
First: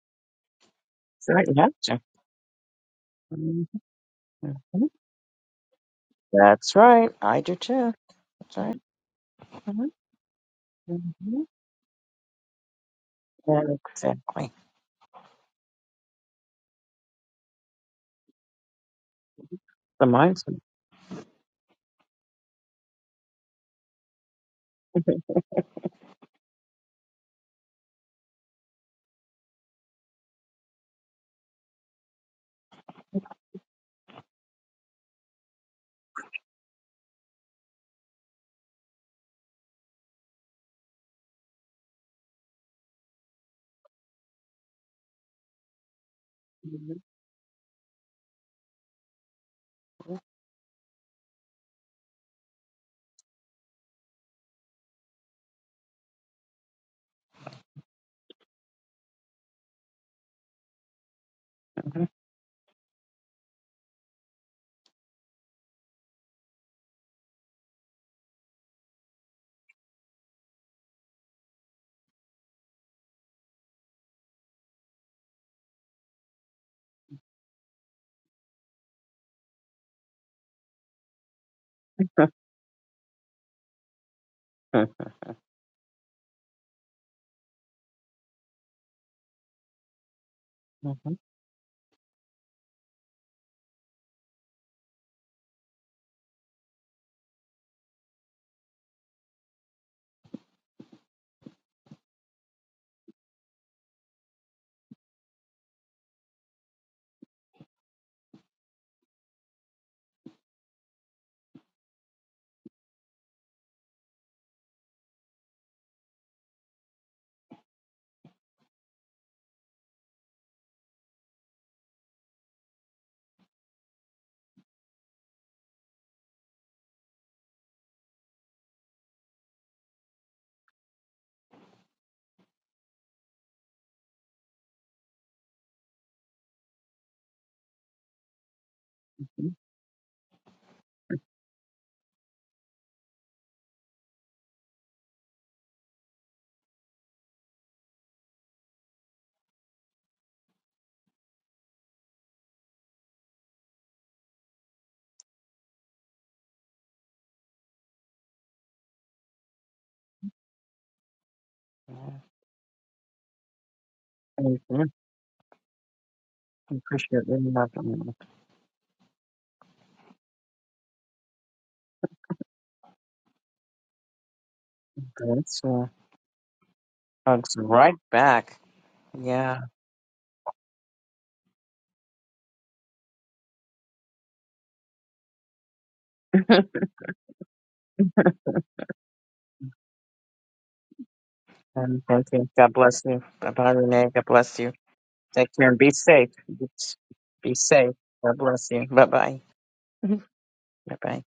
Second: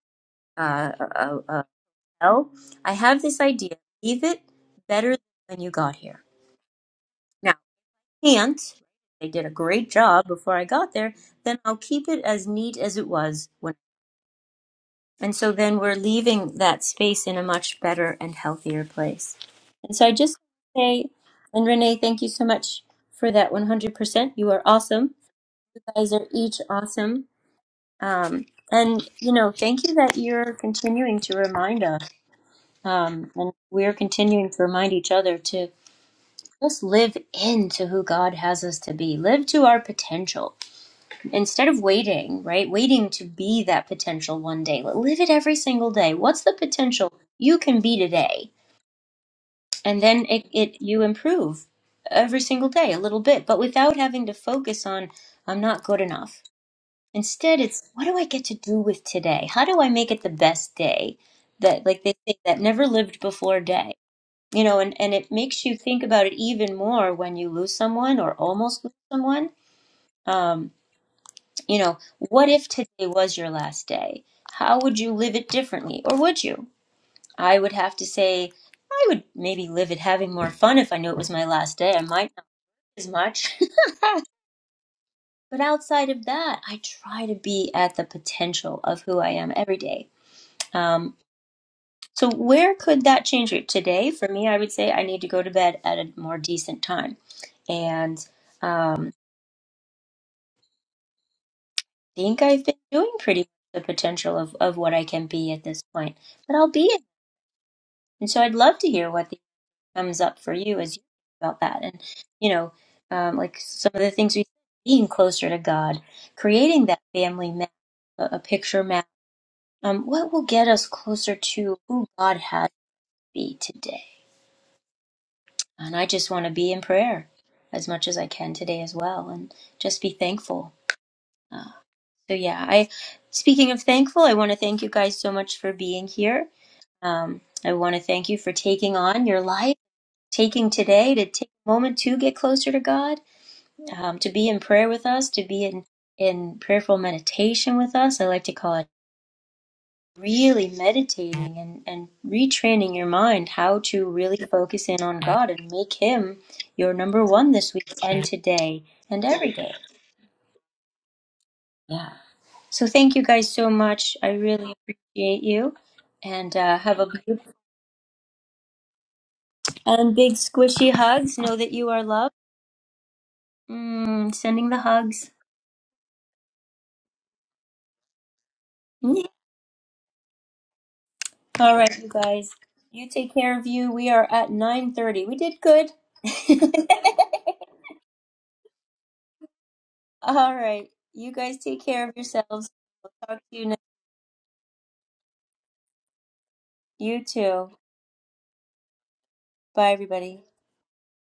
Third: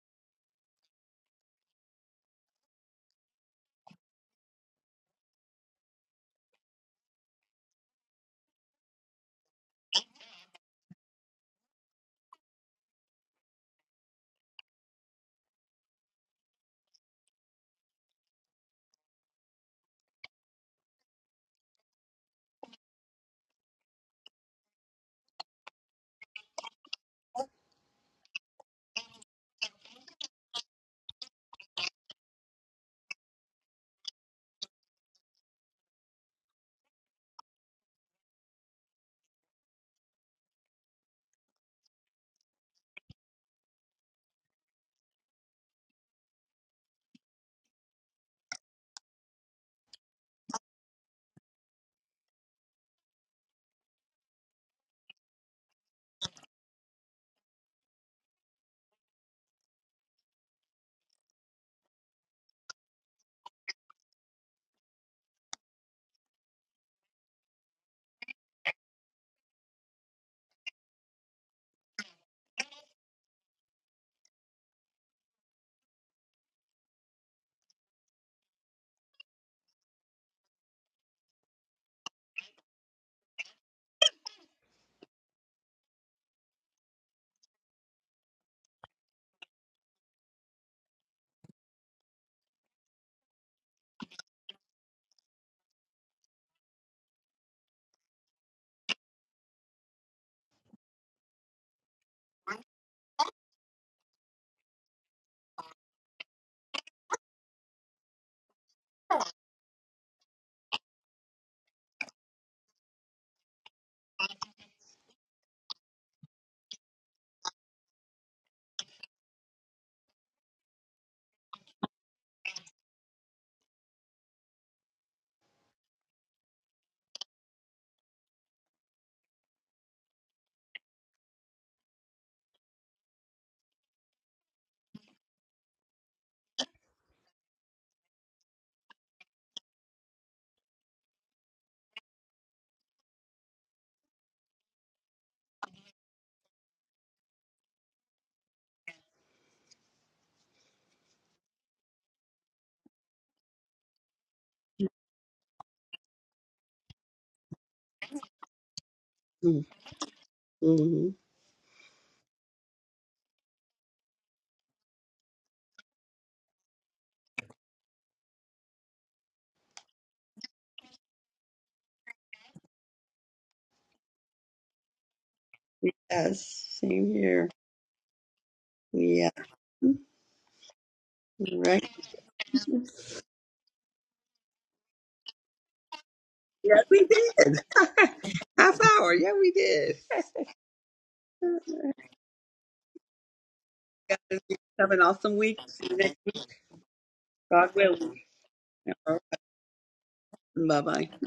uh, a, a, right. You a have to. well, I have this Mhm. idea: leave it Mhm. better than when you got here. That's right. I do Now, too. I That's can't right. they did a hmm great job before I got there? hmm Then I'll keep it as neat as it was when. Exactly. And so then we're leaving that space in a much better and healthier place. And The so I just mindset. say, and Renee, thank you so much for that 100%. You are awesome. You guys are each awesome. Um, and, you know, thank you that you're continuing to remind us, um, and we're continuing to remind each other to just live into who God has us to be, live to our potential instead of waiting, right? Waiting to be that potential one day. Live it every single day. What's the Mm-hmm. potential you can be today? And then it, it you improve every single day a little bit, but without having to focus on, I'm not good enough. Instead, it's what do I get to do with today? How do I make it the best day that, like they say, that never lived before day? You know, and, and it makes you think about it even more when you lose someone or almost lose someone. Um, you know, what if today was your last day? How would you live it differently? Or would you? I would have to say, I would maybe live it having more fun if I knew it was my last day. I might not as much. But outside of that, I try to be at the potential of who I am every day Mm-hmm. Um, so where could that change you today? For me, I would say I need to go to bed at a more decent time, and um, I think I've been doing pretty much the potential of of what I can be at this point. But I'll be it, and so I'd love to hear what the, comes up for you as you think about that, and you know, um, like some of the things we being closer to God, creating that family map, a, a picture map. Um, what will get us closer to who God has to be today? And I just want to be in prayer as much as I can today as well and just be thankful. Uh, so, yeah, I, speaking of thankful, I want to thank you guys so much for being here. Um, I want to thank you for taking on your life, taking today to take a moment to get closer to God, um, to be in prayer with us, to be in, in prayerful meditation with us. I like to call it really meditating and, and retraining your mind how to really focus in on God and make Him your number one this week and today and every day. Mm-hmm. Yeah. Yeah. So thank you guys so much. I I really appreciate you. And uh, have a appreciate it. big, Really love it. and big squishy hugs. Know that you are loved. Mm, sending the hugs. That's uh, Yes, same here. hugs right back. Mm. Yeah. Yeah. All Right. right, you guys. You take care of you. We are at nine thirty. We did good. Yeah, we did. Half hour. Yeah, we did. All right. You guys take And care of thank you. yourselves. God bless We'll you. talk Bye to you bye, next. Renee. Guys, God bless you. Have an awesome Take week. care and See be you next week. safe. Be You be God too. safe. willing. God bless you. Bye bye. Bye, Bye everybody. Bye bye. bye.